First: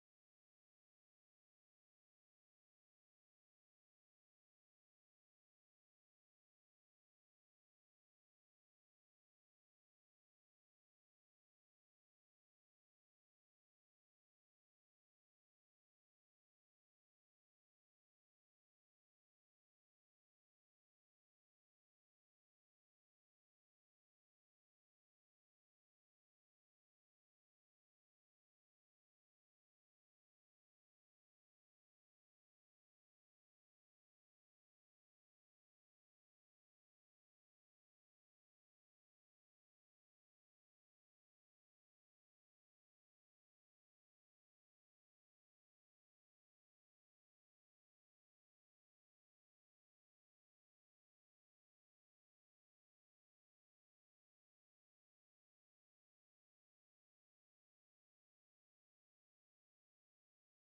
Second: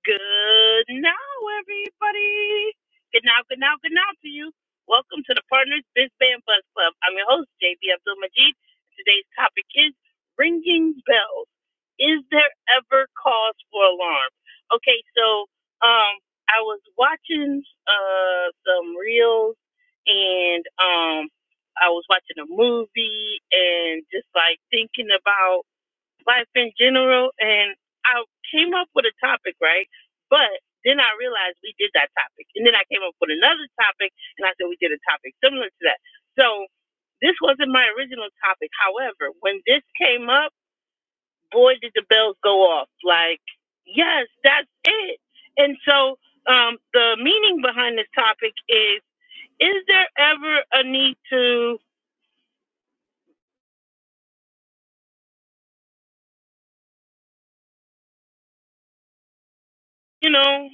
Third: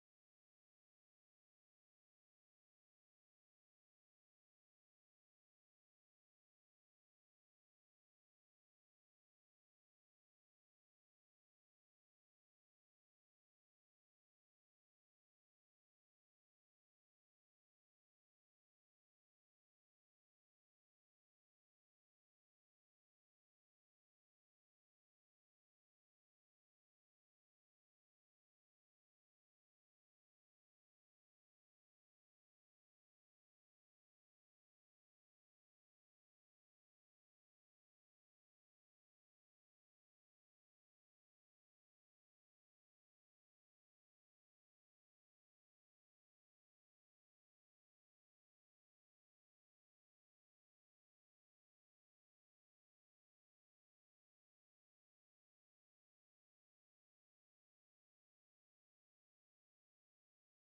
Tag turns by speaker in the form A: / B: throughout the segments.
A: Good now, everybody. Good now, good now, good now to you. Welcome to the Partners Biz Band Buzz Club. I'm your host, JB Abdul Majid. Today's topic is ringing bells. Is there ever cause for alarm? Okay, so um, I was watching uh, some reels and um, I was watching a movie and just like thinking about life in general. And I came up with a topic, right? But then I realized we did that topic. And then I came up with another topic and I said we did a topic similar to that. So this wasn't my original topic. However, when this came up, boy, did the bells go off. Like, yes, that's it. And so um, the meaning behind this topic is is there ever a need to, you know,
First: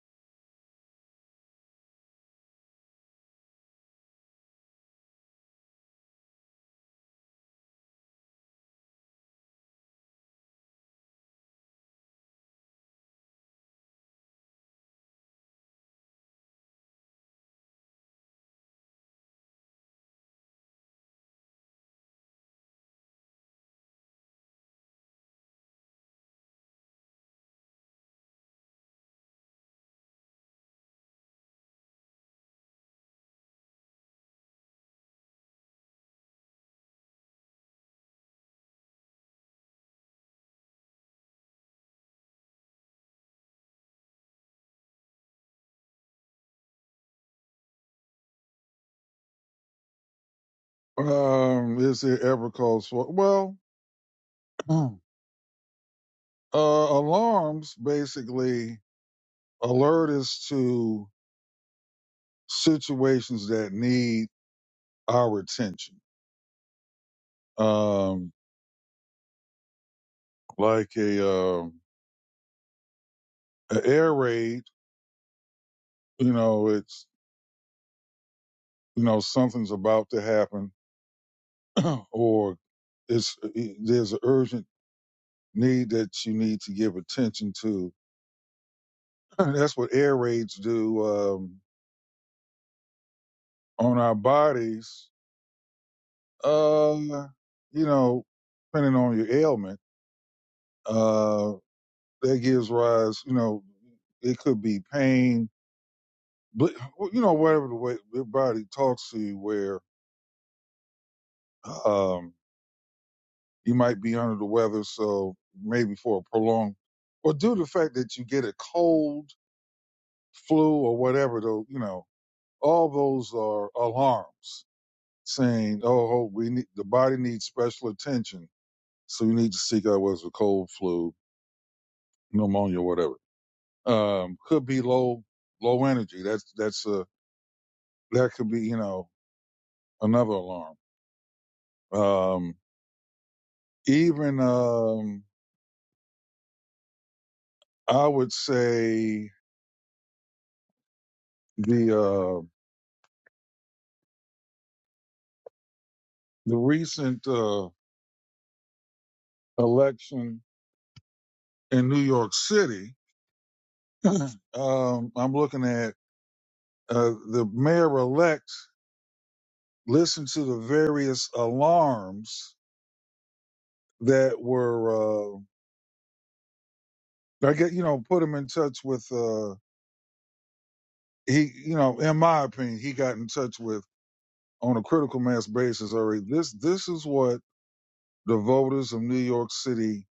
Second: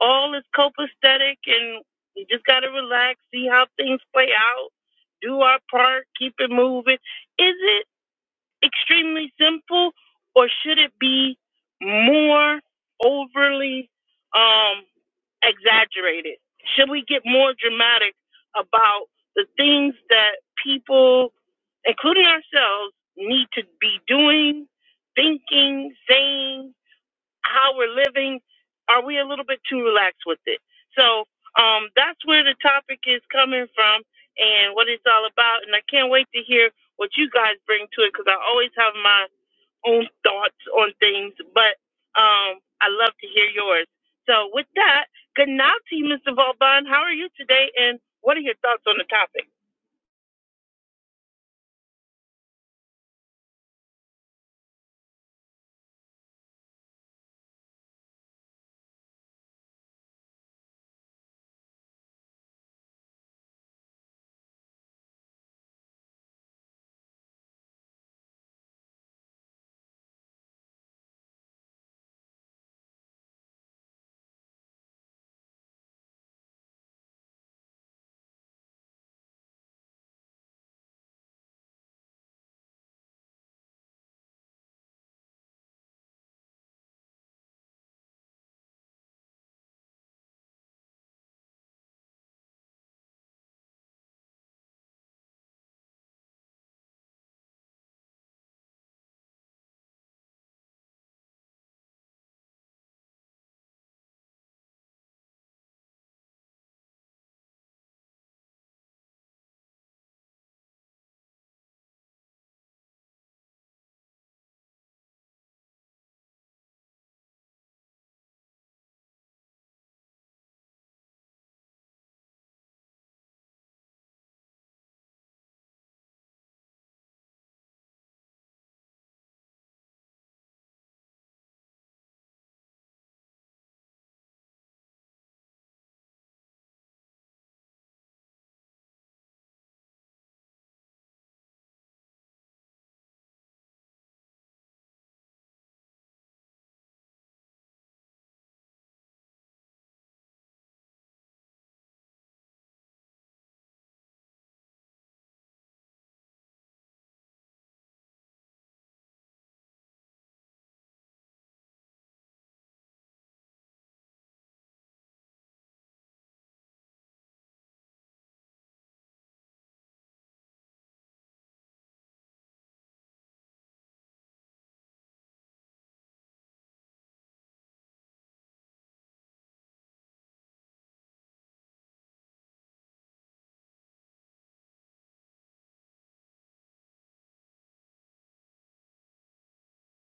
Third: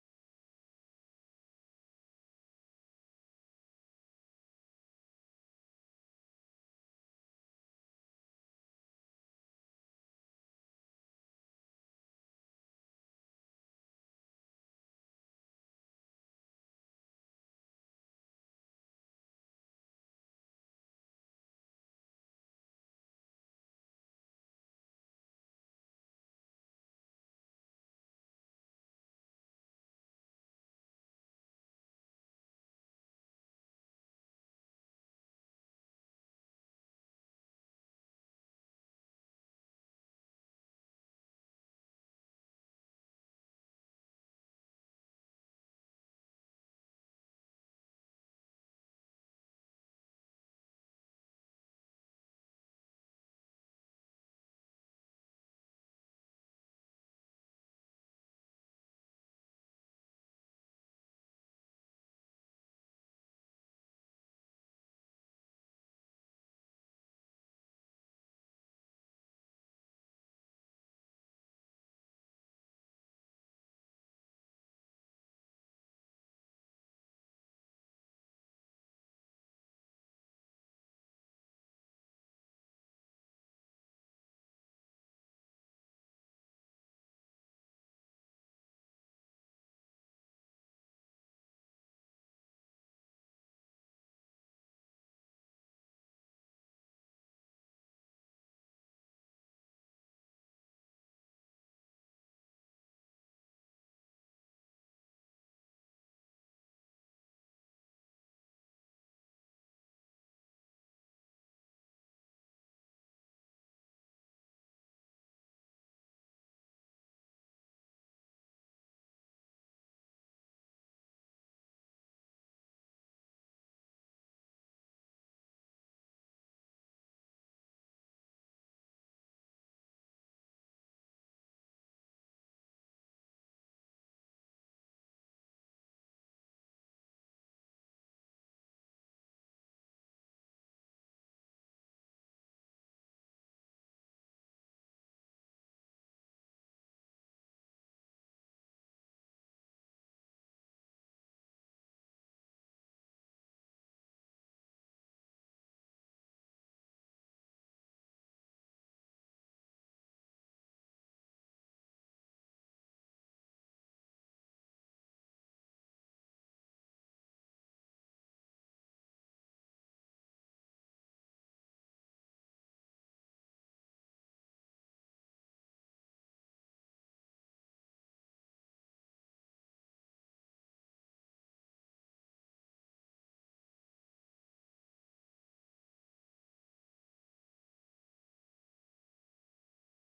A: all is copacetic and we just gotta relax, see how things play out, do our part, keep it moving. Is it extremely simple or should it be more overly um exaggerated? Should we get more dramatic about the things that people, including ourselves, need to be doing, thinking, saying, how we're living, are we a little bit too relaxed with it? So um, that's where the topic is coming from and what it's all about. And I can't wait to hear what you guys bring to it because I always have my own thoughts on things, but um, I love to hear yours. So with that, good night to you, Mr. Vauban. How are you today? And what are your thoughts on the topic?
B: Um, is it ever called for? Well, uh, alarms basically alert us to situations that need our attention. Um, like a, uh, a air raid, you know, it's, you know, something's about to happen or it's, there's an urgent need that you need to give attention to. That's what air raids do, um, on our bodies Uh, you know, depending on your ailment, uh, that gives rise. You know, it could be pain, but well, you know, whatever the way your body talks to you, where um, you might be under the weather, so maybe for a prolonged, or due to the fact that you get a cold, flu, or whatever. Though you know, all those are alarms saying, "Oh, oh, we need the body needs special attention." So you need to seek out whether it's a cold, flu, pneumonia, whatever. um, could be low low energy. That's that's a that could be you know another alarm. Um, even um, I would say the uh, the recent uh, election in New York City. um, I'm looking at uh, the mayor elect listened to the various alarms that were uh, I get you know put him in touch with. Uh, he, you know, in my opinion, he got in touch with on a critical mass basis already. This this is what the voters of New York City,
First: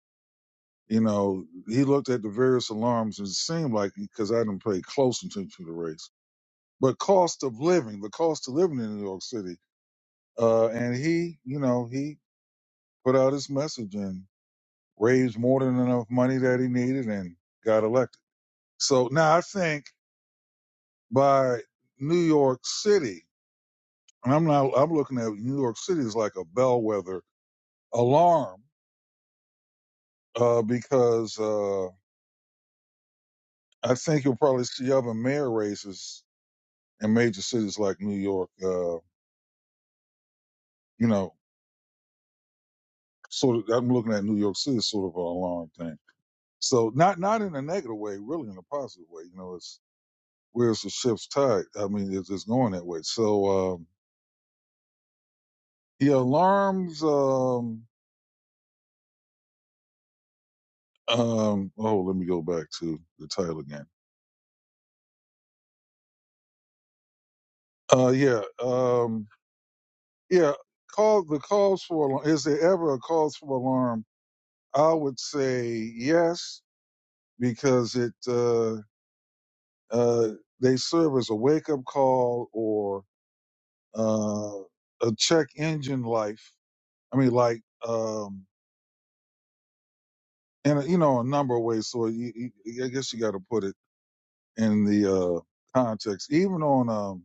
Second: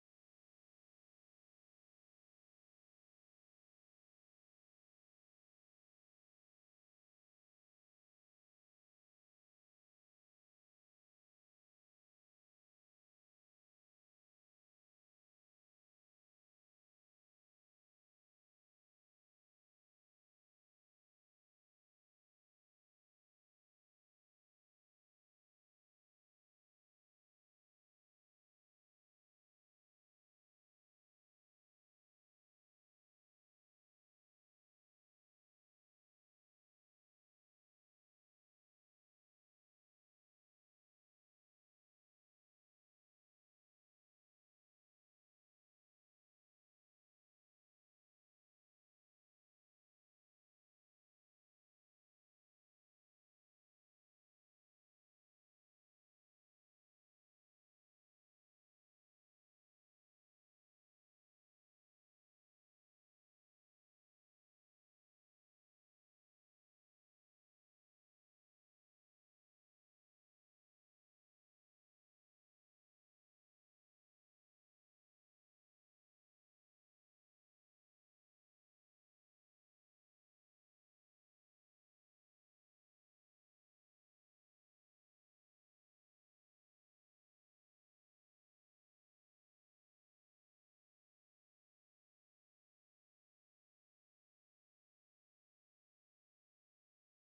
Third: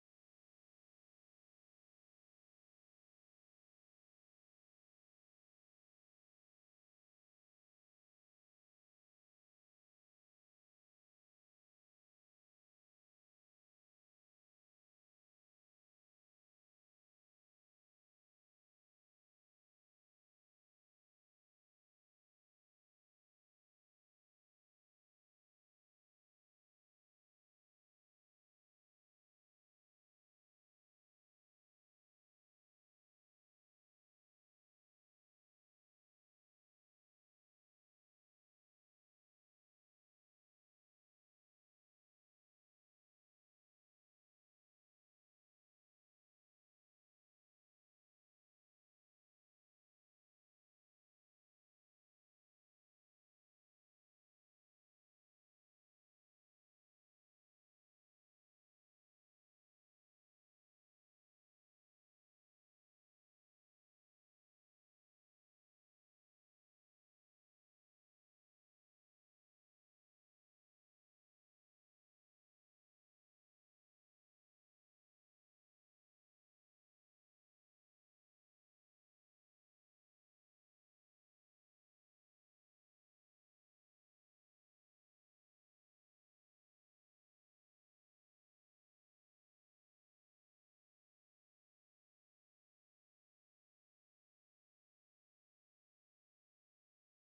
B: you know, he looked at the various alarms and it seemed like because I didn't pay close attention to the race, but cost of living, the cost of living in New York City, uh, and he, you know, he put out his message and raised more than enough money that he needed and got elected. So now I think by New York City, and I'm not, I'm looking at New York City as like a bellwether alarm uh, because uh, I think you'll probably see other mayor races in major cities like New York. Uh, you know, sort of. I'm looking at New York City as sort of an alarm thing. So not not in a negative way, really in a positive way. You know, it's where's the ship's tide. I mean, it's, it's going that way. So um, yeah, alarms. Um, um, oh, let me go back to the title again. Uh, yeah, um, yeah. Call the calls for alarm. Is there ever a cause for alarm I would say yes because it uh, uh, they serve as a wake up call or uh, a check engine life. I mean, like um, in a, you know a number of ways. So you, you, I guess you got to put it in the uh, context. Even on um,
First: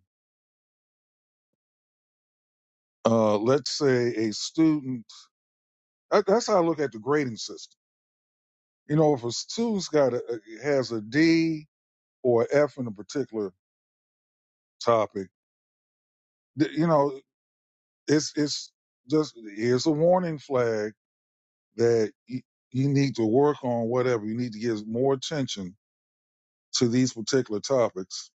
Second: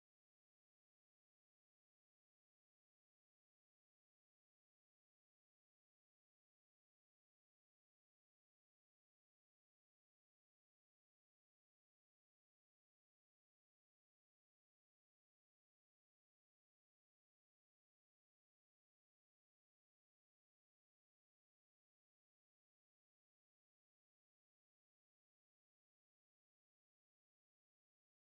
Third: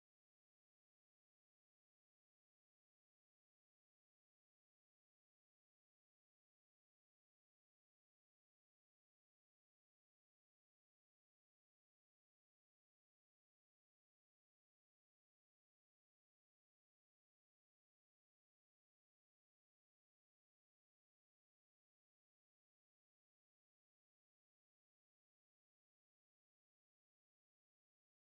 B: uh, let's say a student. That, that's how I look at the grading system. You know, if a student's got a, has a D or a F in a particular topic, th- you know it's it's just it's a warning flag that you, you need to work on whatever you need to give more attention to these particular topics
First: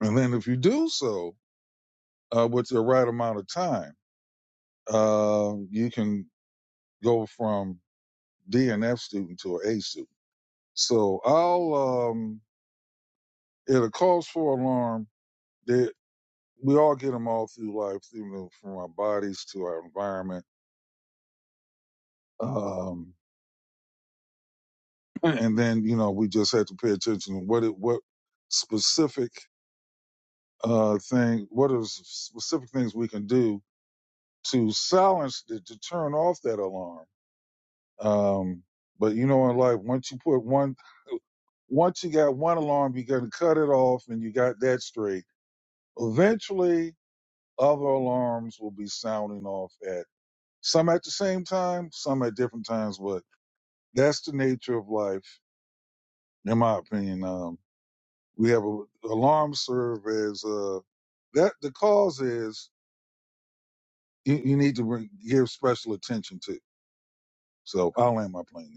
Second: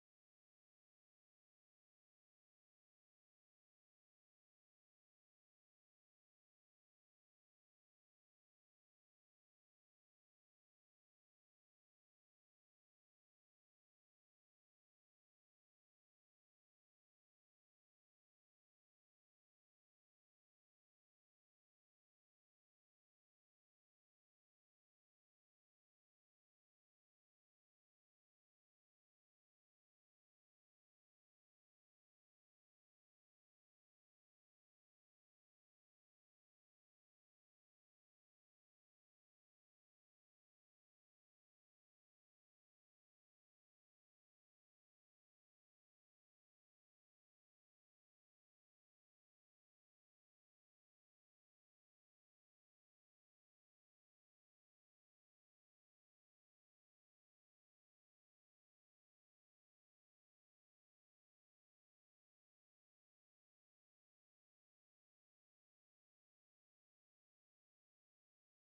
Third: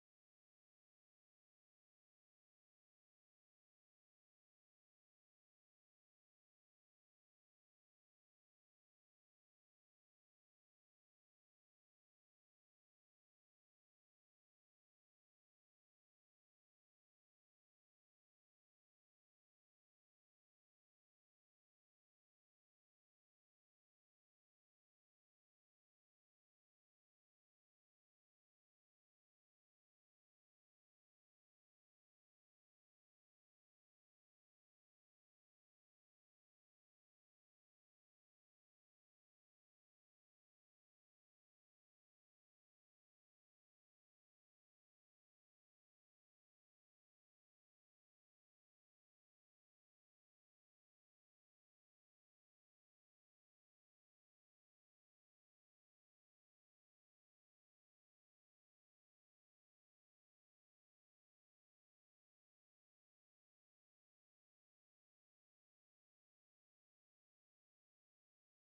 B: and then if you do so uh, with the right amount of time uh, you can go from D and F student to an a student so i'll um at a cause for alarm that we all get them all through life you know, from our bodies to our environment um and then you know we just had to pay attention to what it, what specific uh thing what are specific things we can do to silence to, to turn off that alarm um but you know in life once you put one once you got one alarm you got to cut it off and you got that straight eventually other alarms will be sounding off at some at the same time some at different times but that's the nature of life in my opinion Um, We have a alarm serve as uh, that the cause is you, you need to re- give special attention to. So I'll land my plane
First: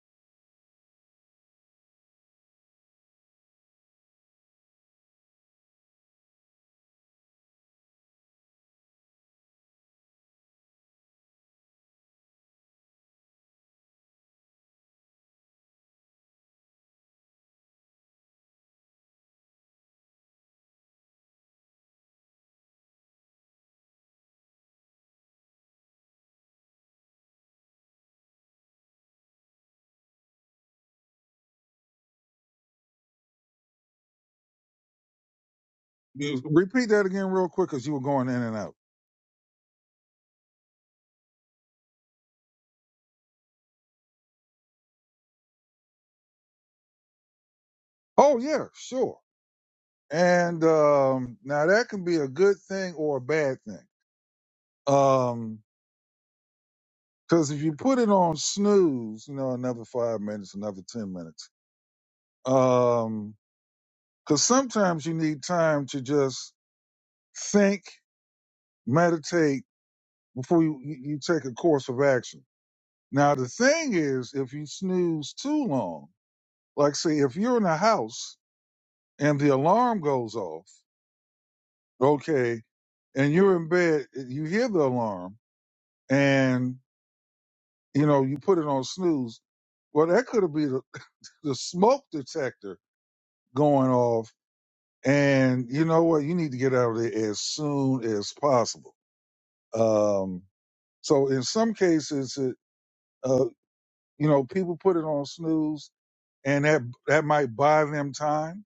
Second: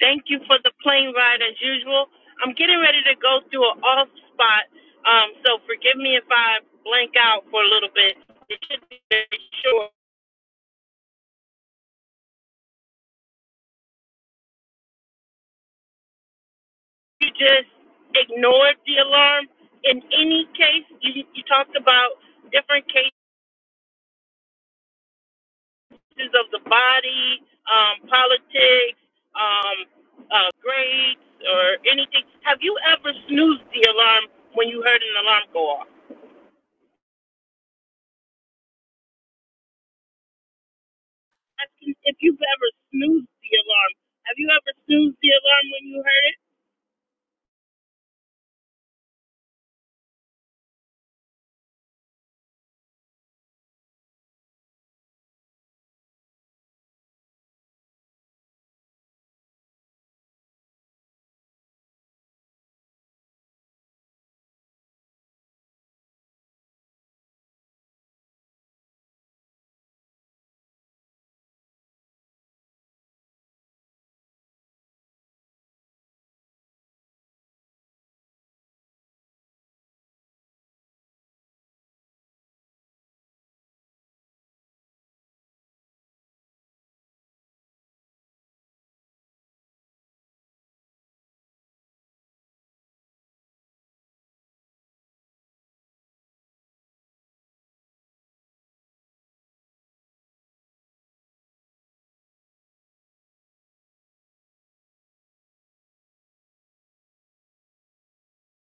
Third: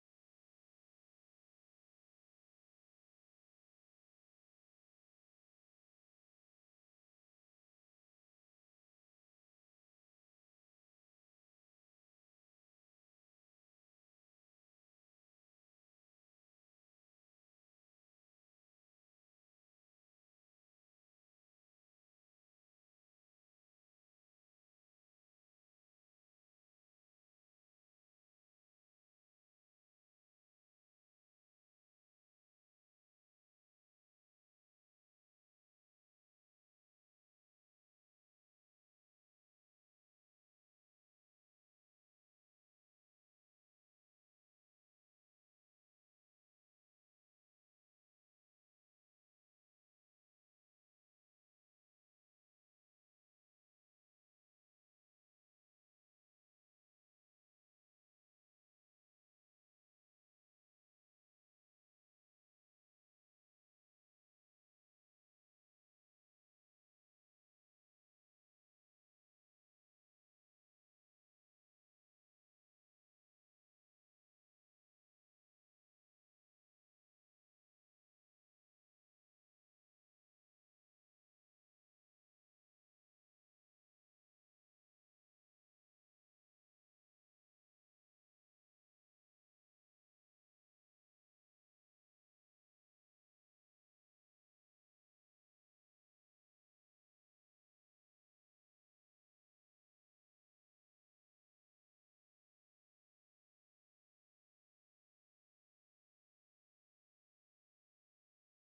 A: Thank you for the plane ride as usual. I'm getting ready to go through an off spot, um, so forgive me if I blank out for a little bit. It should be very short. You just ignored the alarm. In any case, you, you talked about different cases of the body, um, politics, um, uh, grades, or anything. Have you ever snoozed the alarm when you heard an alarm go off?
B: there. You- Repeat that again real quick because you were going in and out.
A: if you've ever snoozed the alarm. Have you ever snoozed the alarm when you heard it?
B: Oh yeah, sure. And um, now that can be a good thing or a bad thing. Um, because if you put it on snooze, you know, another five minutes, another ten minutes. Um, because sometimes you need time to just think, meditate before you, you, you take a course of action. Now, the thing is, if you snooze too long, like say, if you're in a house and the alarm goes off, okay, and you're in bed, eh, you hear the alarm and, you know, you put it on snooze. Well, that could be the, the smoke detector going off. And you know what? You need to get out of there as soon as possible. Um, so in some cases, it, uh, you know, people put it on snooze and that that might buy them time.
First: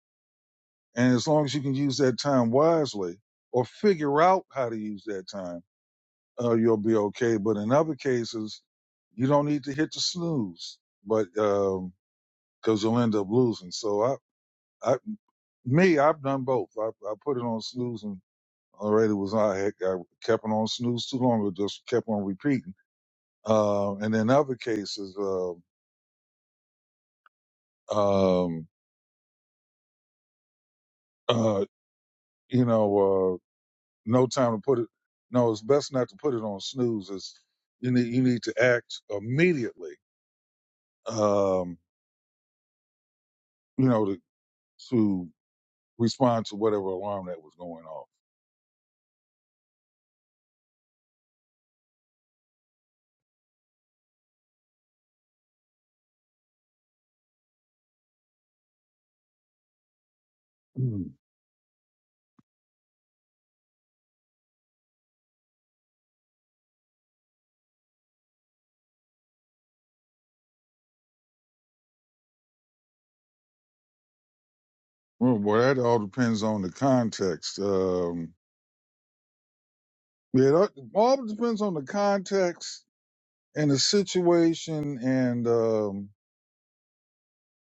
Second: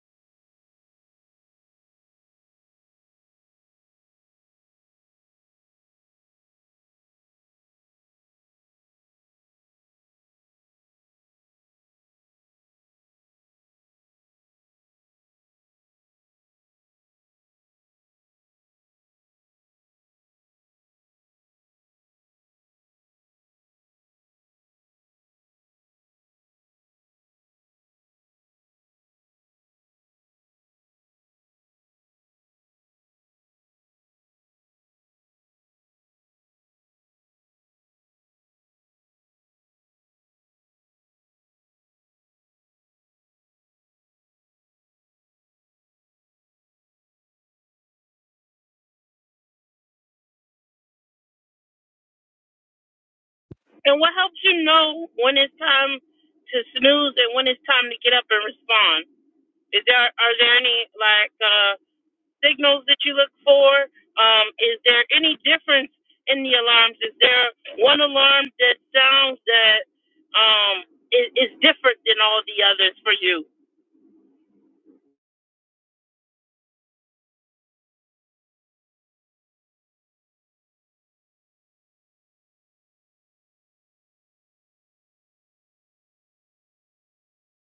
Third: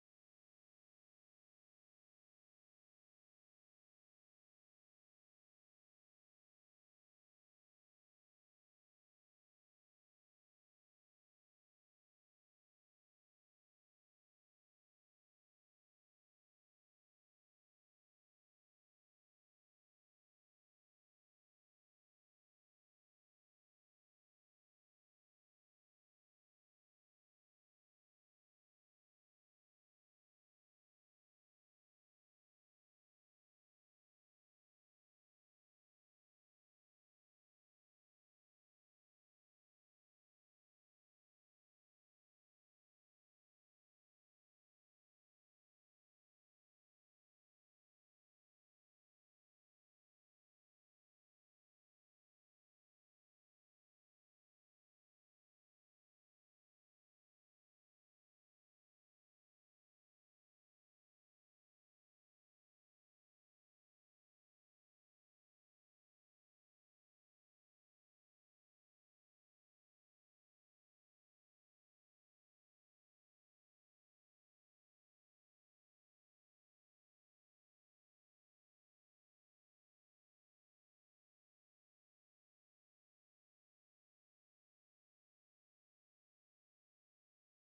B: And as long as you can use that time wisely or figure out how to use that time, uh, you'll be okay. But in other cases, you don't need to hit the snooze, but because you'll end up losing. So I, I, me, I've done both. I, I put it on snooze and already was I, had- I kept it on snooze too long, or just kept on repeating. Um, and in other cases, uh, um, uh, you know. uh, no time to put it. No, it's best not to put it on snooze. It's you need you need to act immediately. Um, you know to to respond to whatever alarm that was going off.
A: And what helps you know when it's time to snooze and when it's time to get up and respond? Is there are there any
B: Mm.
A: like uh, signals that you look for? Um, is there any difference in the alarms? Is there one alarm that sounds that um, is, is different than all the others for you?
B: Well, boy, that all depends on the context. Um, yeah, that all depends on the context and the situation, and um,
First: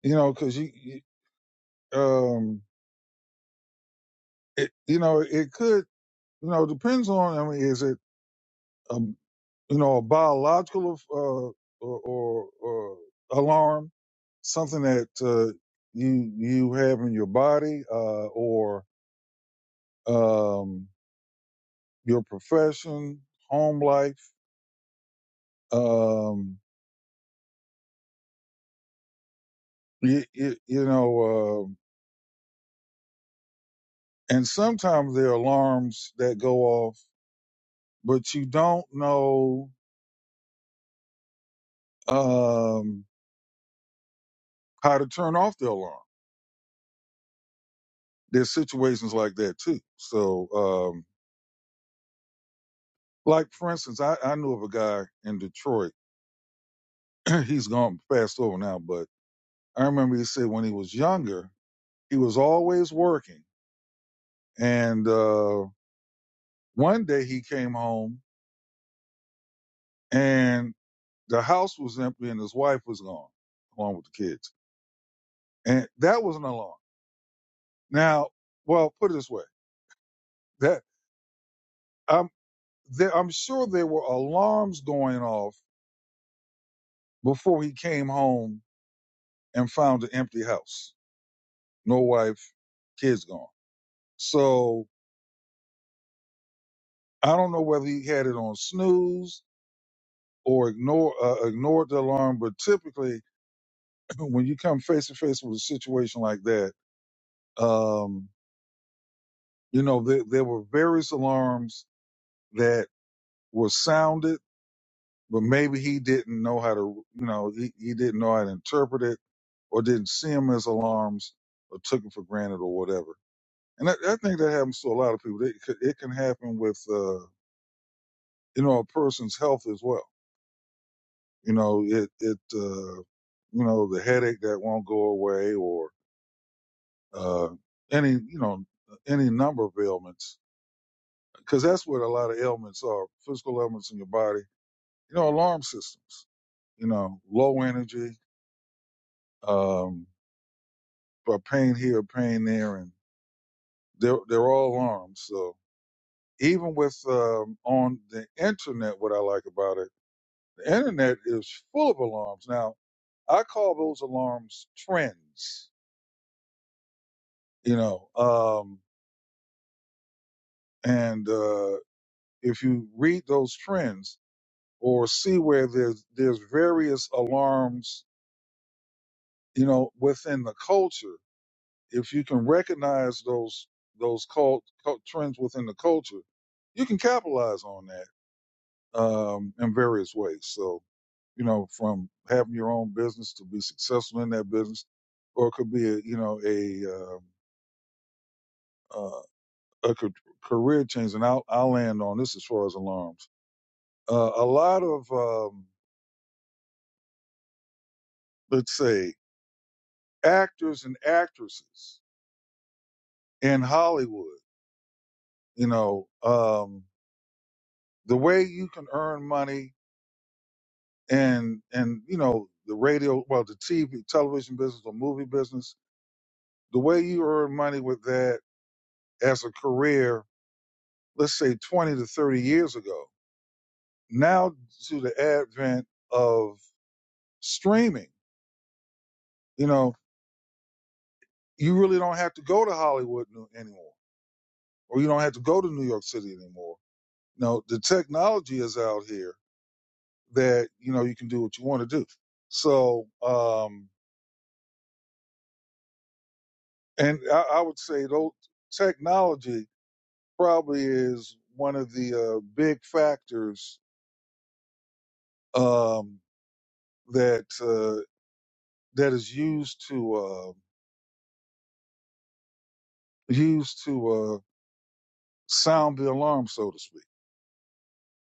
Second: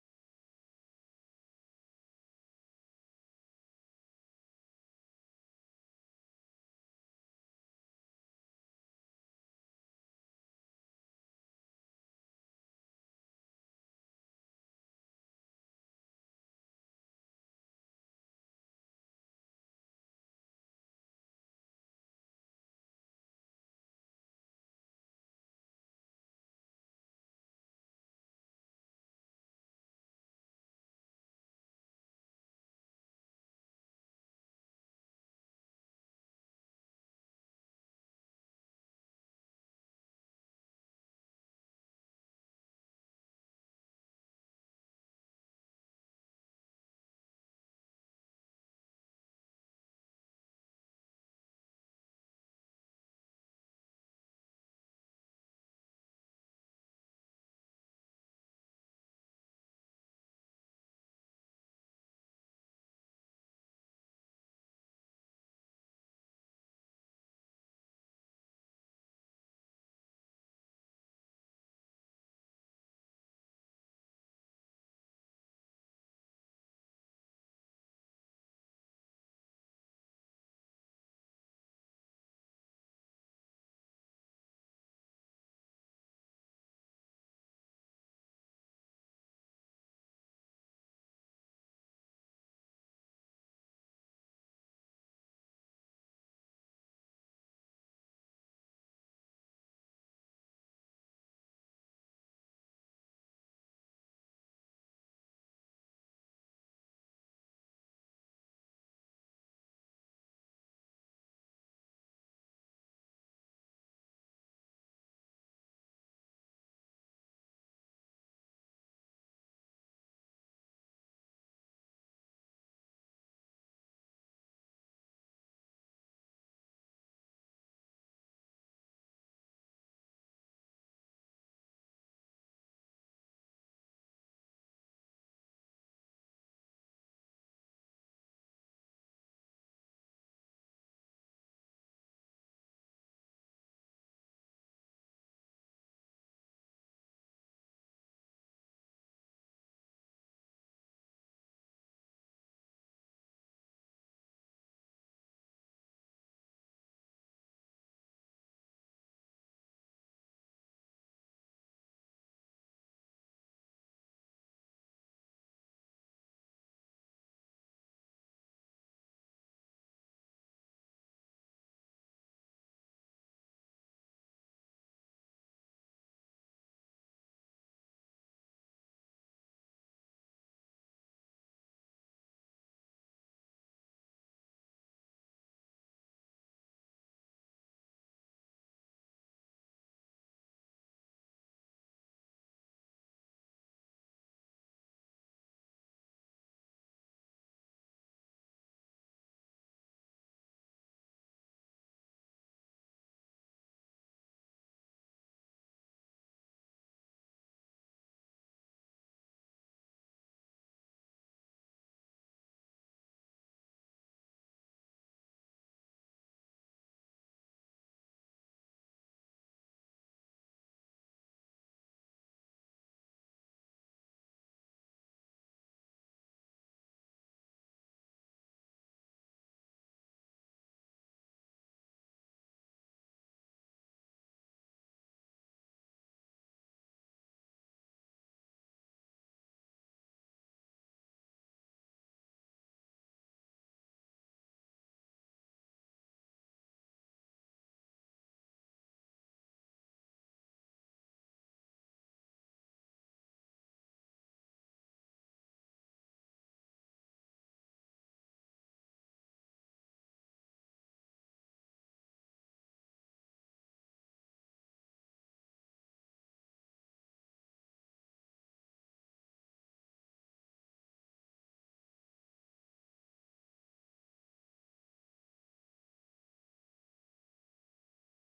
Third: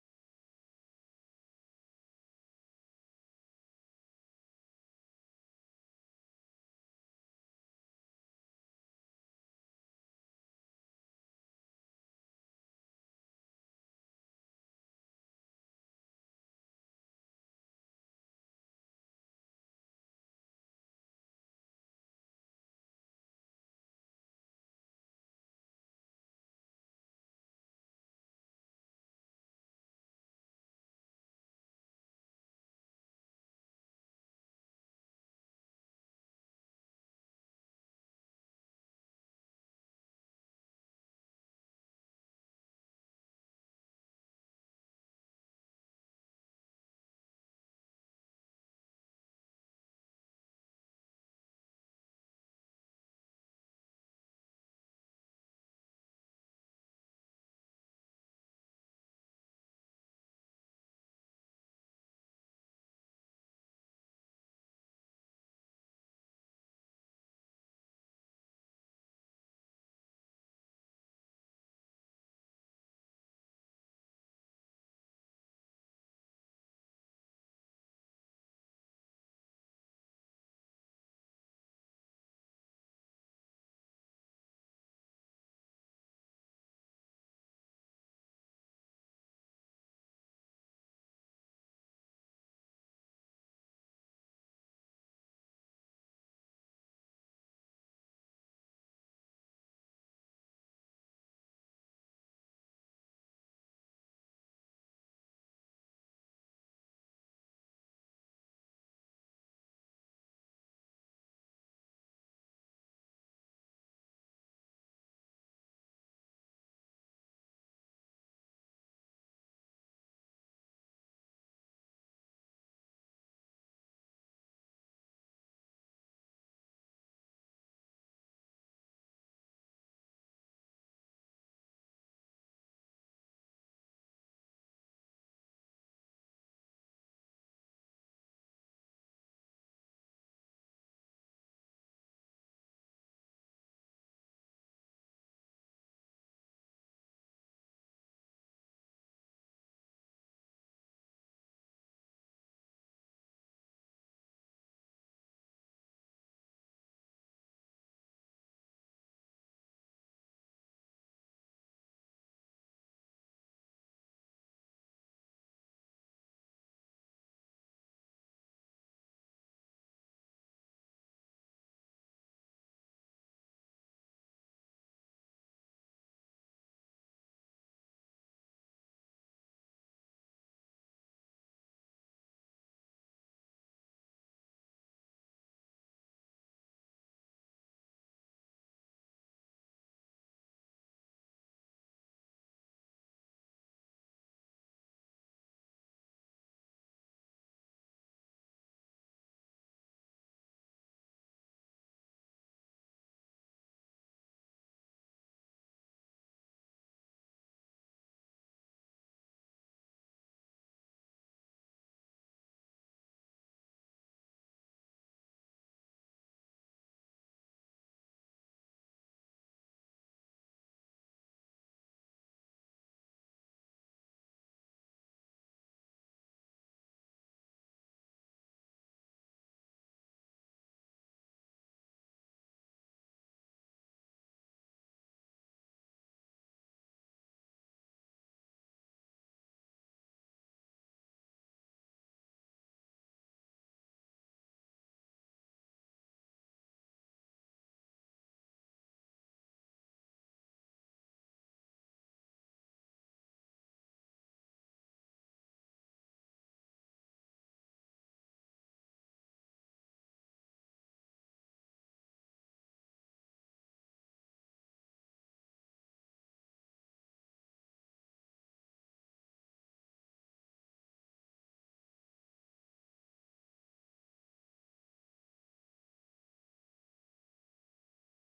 B: you know, because you, you um, it, you know, it could, you know, depends on. I mean, is it? a you know, a biological uh, or, or, or alarm, something that uh, you you have in your body uh, or um, your profession, home life, um, you, you, you know, uh, and sometimes there are alarms that go off, but you don't know um, how to turn off the alarm. There's situations like that too. So, um, like for instance, I, I knew of a guy in Detroit he's gone fast over now, but I remember he said when he was younger, he was always working. And uh, one day he came home and the house was empty and his wife was gone, along with the kids. And that was an alarm. Now, well, put it this way: that I'm there, I'm sure there were alarms going off before he came home and found an empty house, no wife, kids gone. So I don't know whether he had it on snooze or ignore uh, ignored the alarm. But typically, when you come face to face with a situation like that, um, you know there, there were various alarms that were sounded, but maybe he didn't know how to, you know, he, he didn't know how to interpret it, or didn't see them as alarms, or took it for granted, or whatever. And I, I think that happens to a lot of people. It, could- it can happen with, uh, you know, a person's health as well. You know, it, it, uh, you know, the headache that won't go away, or uh, any you know any number of ailments because that's what a lot of ailments are physical ailments in your body you know alarm systems you know low energy um but pain here pain there and they're they're all alarms so even with um on the internet what i like about it the internet is full of alarms now i call those alarms trends you know um and uh if you read those trends or see where there's there's various alarms, you know, within the culture. If you can recognize those those cult, cult trends within the culture, you can capitalize on that um, in various ways. So you know, from having your own business to be successful in that business, or it could be a you know a um uh, a ca- career change. And I'll I'll land on this as far as alarms. Uh, a lot of um, let's say actors and actresses in Hollywood. You know, um, the way you can earn money and and you know the radio, well, the TV, television business, or movie business, the way you earn money with that as a career, let's say twenty to thirty years ago. Now, to the advent of streaming, you know, you really don't have to go to Hollywood no- anymore, or you don't have to go to New York City anymore. No, the technology is out here that you know you can do what you want to do. So, um, and I, I would say though technology probably is one of the uh, big factors um, that uh, that is used to uh, used to uh, sound the alarm, so to speak.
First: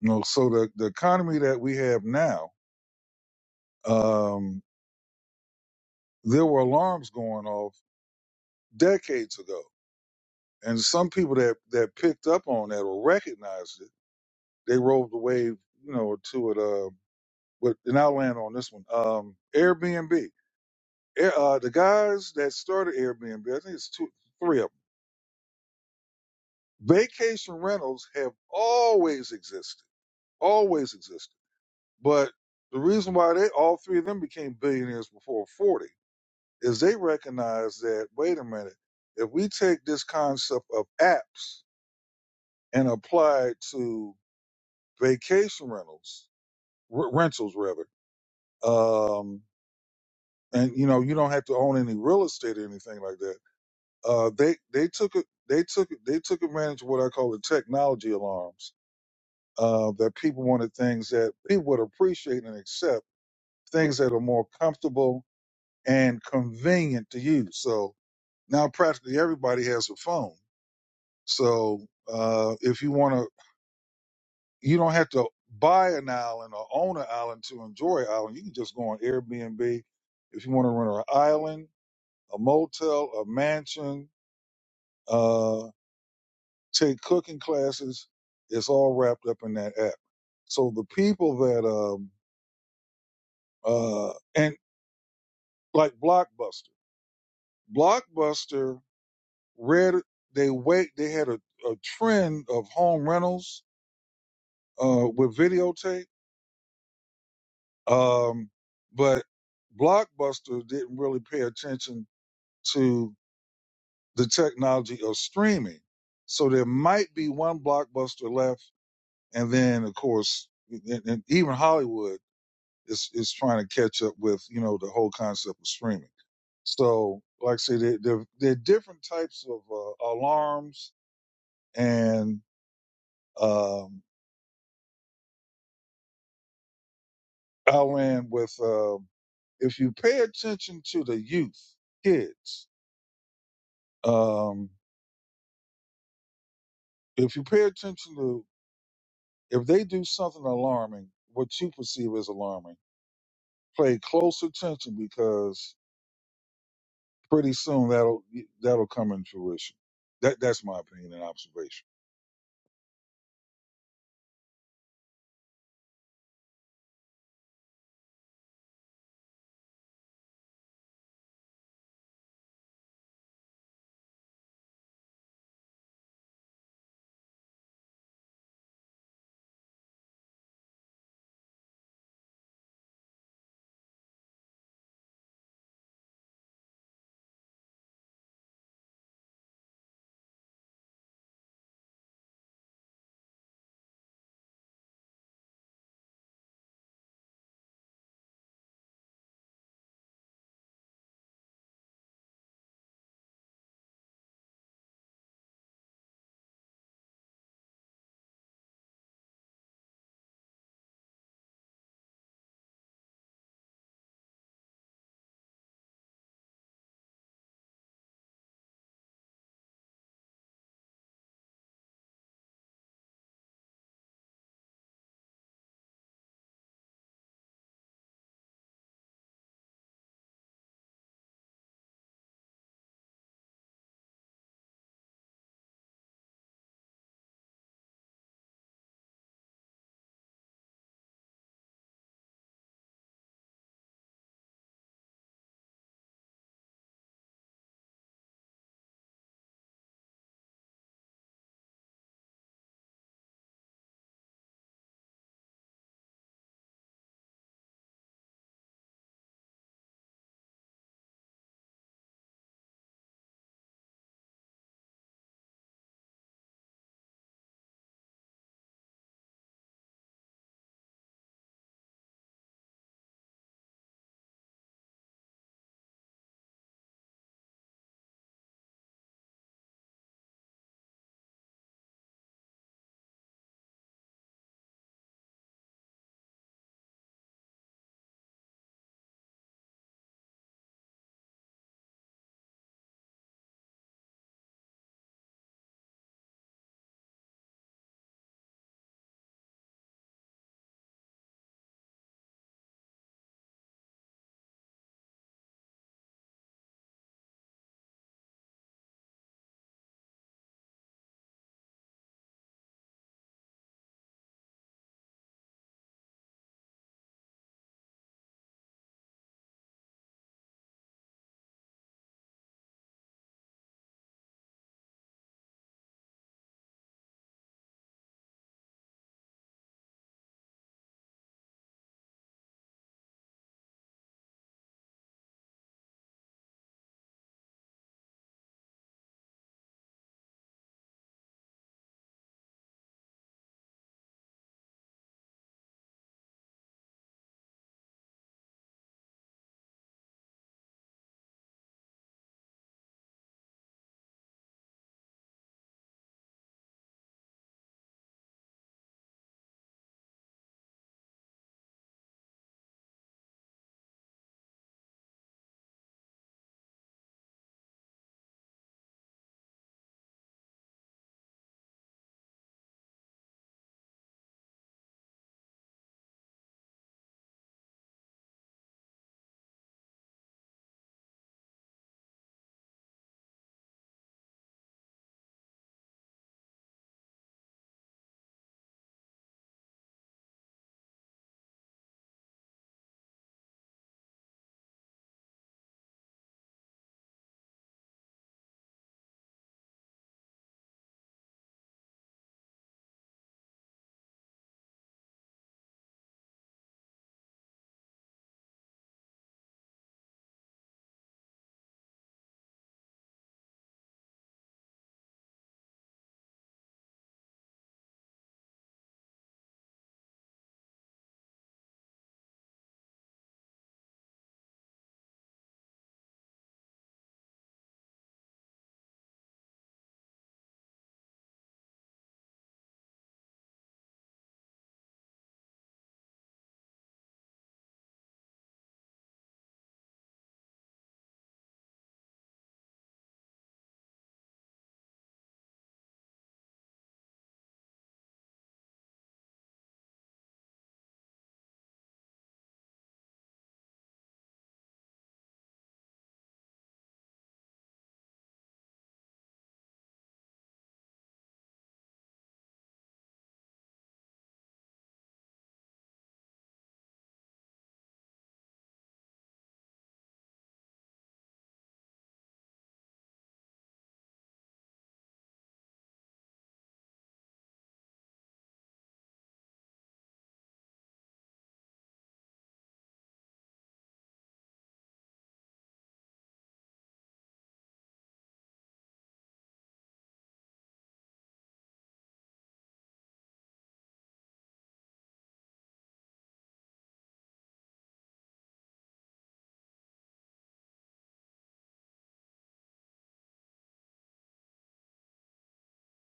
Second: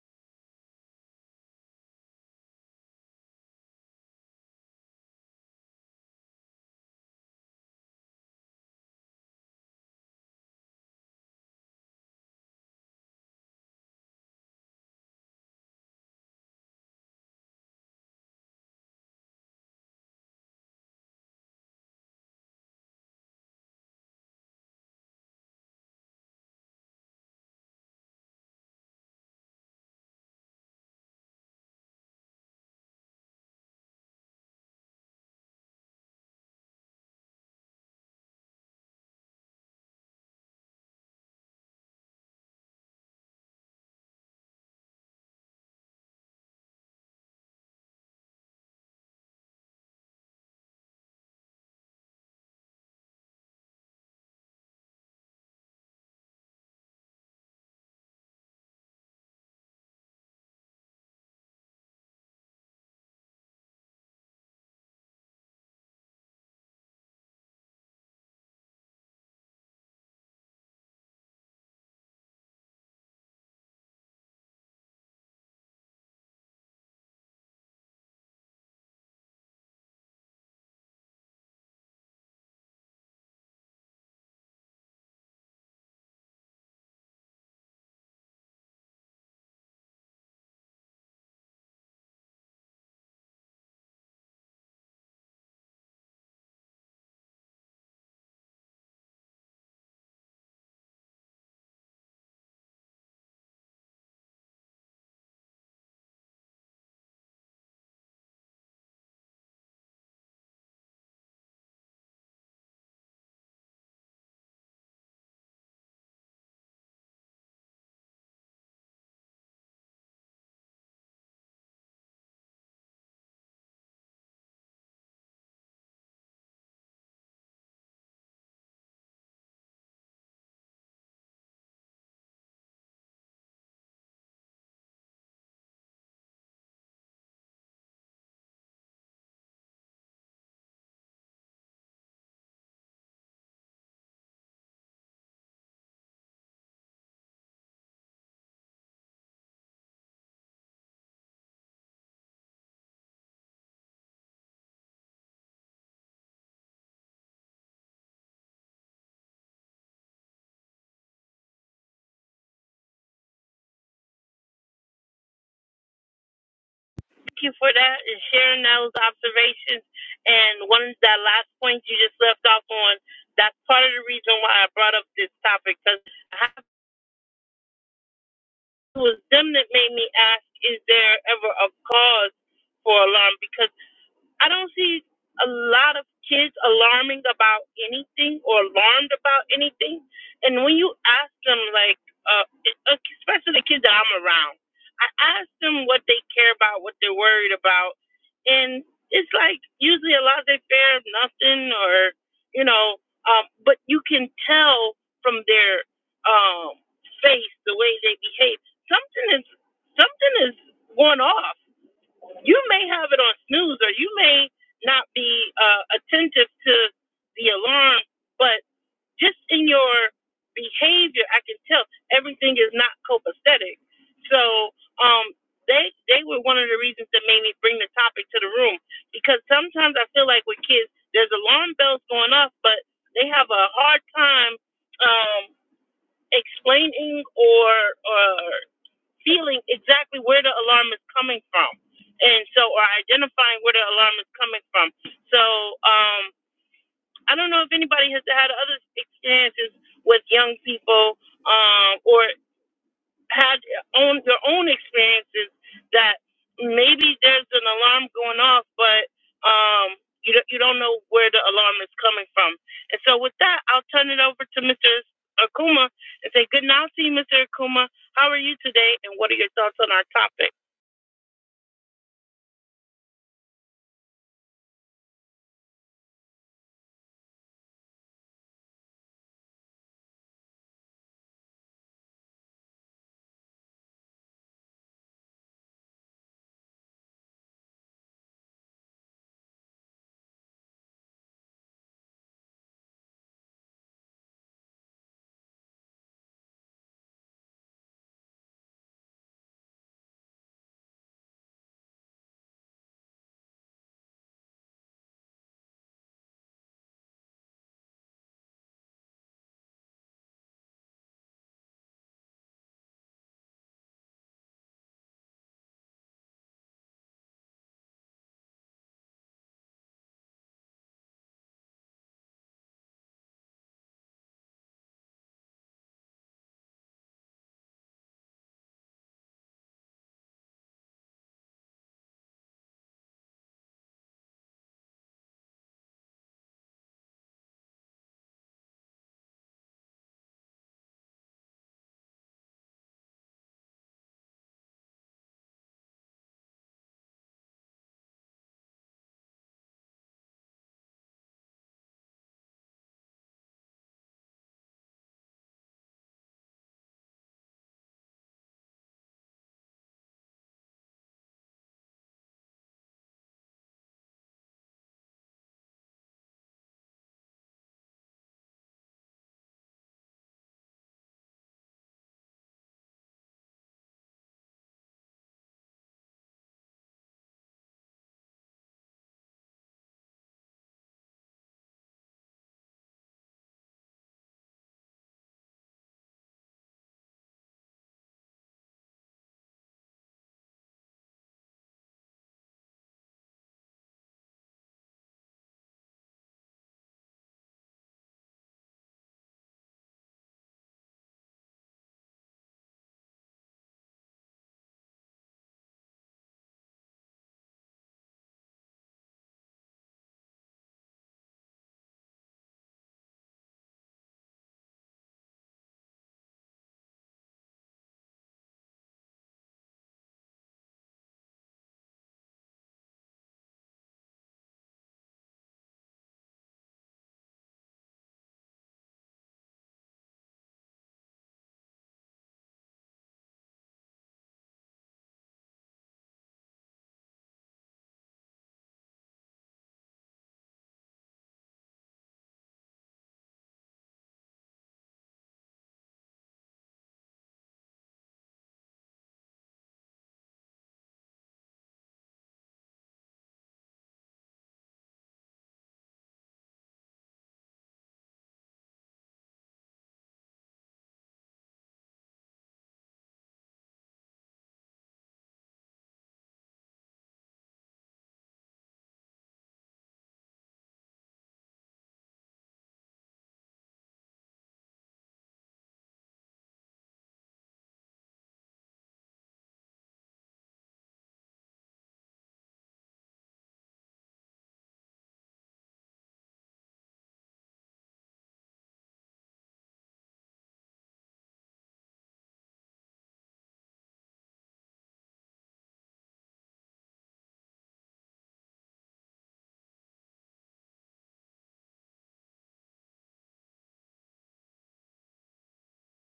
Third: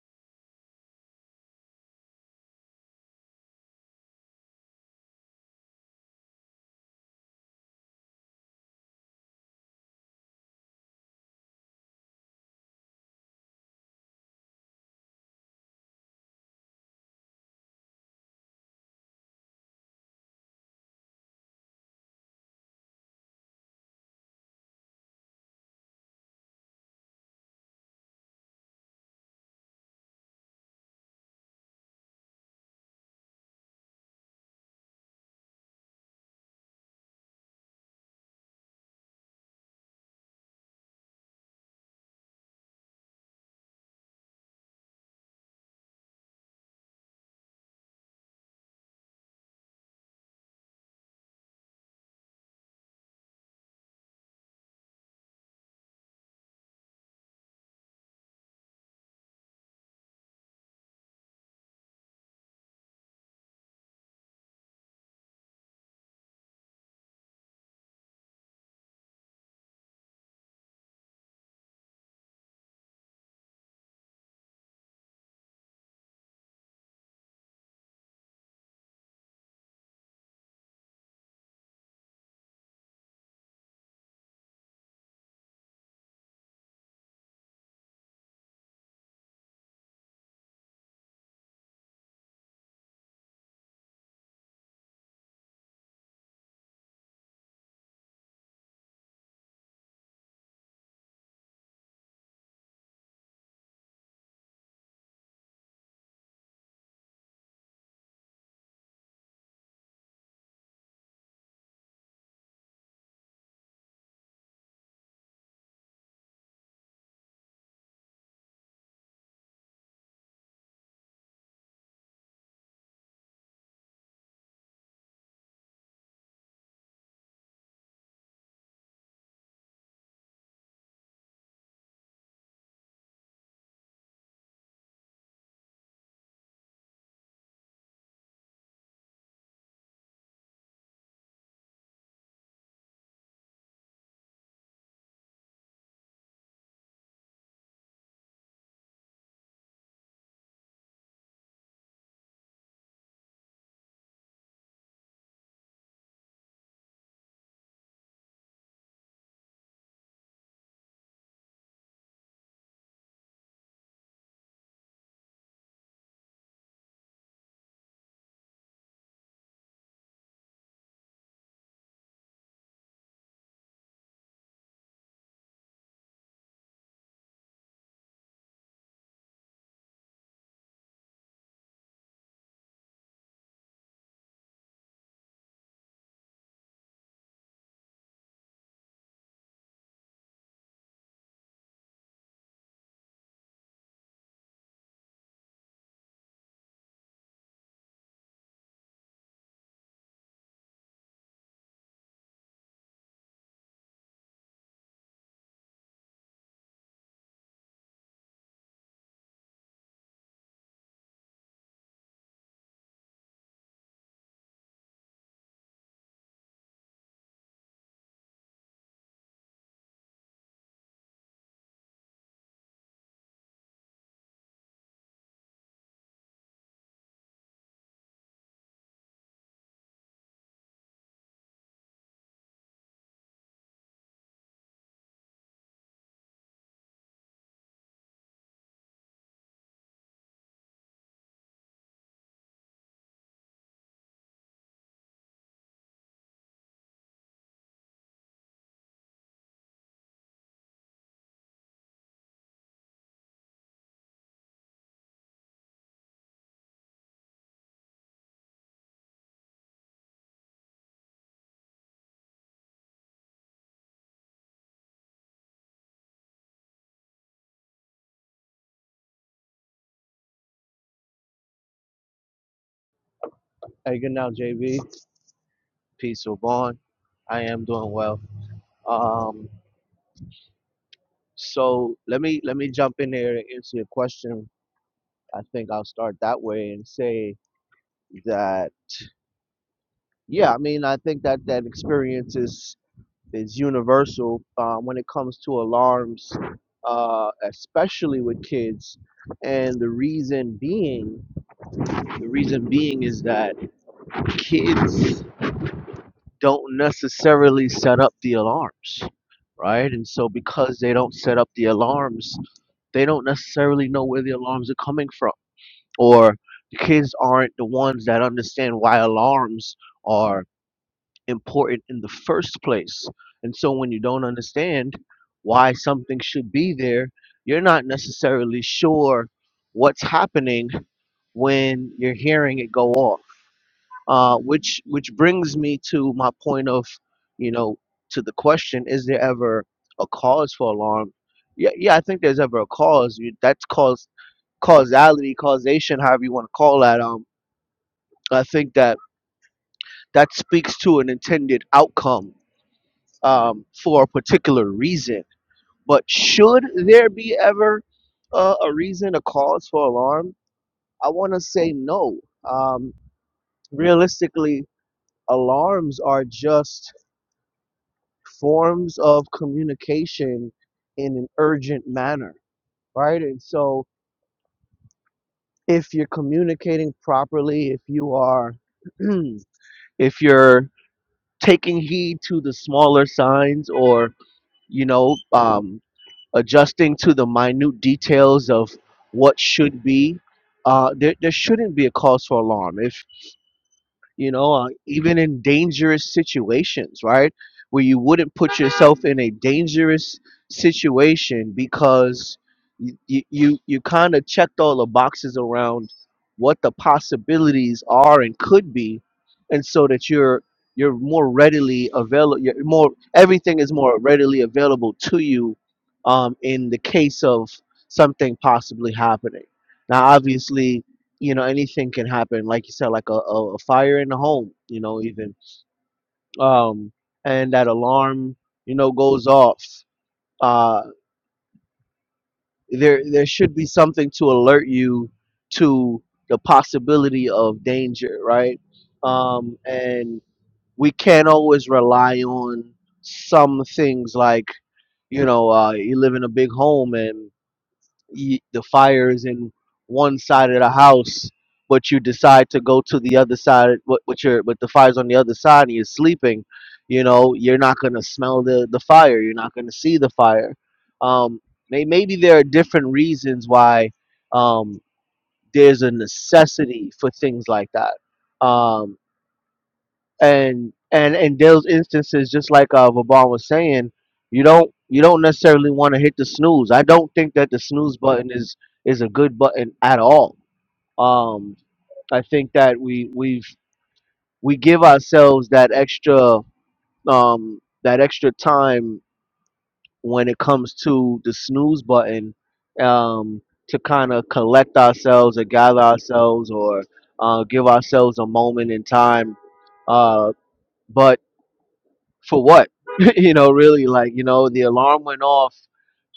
B: You know, so the the economy that we have now, um, there were alarms going off decades ago, and some people that that picked up on that or recognized it they rode the wave, you know, to it. Uh, but and I'll land on this one. Um, Airbnb. Air, uh, the guys that started Airbnb, I think it's two, three of them. Vacation rentals have always existed, always existed. But the reason why they all three of them became billionaires before forty is they recognize that wait a minute, if we take this concept of apps and apply it to vacation rentals, r- rentals rather. Um, and you know you don't have to own any real estate or anything like that. Uh, they they took it they took they took advantage of what I call the technology alarms. Uh, that people wanted things that people would appreciate and accept things that are more comfortable and convenient to use. So now practically everybody has a phone. So uh, if you want to, you don't have to buy an island or own an island to enjoy an island. You can just go on Airbnb. If you want to rent an island, a motel, a mansion, uh, take cooking classes. It's all wrapped up in that app. So the people that um uh and like Blockbuster, Blockbuster read they wait they had a, a trend of home rentals uh with videotape, um, but Blockbuster didn't really pay attention to the technology of streaming. So there might be one Blockbuster left, and then of course, and, and even Hollywood. is is trying to catch up with you know the whole concept of streaming. So, like I say, there there, there are different types of uh, alarms, and um, I'll end with uh, if you pay attention to the youth, kids. Um, if you pay attention to if they do something alarming, what you perceive as alarming, pay close attention because pretty soon that'll that'll come in fruition. That that's my opinion and observation.
A: Thank you for that and sharing those observations. And one of that last point you just left off on, that's part of the reason why I brought up this topic because it was them that made me ask, is there ever a cause for alarm? Because I don't see a lot of kids alarming about anything or alarmed about anything. And when you ask them, like, uh, especially the kids that I'm around, I ask them what they care about, what they're worried about, and it's like usually a lot of they fear nothing or you know, um, but you can tell from their um, face the way they behave something is something is going off you may have it on snooze or you may not be uh, attentive to the alarm, but just in your behavior, I can tell everything is not copacetic. So um, they they were one of the reasons that made me bring the topic to the room because sometimes I feel like with kids, there's alarm bells going off, but they have a hard time um, explaining or, or feeling exactly where the alarm is coming from and so or identifying where the alarm is coming from so um i don't know if anybody has had other experiences with young people um or had on their own experiences that maybe there's an alarm going off, but um, you don't, you don't know where the alarm is coming from. And so with that, I'll turn it over to Mr. Akuma and say good night to you, Mr. Akuma. How are you today, and what are your thoughts on our topic?
C: Hey, good now, JV. Peace, Vaughn. I am doing well. Um, so let me let me jump in there and answer your question. I think I'll start that way and say that yeah, I mean I think that that experience is is universal um, when it comes to alarms, uh, especially with kids. And the reason being, the reason being is that kids don't necessarily set up the alarms, right? And so because they don't set up the alarms, they don't necessarily know where the alarms are coming from, or the kids aren't the ones that understand why alarms are important in the first place. And so when you don't understand why something should be there, you're not necessarily sure what's happening when you're hearing it go off. Uh, which which brings me to my point of, you know, to the question: Is there ever a cause for alarm? Yeah, yeah, I think there's ever a cause. You- That's cause causality, causation, however you want to call that. Um, I think that that speaks to an intended outcome um, for a particular reason. But should there be ever uh, a reason, a cause for alarm? I want to say no. Um, realistically, alarms are just forms of communication in an urgent manner, right? And so if you're communicating properly, if you are if you're taking heed to the smaller signs or you know um, adjusting to the minute details of what should be, uh, there, there shouldn't be a cause for alarm. if. you know, uh, even in dangerous situations, right? Where you wouldn't put yourself in a dangerous situation because you you, you kind of checked all the boxes around what the possibilities are and could be, and so that you're you're more readily available. You're more everything is more readily available to you um, in the case of something possibly happening. Now, obviously, you know anything can happen like you said like a, a, a fire in the home you know even um and that alarm you know goes off uh there there should be something to alert you to the possibility of danger right um and we can't always rely on some things like you know uh you live in a big home and y- the fire is in one side of the house, but you decide to go to the other side, but but your but the fire's on the other side and you're sleeping, you know, you're not gonna smell the the fire, you're not gonna see the fire. Um, may, maybe there are different reasons why um, there's a necessity for things like that. Um and and in those instances, just like uh, Vaban was saying, you don't you don't necessarily want to hit the snooze. I don't think that the snooze button is is a good button at all. Um, I think that we we've we give ourselves that extra um, that extra time when it comes to the snooze button um, to kind of collect ourselves or gather ourselves or uh, give ourselves a moment in time. Uh, but for what? you know, really, like you know, the alarm went off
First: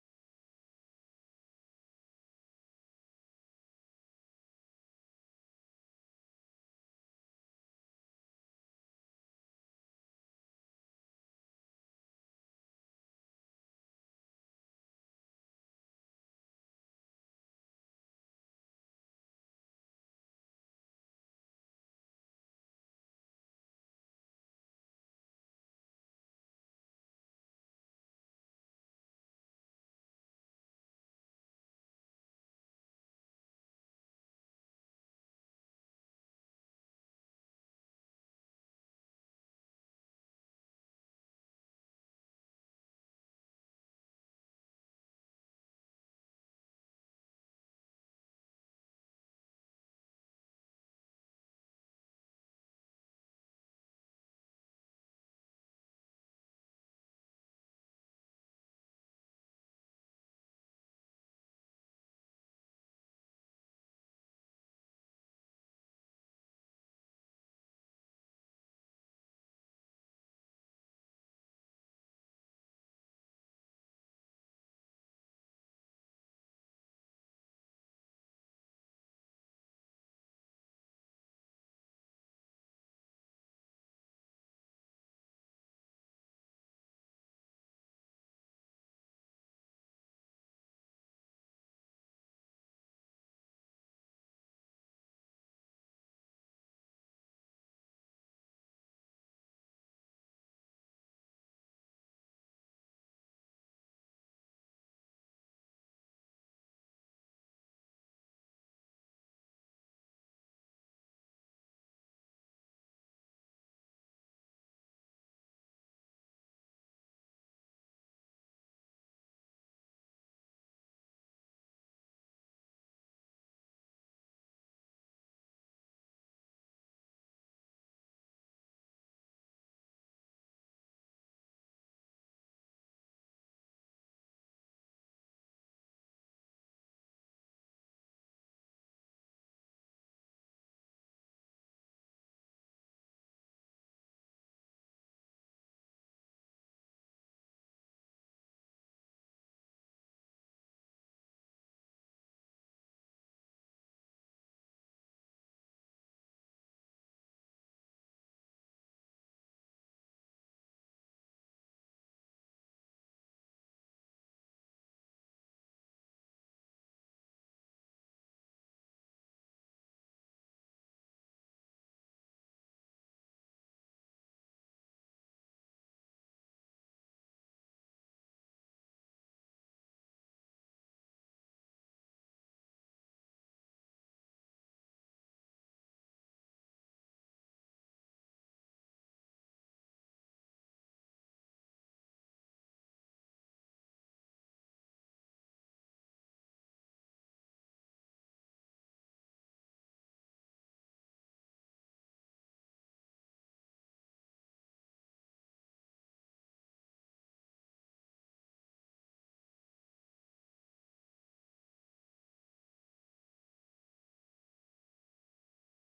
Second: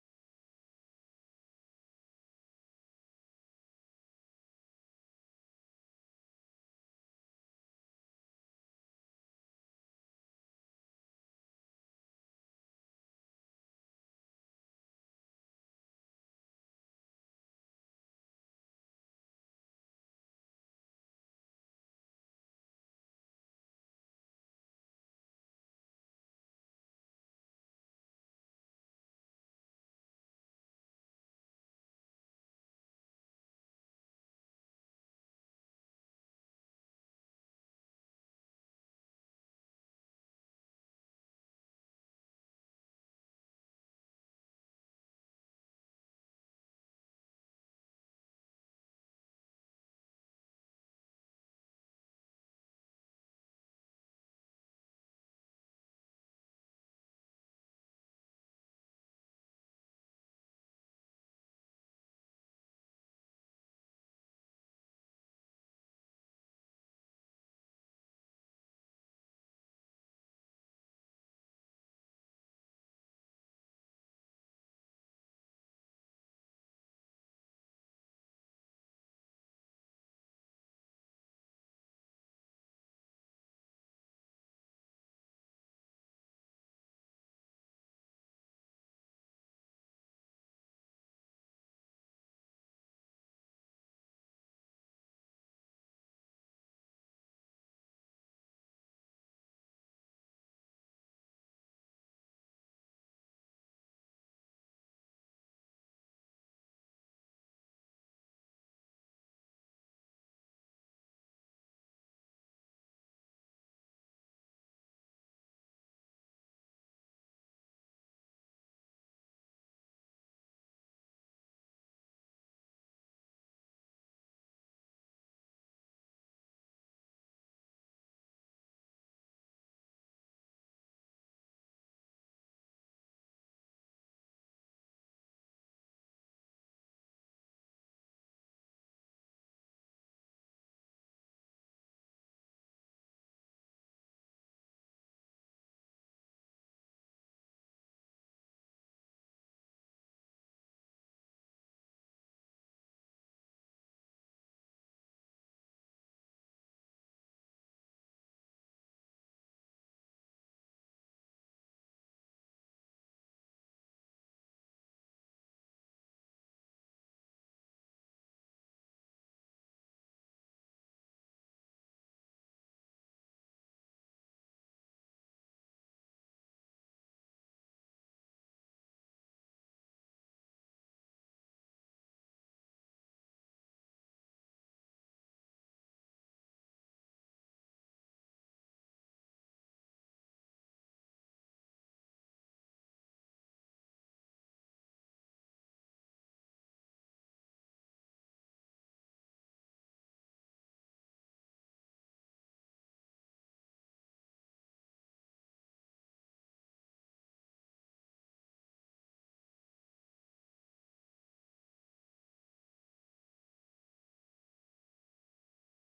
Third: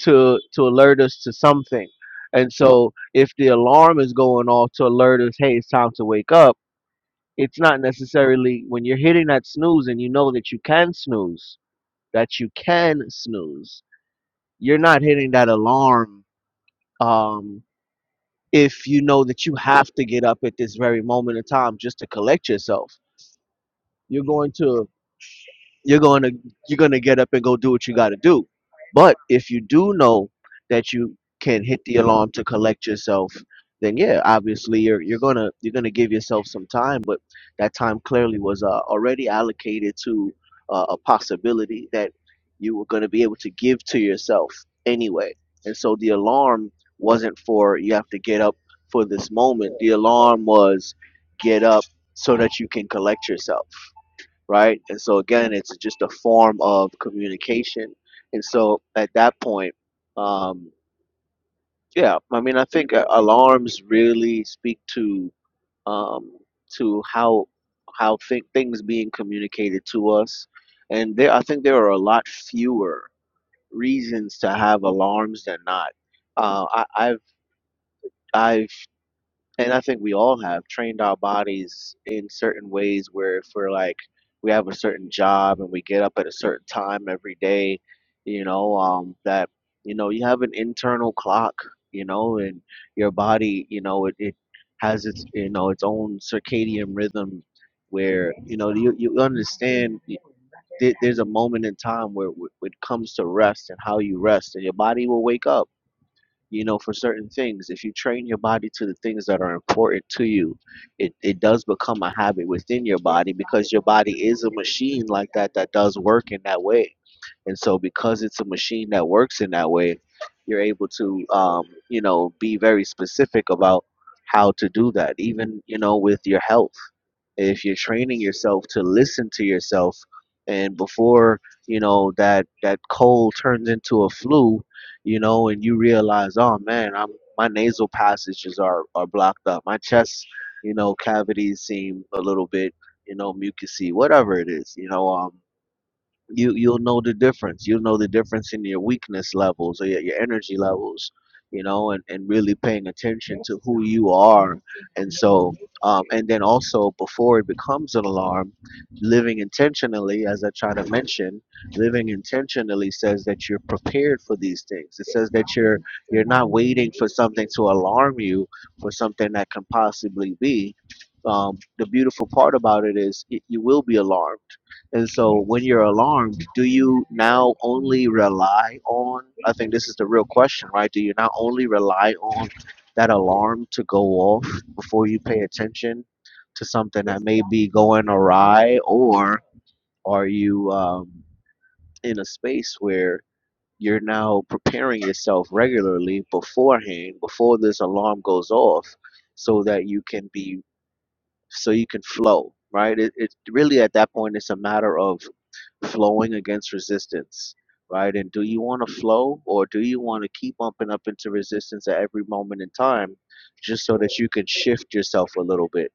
C: to to alert us to something. And so, if the alarm is going off to alert us, hey, it's time to wake up. It's not necessarily when you're hitting that snooze and you know that you can snooze, that you can snooze. You're not hitting that alarm um, if you know that you have to get up at this very moment in time just to collect yourself. You're going to you're going to you're going to get up and go do what you got to do but if you do know that you can hit the alarm to collect yourself then yeah obviously you're you're going to you're going to give yourself some time but that time clearly was uh, already allocated to uh, a possibility that you were going to be able to give to yourself anyway and so the alarm wasn't for you have to get up for this moment the alarm was get up so that you can collect yourself right? And so again, it's just a form of communication. And so at that point, um, yeah, I mean, I think uh, alarms really speak to um, to how how th- things being communicated to us, and there I think there are a lot fewer reasons to have alarms than not. Uh, I, I've I've and I think we all have trained our bodies in certain ways where if we're like we have a certain job and we get up at a certain time every day, you know, um, that you know you have an internal clock, you know, and your body, you know, it, it has its you know its own circadian rhythm where you know you you understand. y- there- There's a moment in time where w- it comes to rest and how you rest, and your body will wake up you know, for certain things. If you train your body to the things that are important to you, it, it does become a habit within your body because your body is a machine like that that does work in that way. And so, because it's a machine that works in that way, you're able to, um, you know, be very specific about how to do that, even, you know, with your health if you're training yourself to listen to yourself and before you know that that cold turns into a flu you know and you realize oh man i'm my nasal passages are are blocked up my chest you know cavities seem a little bit you know mucusy whatever it is you know um you you'll know the difference you'll know the difference in your weakness levels or your, your energy levels you know and, and really paying attention to who you are and so um, and then also before it becomes an alarm living intentionally as i try to mention living intentionally says that you're prepared for these things it says that you're you're not waiting for something to alarm you for something that can possibly be um, the beautiful part about it is it, you will be alarmed and so when you're alarmed, do you now only rely on, I think this is the real question, right? Do you now only rely on that alarm to go off before you pay attention to something that may be going awry, or are you um, in a space where you're now preparing yourself regularly beforehand, before this alarm goes off, so that you can be, so you can flow, right? It, it really at that point, it's a matter of flowing against resistance, right? And do you want to flow or do you want to keep bumping up into resistance at every moment in time just so that you can shift yourself a little bit?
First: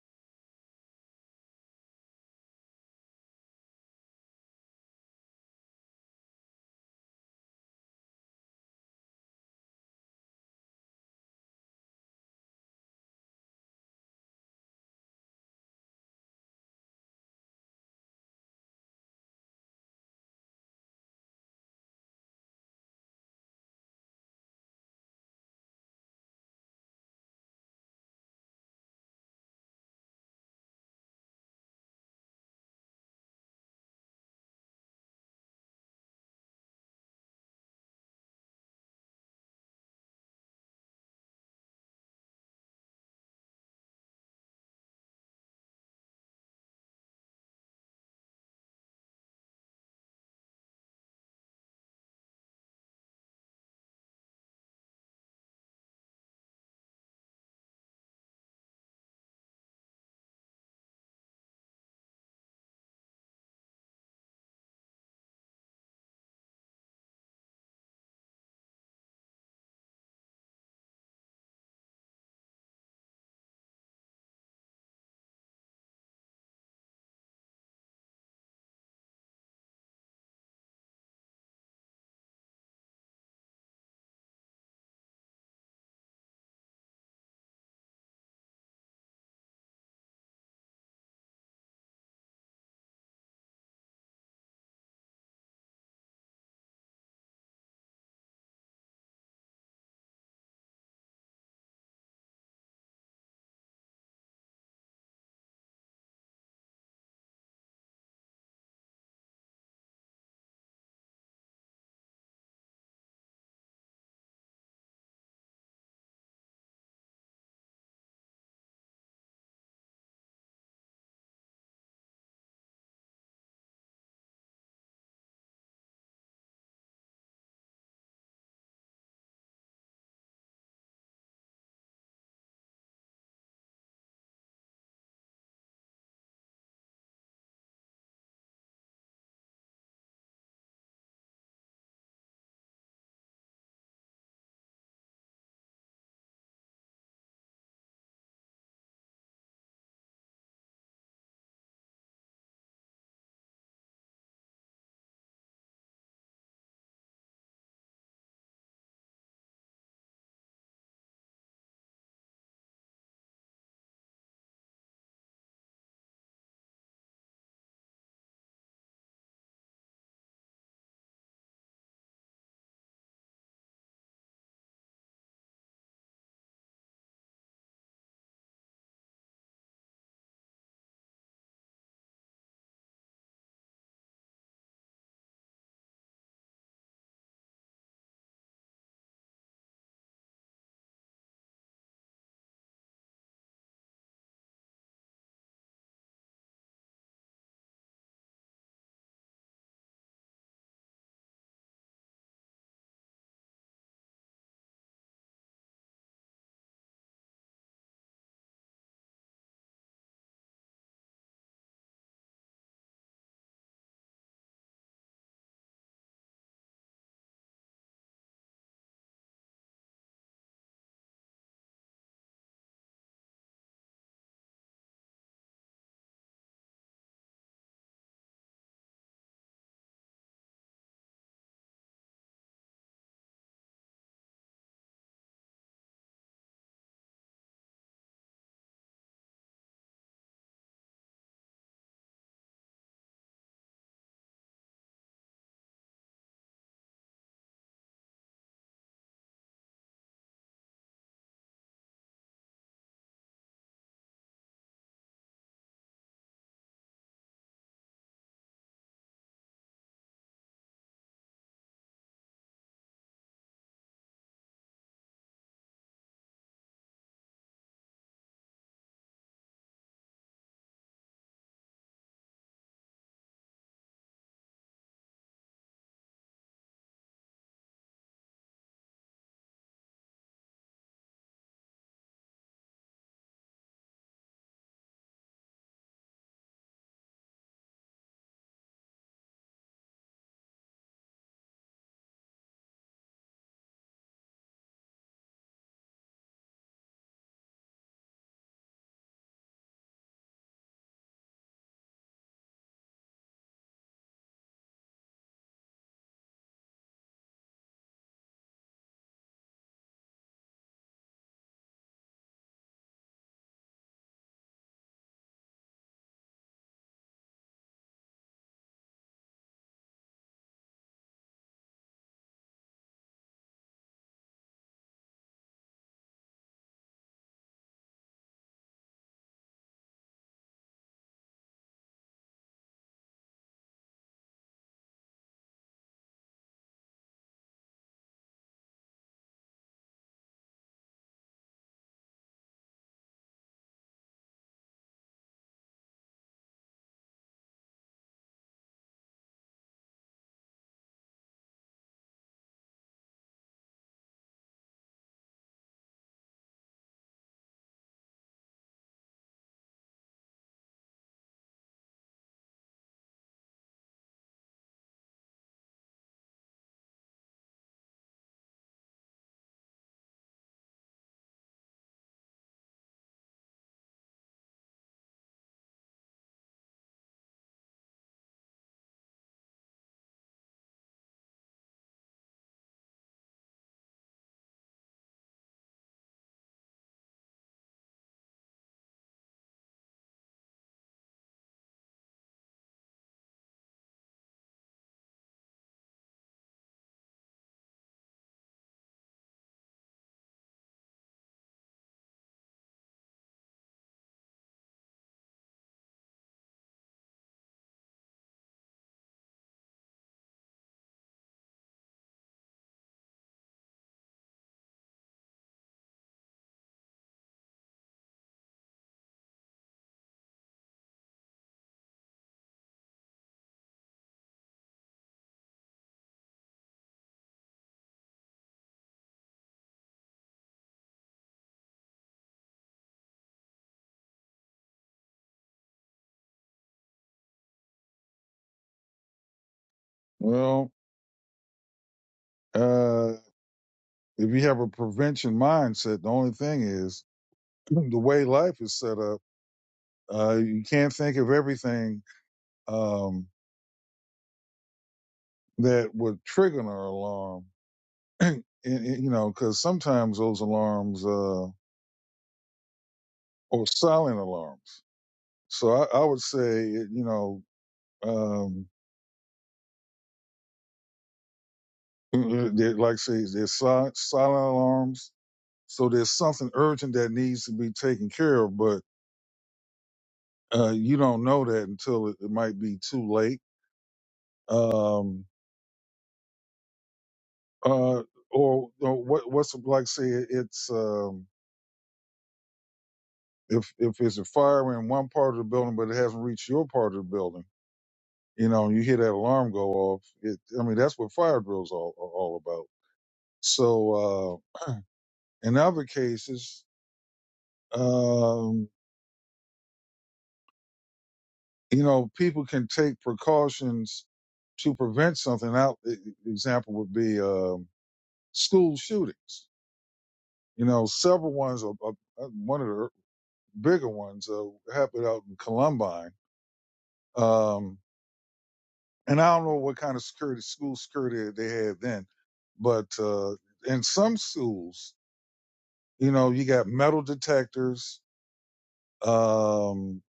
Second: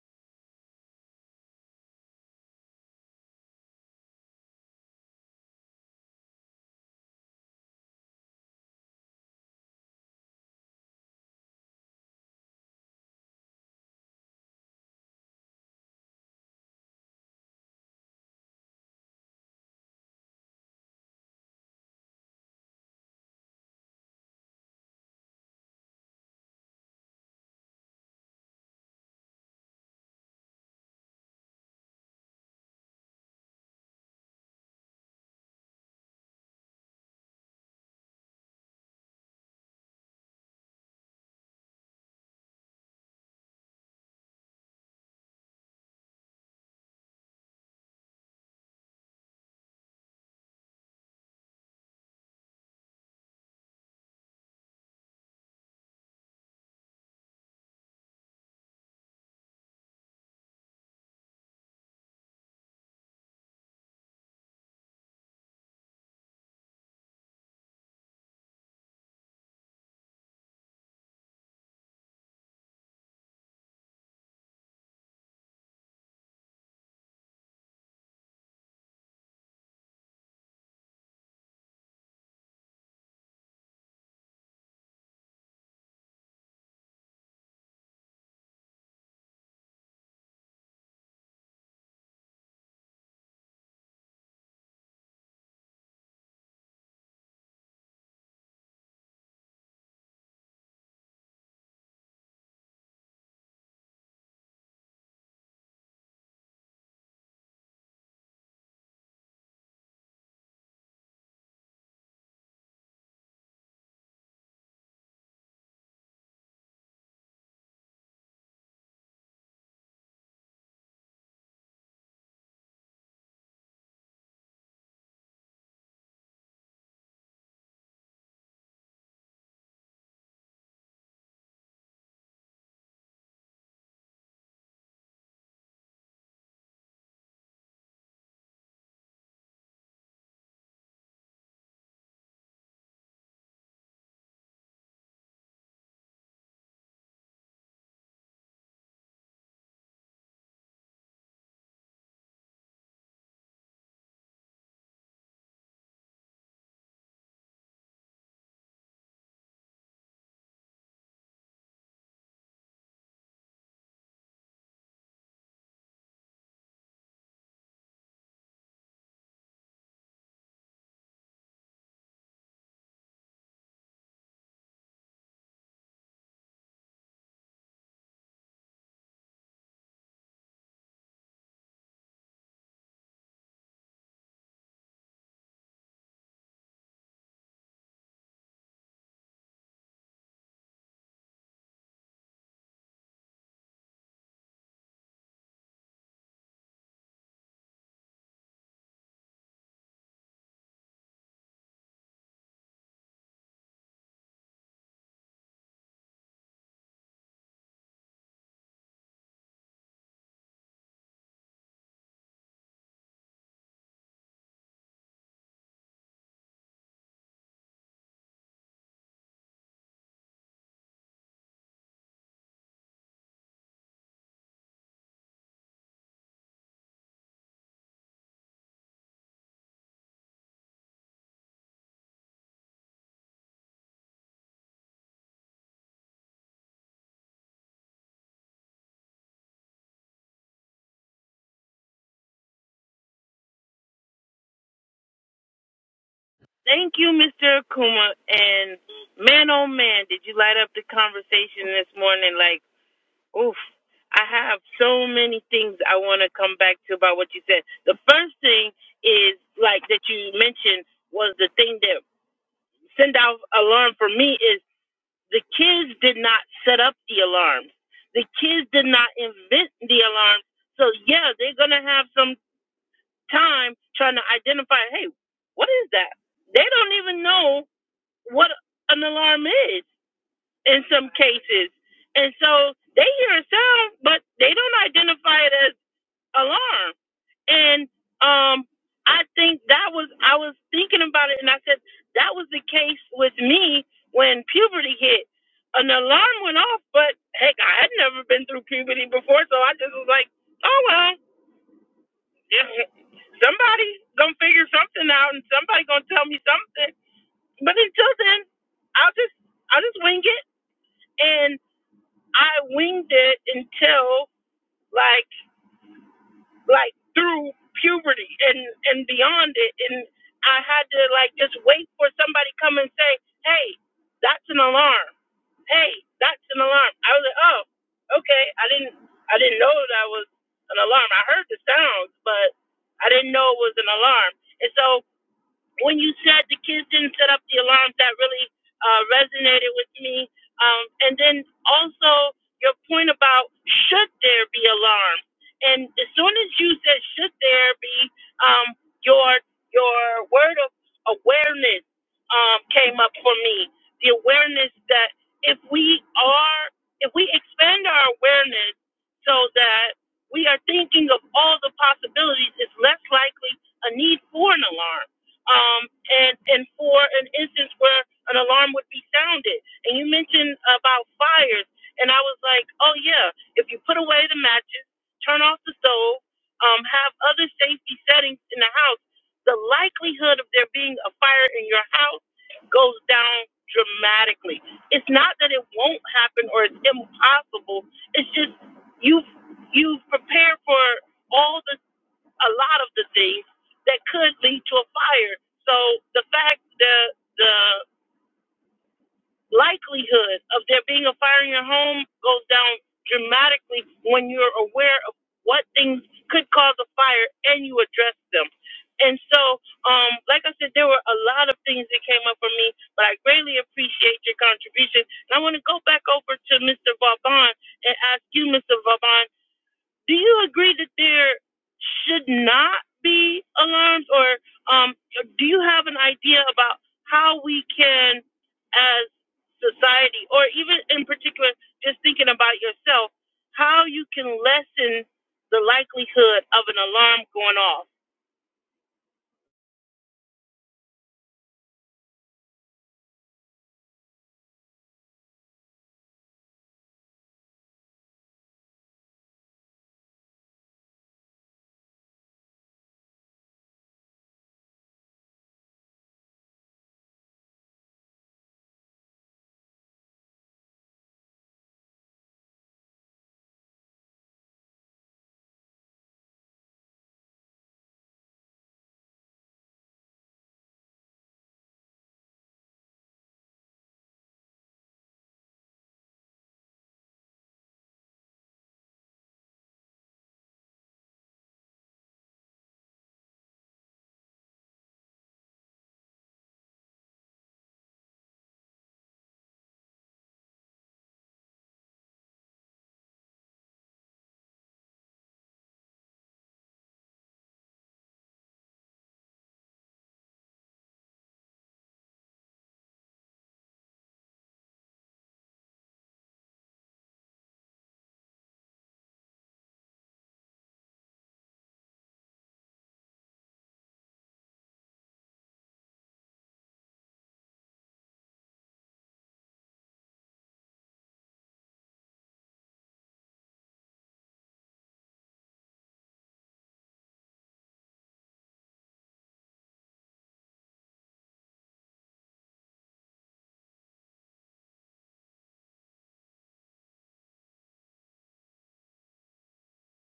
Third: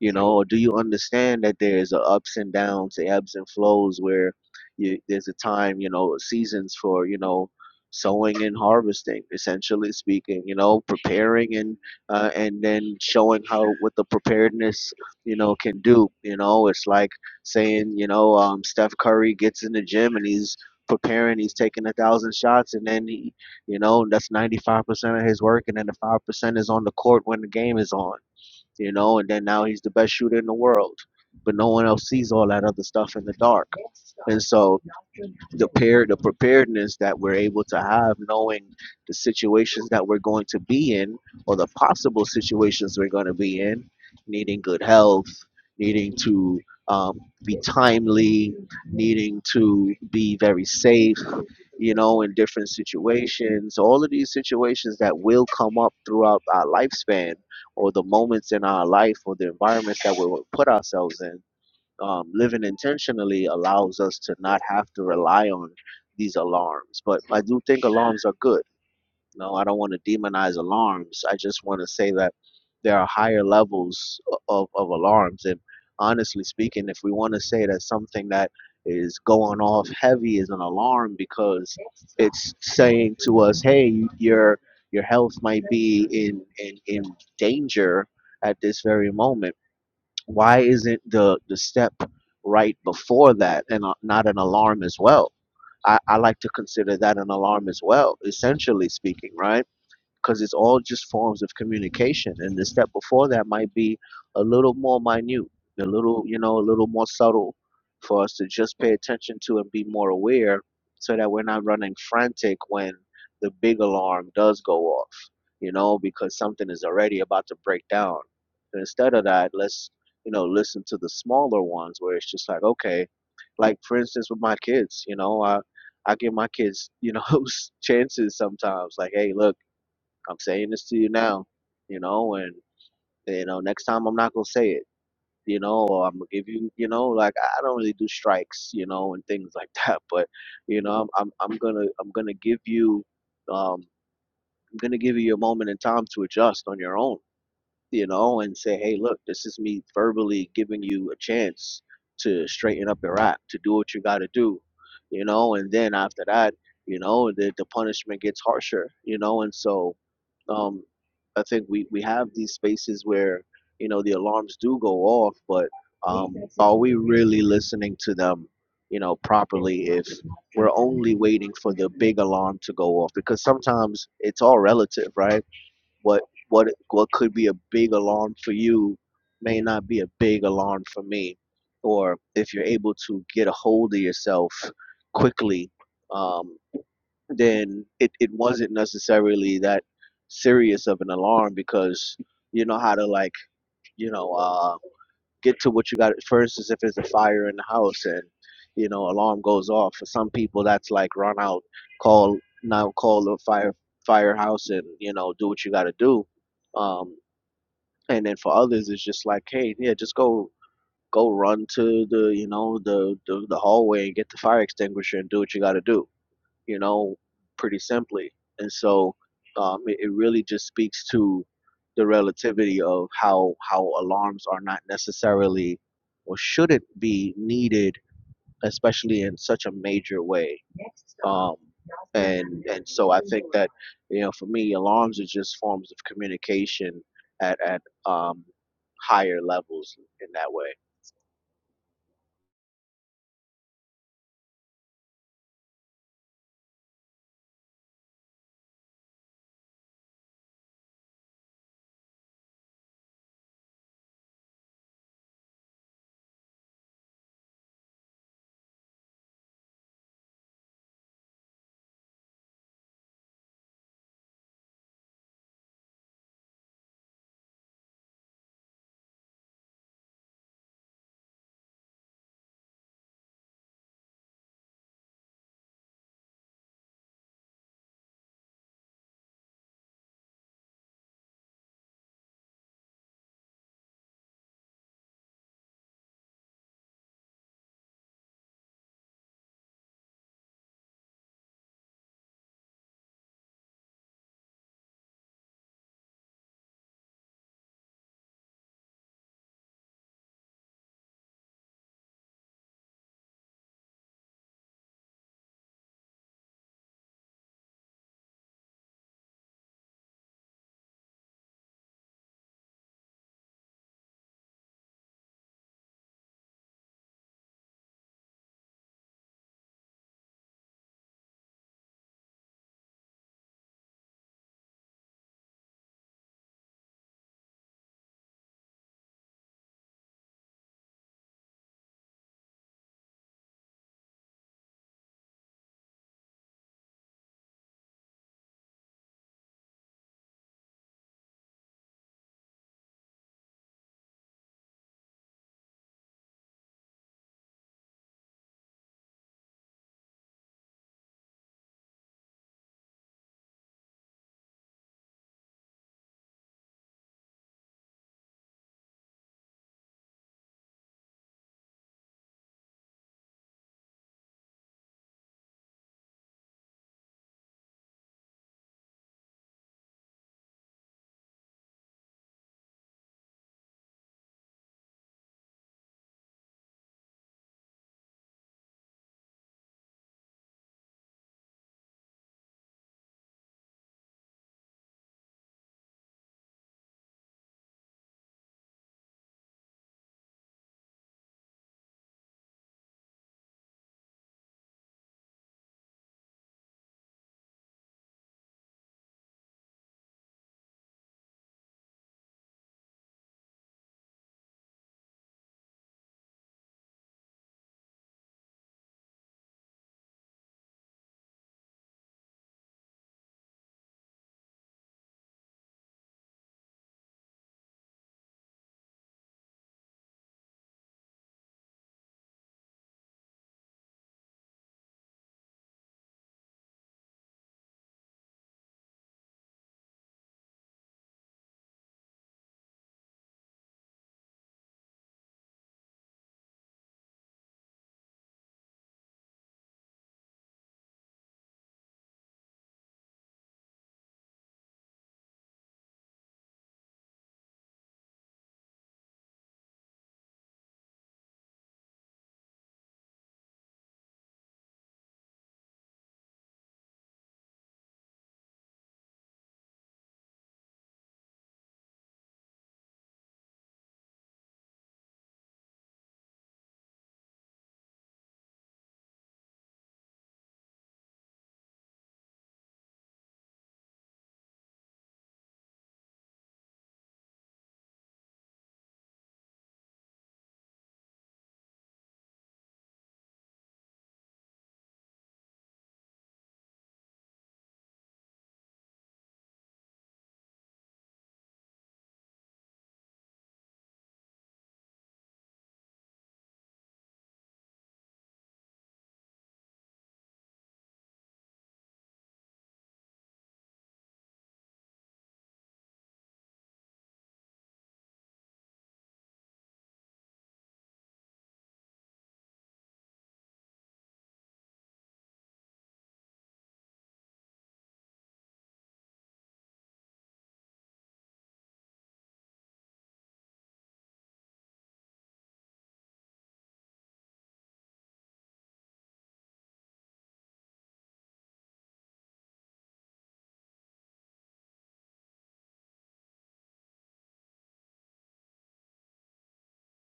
C: you know or do you understand that there's a ups and downs the ebbs and flows where you, there's a time you know seasons for you know sowing and harvesting essentially speaking you know preparing and uh, and then showing how what the preparedness you know can do you know it's like saying you know um, steph curry gets in the gym and he's preparing he's taking a thousand shots and then he you know that's 95% of his work and then the 5% is on the court when the game is on you know, and then now he's the best shooter in the world. But no one else sees all that other stuff in the dark. And so the pair the preparedness that we're able to have, knowing the situations that we're going to be in or the possible situations we're going to be in, needing good health, needing to um, be timely, needing to be very safe, you know, in different situations, all of these situations that will come up throughout our lifespan or the moments in our life or the environments that we will put ourselves in, um, living intentionally allows us to not have to rely on these alarms. But I do think alarms are good no, I don't want to demonize alarms. I just want to say that there are higher levels of, of alarms. And honestly speaking, if we want to say that something that is going off heavy is an alarm because it's saying to us, hey, your your health might be in, in, in danger at this very moment. Why isn't the, the step right before that and uh, not an alarm as well? I, I like to consider that an alarm as well, essentially speaking, right? because it's all just forms of communication. And the step before that might be a little more minute, a little, you know, a little more subtle for us to just pay attention to and be more aware so that we're not running frantic when the big alarm does go off, you know, because something is already about to break down. And instead of that, let's, you know, listen to the smaller ones where it's just like, okay, like for instance with my kids, you know, I I give my kids, you know, chances sometimes like, hey, look, I'm saying this to you now, you know, and you know, next time I'm not gonna say it, you know, or I'm gonna give you, you know, like I don't really do strikes, you know, and things like that. But you know, I'm I'm, I'm gonna I'm gonna give you, um, I'm gonna give you your moment in time to adjust on your own, you know, and say, hey, look, this is me verbally giving you a chance to straighten up your act, to do what you got to do, you know, and then after that, you know, the the punishment gets harsher, you know, and so um, I think we, we have these spaces where you know the alarms do go off, but um, are we really listening to them? You know properly if we're only waiting for the big alarm to go off because sometimes it's all relative, right? What what what could be a big alarm for you may not be a big alarm for me, or if you're able to get a hold of yourself quickly. Um, then it, it wasn't necessarily that serious of an alarm because you know how to like you know uh, get to what you got for instance if there's a fire in the house and you know alarm goes off for some people that's like run out call now call the fire firehouse and you know do what you got to do um, and then for others it's just like hey yeah just go go run to the you know the, the the hallway and get the fire extinguisher and do what you got to do you know, pretty simply. And so um, it, it really just speaks to the relativity of how how alarms are not necessarily or shouldn't be needed, especially in such a major way. Um, and and so I think that you know, for me, alarms are just forms of communication at at um, higher levels in that way.
A: Thank you, Mr. Akuma. And man, oh man, did you light up the conversation this morning? Like Oof. I have so many things I want to come back to about what you said. The first thing is like that you mentioned was the thing that send out alarm for me is the kids did not set up the alarms. The kids did not invent the alarms. So yeah, they're going to have some time trying to identify, "Hey, what is that?" They don't even know what an alarm is in some cases. And so they hear a sound, but they don't identify it as alarm. And um, I think that was, I was thinking about it and I said, that was the case with me when puberty hit. An alarm went off, but heck, I had never been through puberty before, so I just was like, oh well, yeah, somebody gonna figure something out and somebody gonna tell me something. But until then, I'll just I'll just wing it and. I winged it until like like through puberty and and beyond it, and I had to like just wait for somebody come and say, "Hey, that's an alarm. Hey, that's an alarm." I was like, "Oh, okay." I didn't I didn't know that was an alarm. I heard the sounds, but I didn't know it was an alarm. And so when you said the kids didn't set up the alarms, that really uh, resonated with me. Um, and then also your point about should there be alarms? And as soon as you said should there be, um, your your word of awareness um, came up for me. The awareness that if we are if we expand our awareness so that we are thinking of all the possibilities, it's less likely a need for an alarm um, and and for an instance where an alarm would be sounded. And you mentioned about fires, and I was like, oh yeah, if you put away the matches, turn off the stove, um, have other safety settings in the house, the likelihood of there being a fire in your house goes down dramatically. It's not that it won't happen or it's impossible. It's just you've you've prepared for all the a lot of the things that could lead to a fire. So the fact the the likelihood of there being a fire in your home goes down dramatically when you're aware of what things could cause a fire and you address them. And so, um, like I said, there were a lot of things that came up for me, but I greatly appreciate your contribution. And I want to go back over to Mr. Vauban and ask you, Mr. Vauban do you agree that there should not be alarms or um, do you have an idea about how we can as society or even in particular just thinking about yourself how you can lessen the likelihood of an alarm going off
B: Well, uh, if you have a prevention mindset, the only thing is the way life is set up. Uh, you can't think of everything um, that would trigger an alarm. and, and, you know, because sometimes those alarms uh, are silent alarms. So I, I would say, you know, um, they're- like say there's silent, silent alarms. So there's something urgent that needs to be taken care of, but uh, you don't know that until it, it might be too late. Um, uh, or, or what what's it like? Say it's um, if if it's a fire in one part of the building, but it hasn't reached your part of the building. You know, you hear that alarm go off. It, I mean, that's what fire drills all are all about. So uh, in other cases, um, you know, people can take precautions to prevent something. Out e- e- example would be um, school shootings. You know, several ones. Are, are, one of the bigger ones uh, happened out in Columbine. Um, and I don't know what kind of security, school security they had then, but uh, in some schools, you know, you got metal detectors um,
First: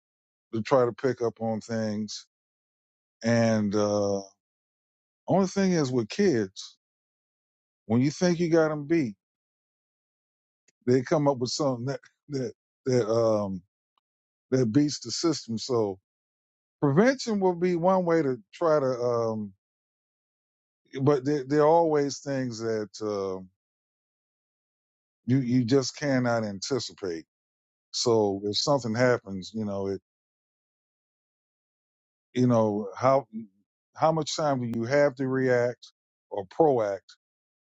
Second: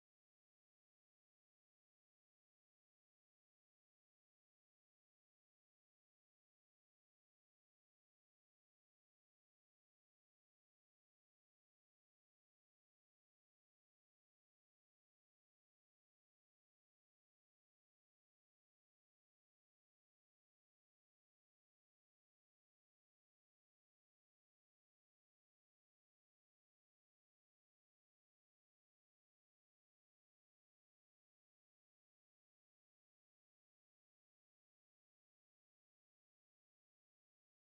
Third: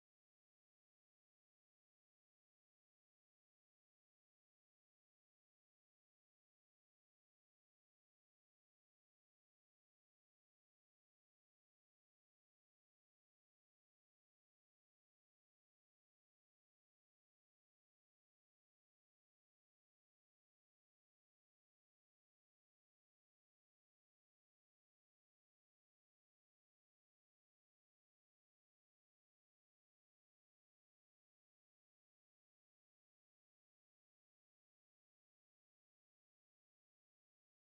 B: to try to pick up on things. And uh, only thing is with kids, when you think you got them beat, they come up with something that that that um, that beats the system. So prevention will be one way to try to. Um, but there, there are always things that uh, you you just cannot anticipate. So if something happens, you know it. You know how how much time do you have to react or proact?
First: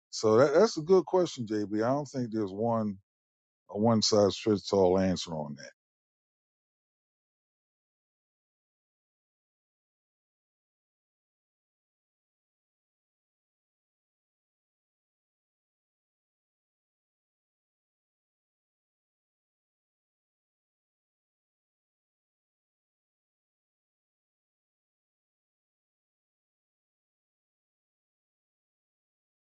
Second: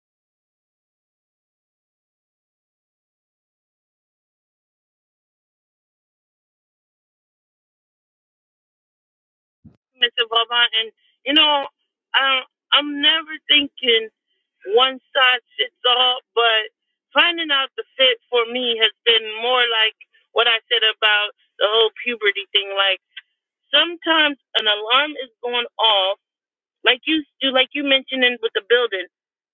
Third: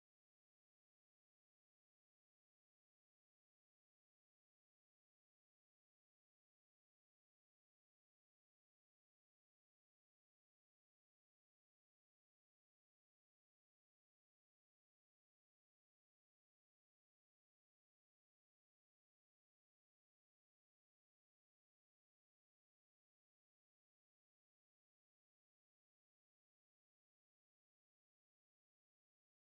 B: So that, that's a good question, JB. I don't think there's one a one size fits all answer on that.
A: mr Vaughn, and you know I, i'm never thinking one size fits all, but finding out the fit for me has been more like what I said about the whole puberty thing. Like sometimes an alarm is going off, like you do, like you mentioned in, with the building.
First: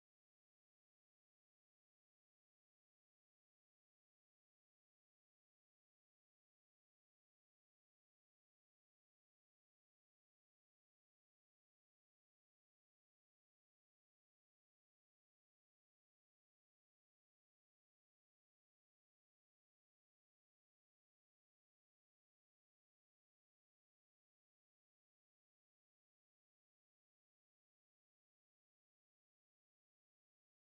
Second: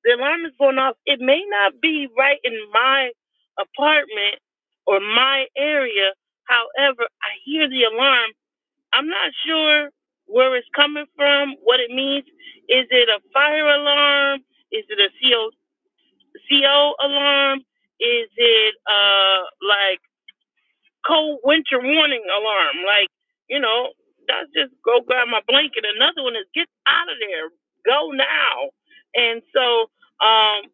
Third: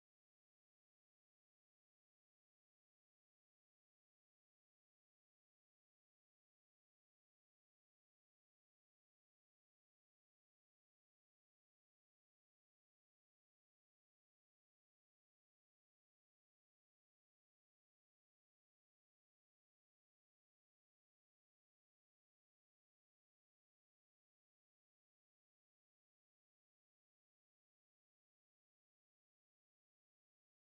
A: The alarm is going off. It may not be right in my apartment or my area. However, I hear the alarm. I'm not sure where it's coming from, what it means. Is it a fire alarm? Is it a co CO alarm? Is it uh like cold winter warning alarm. Like, you know, that's just go grab my blanket. Another one is get out of there. Go now. And so um,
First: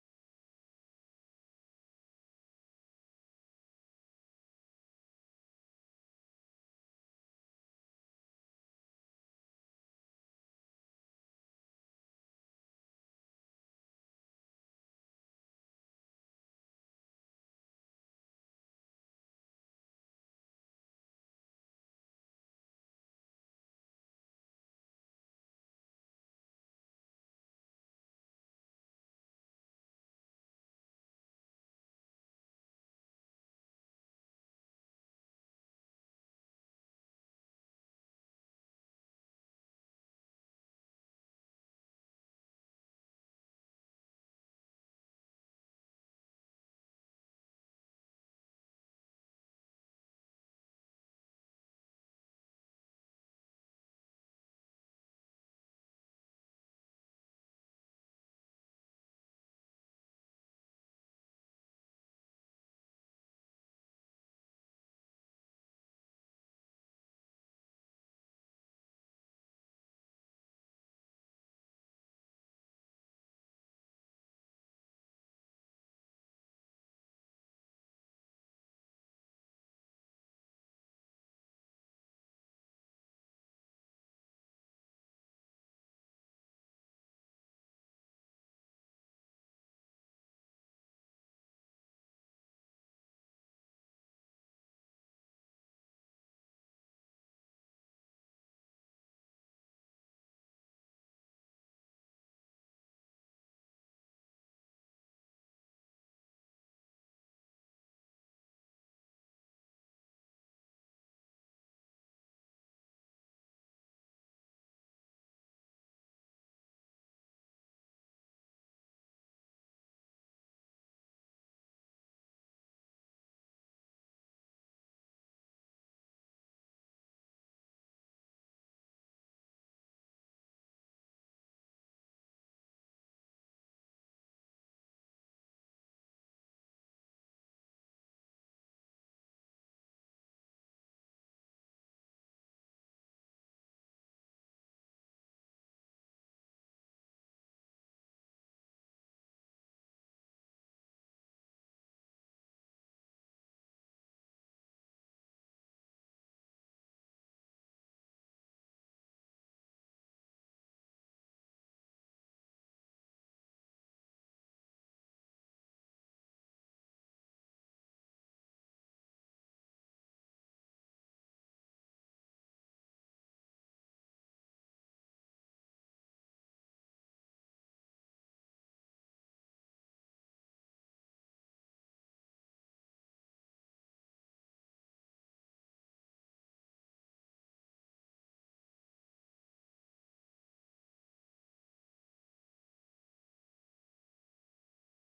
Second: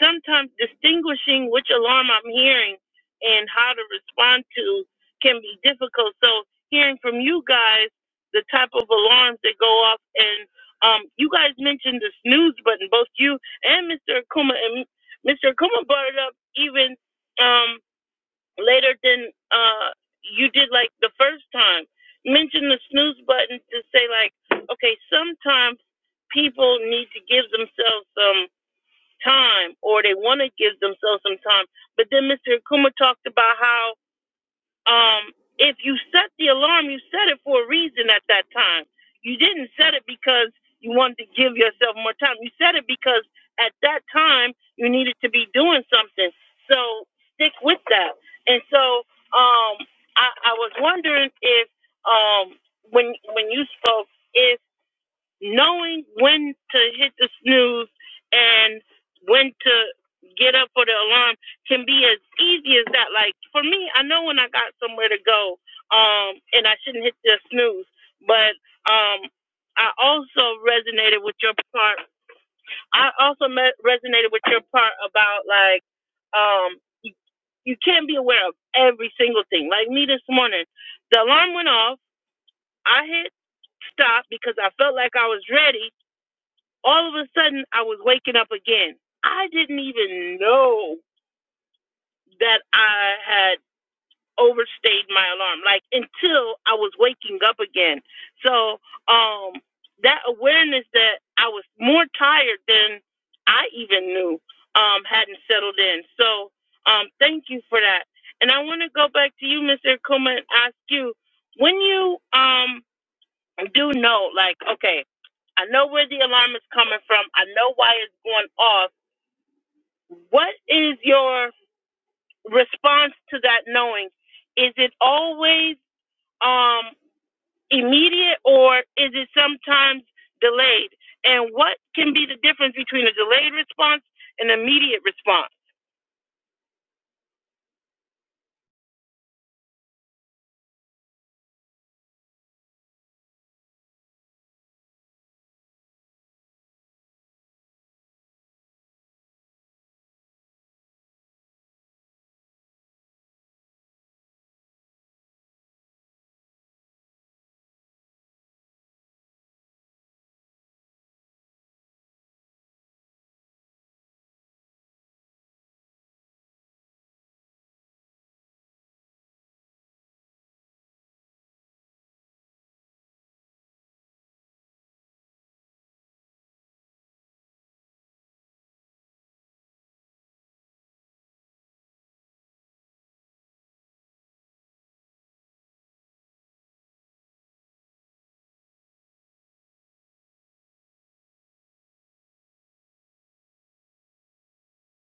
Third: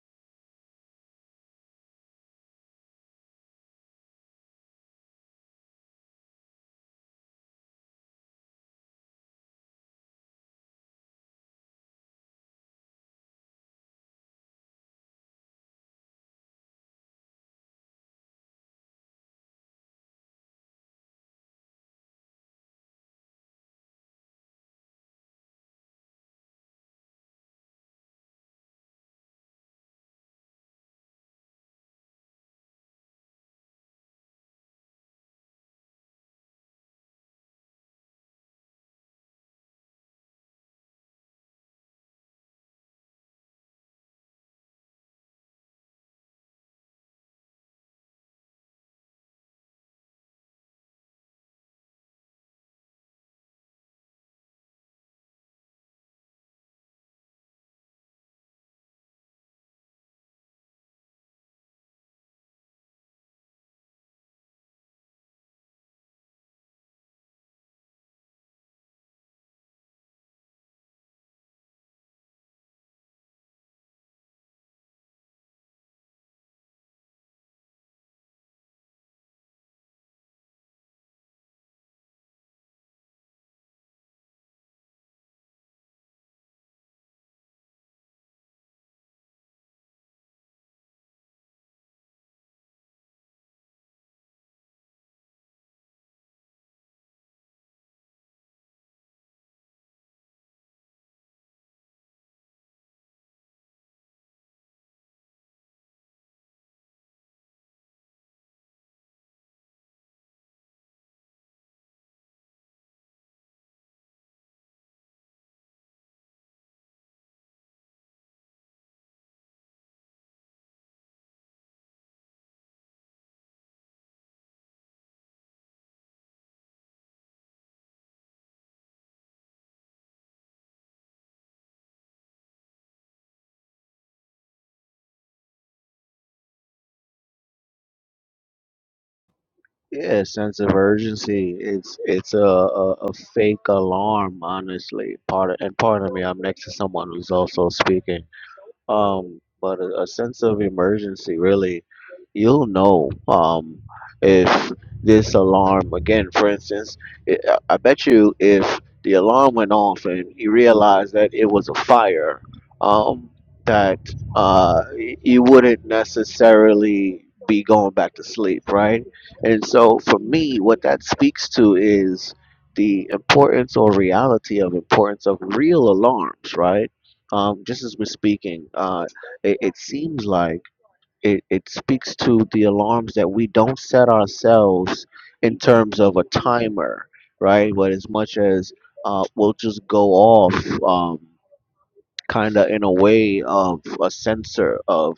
A: sometimes distinguishing which alarm I'm hearing and how to respond to can be difficult. So hearing from you guys the type of alarms that go off and um, you guys mentioned the snooze button, both you and Mr. Akuma and Mr. Akuma brought it up even um, later than uh you did like the first time. Mention the snooze button to say like, okay, sometimes people need to give themselves some time or they want to give themselves some time. But then Mr. Akuma talked about how um, if you set the alarm, you set it for a reason at that time. You didn't set it because you wanted to give yourself more time. You set it because at that time you needed to be doing something. So stick with that. And so um, I, I was wondering if um, when when you spoke, if knowing when to hit the snooze and when to get up for the alarm can be as easy as that. Like for me, I know when I got somewhere to go, um, and I shouldn't hit the snooze. But um, I also resonated with your part. I also me- resonated with your part about like um, you, you can't be aware of every single thing. Like me this morning, the alarm went off. I hit stop because I felt like I was ready all of a sudden I was waking up again. I didn't even know that I had overstayed my alarm, like until I was waking up again. So um, that awareness that I was more tired than I even knew um, hadn't settled in. So um, thank you for that. And I want to go back to you, Mr. Kuma, and ask you when you um, do know, like, okay, I know where the alarm is coming from. I know why it's going off. What is your response to that knowing? Is it always um, immediate or is it sometimes delayed? And what can be the difference between a delayed response and immediate response?
C: Yeah, sense of urgency. It's it's a, a, a fake alarm, honestly. Part and pardon me, I'm next to someone who's also speaking um but a, a sense of emergency really you'll know um if this alarm again for instance it, i I bet you if the alarm went off and you realized that it was a fire um that uh y- you wouldn't necessarily be going back to sleep right and so for me what that speaks to is the importance or reality of importance of real alarms right um, just as we're speaking, uh, it, it seems like it, it speaks to the alarms that we don't set ourselves in terms of a timer, right? But as much as uh, we'll just go off. Um, kind of in a way of a censor of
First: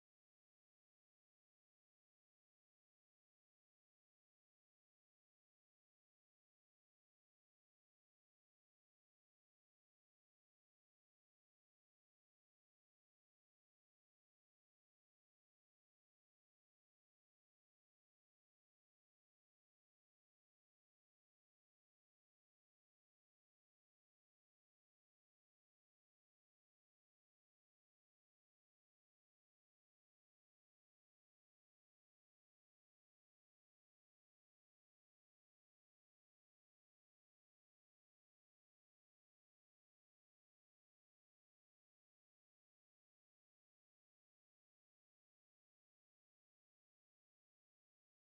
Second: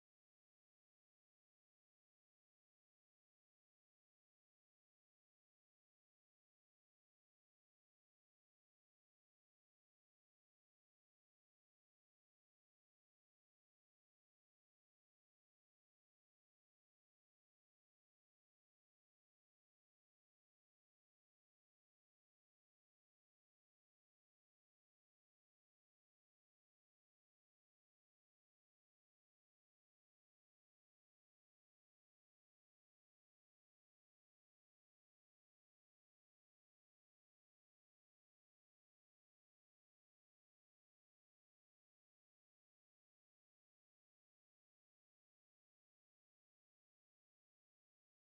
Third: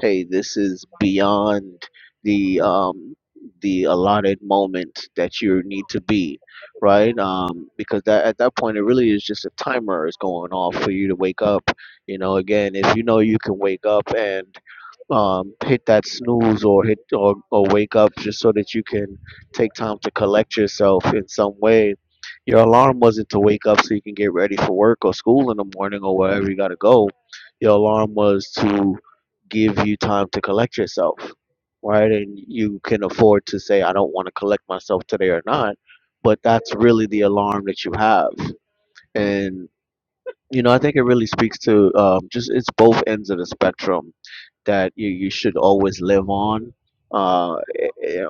C: hey this is beyond the um the allotted moment that you need to be right um because that at that point it really is just a timer is going off for you to wake up you know again if you know you can wake up and um, hit that snooze or hit or, or wake up just so that you can take time to collect yourself in some way. Your alarm wasn't to wake up so you can get ready for work or school in the morning or wherever you got to go. Your alarm was to give you time to collect yourself, right? And you can afford to say, I don't want to collect myself today or not, but that's really the alarm that you have. and. You know, I think it really speaks to um, just it's both ends of the spectrum that you, you should always live on. Uh, eh, eh,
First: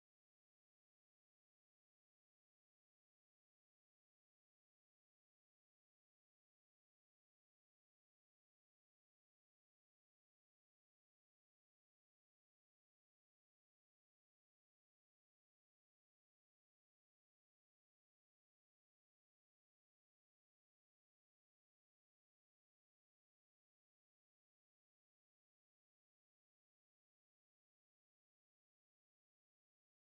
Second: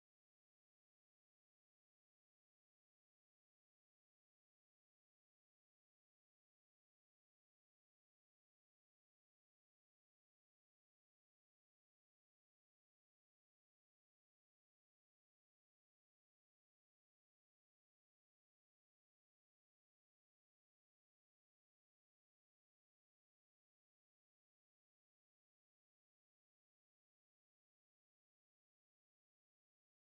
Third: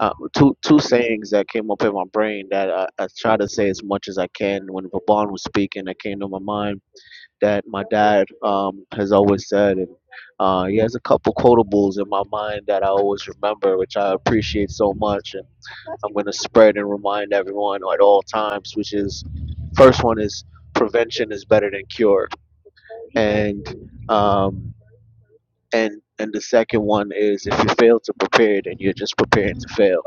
C: uh, two two sayings that came up in my brain that I, I try to say as much as I can when Vaban was speaking that came to my mind that my dad um, has always said, and uh, he has a couple quotables in my mind that I always remember, which I appreciate so much, and I'm going to spread and remind everyone at all times. Which is, first one is prevention is better than cure, and um, and and the second one is if you fail to prepare, then you're just preparing to fail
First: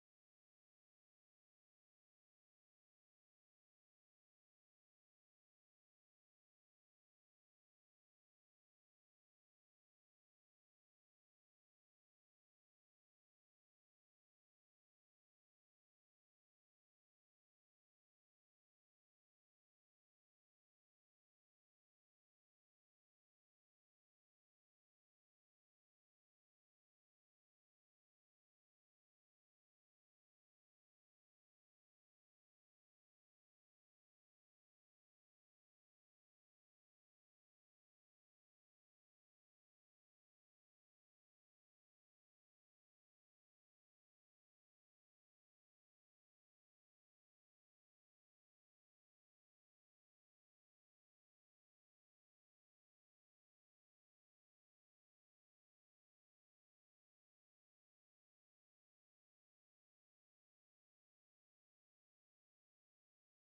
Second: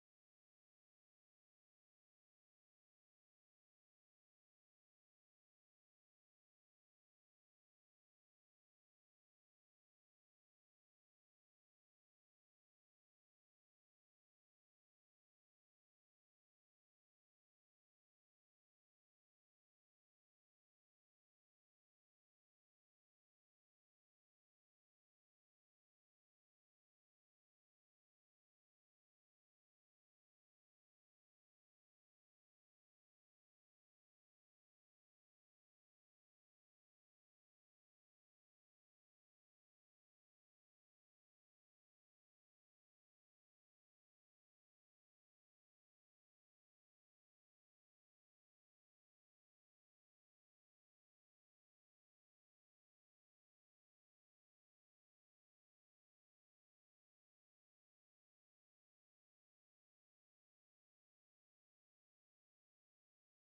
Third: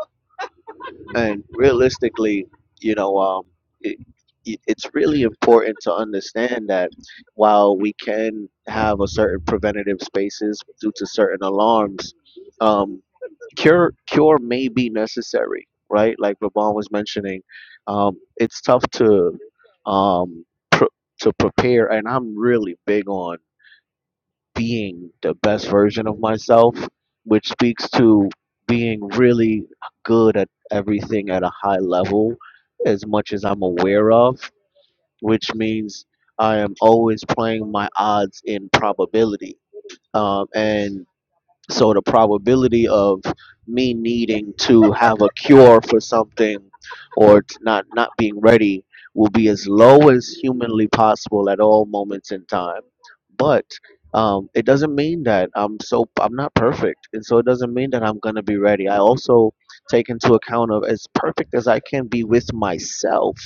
C: and realistically, you know, um, it, it, it's really important to understand that while we can have a certain preventative spaces due to certain alarms, um, cure cure may be necessary, right? Like Raban was mentioning, um, it's tough to um, pr- to prepare, and I'm really big on being the best version of myself, which speaks to being really good at everything at a high level, as much as I'm aware of, which means I am always playing my odds in probability. Um, and so the probability of me needing to have a cure for something or t- not not being ready will be as low as humanly possible at all moments in time. But um, it doesn't mean that I'm so I'm not perfect, and so it doesn't mean that I'm gonna be ready. I also take into account of as perfect as I can be with myself,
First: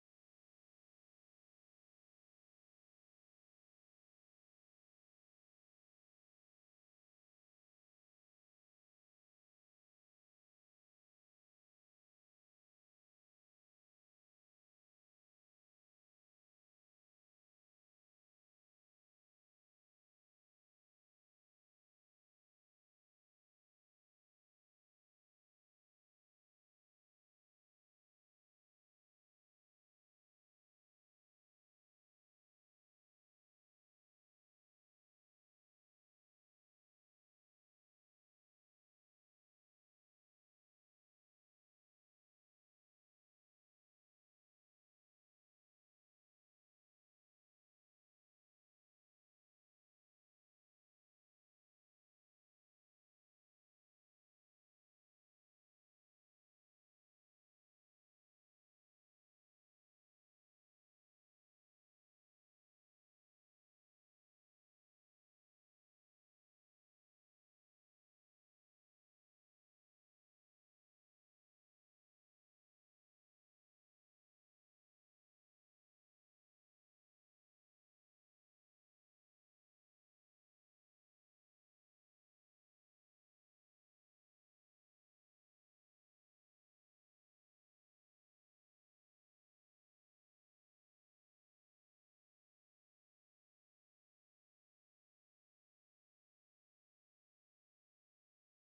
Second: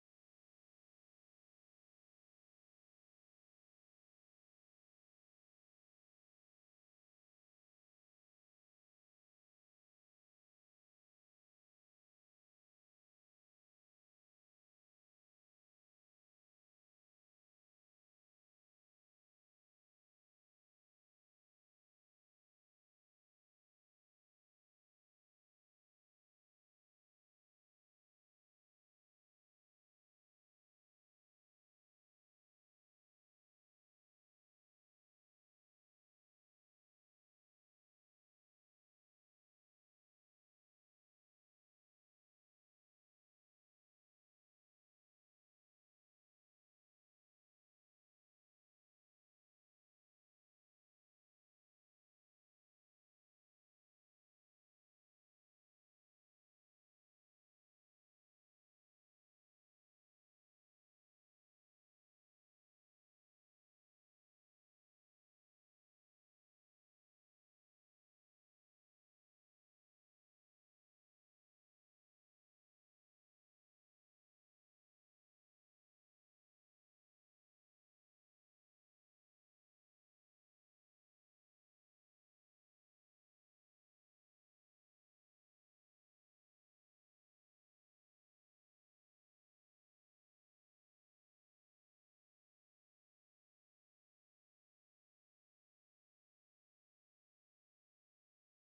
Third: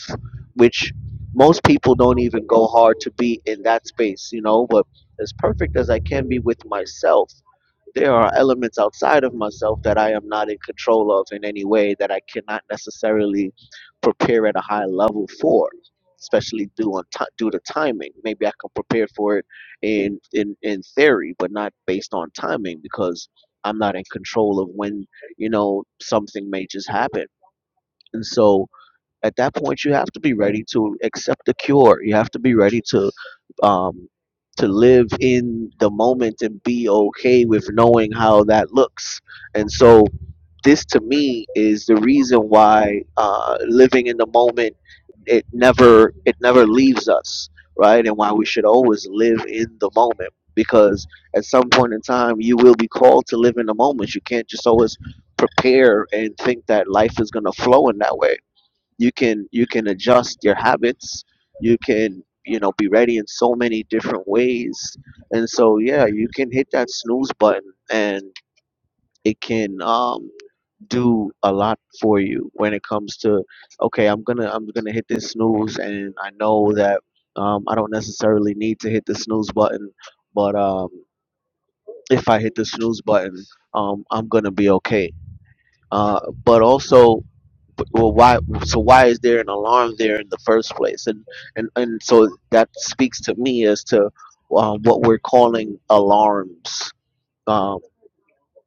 C: which most people don't even go hard to be in that space, you know. But as perfect as I can be with myself there are elements outside of myself that I am not in control of in any way that I cannot necessarily prepare at a high level for, especially due on ti due to timing. Maybe I can prepare for it in in in theory, but not based on timing because I'm not in control of when you know something may just happen. And so at that point you have to be ready to accept the cure you have to be ready to um to live in the moment and be okay with knowing how that looks and so this to me is the reason why uh living in the moment it never it never leaves us right and why we should always live in the moment because at some point in time you will be called to live in the moment you can't just always prepare and think that life is going to flow in that way you can you can adjust your habits you can you know be ready in so many different ways and so yeah you can hit that snooze button and it can um do a lot for you when it comes to okay i'm gonna i'm gonna hit this snooze and i know that um i don't necessarily need to hit the snooze button but um if i hit the snooze button um i'm gonna be okay uh but also well why so why is there an alarm there in the first place and and and so that speaks to me as to um, what we're calling alarms um,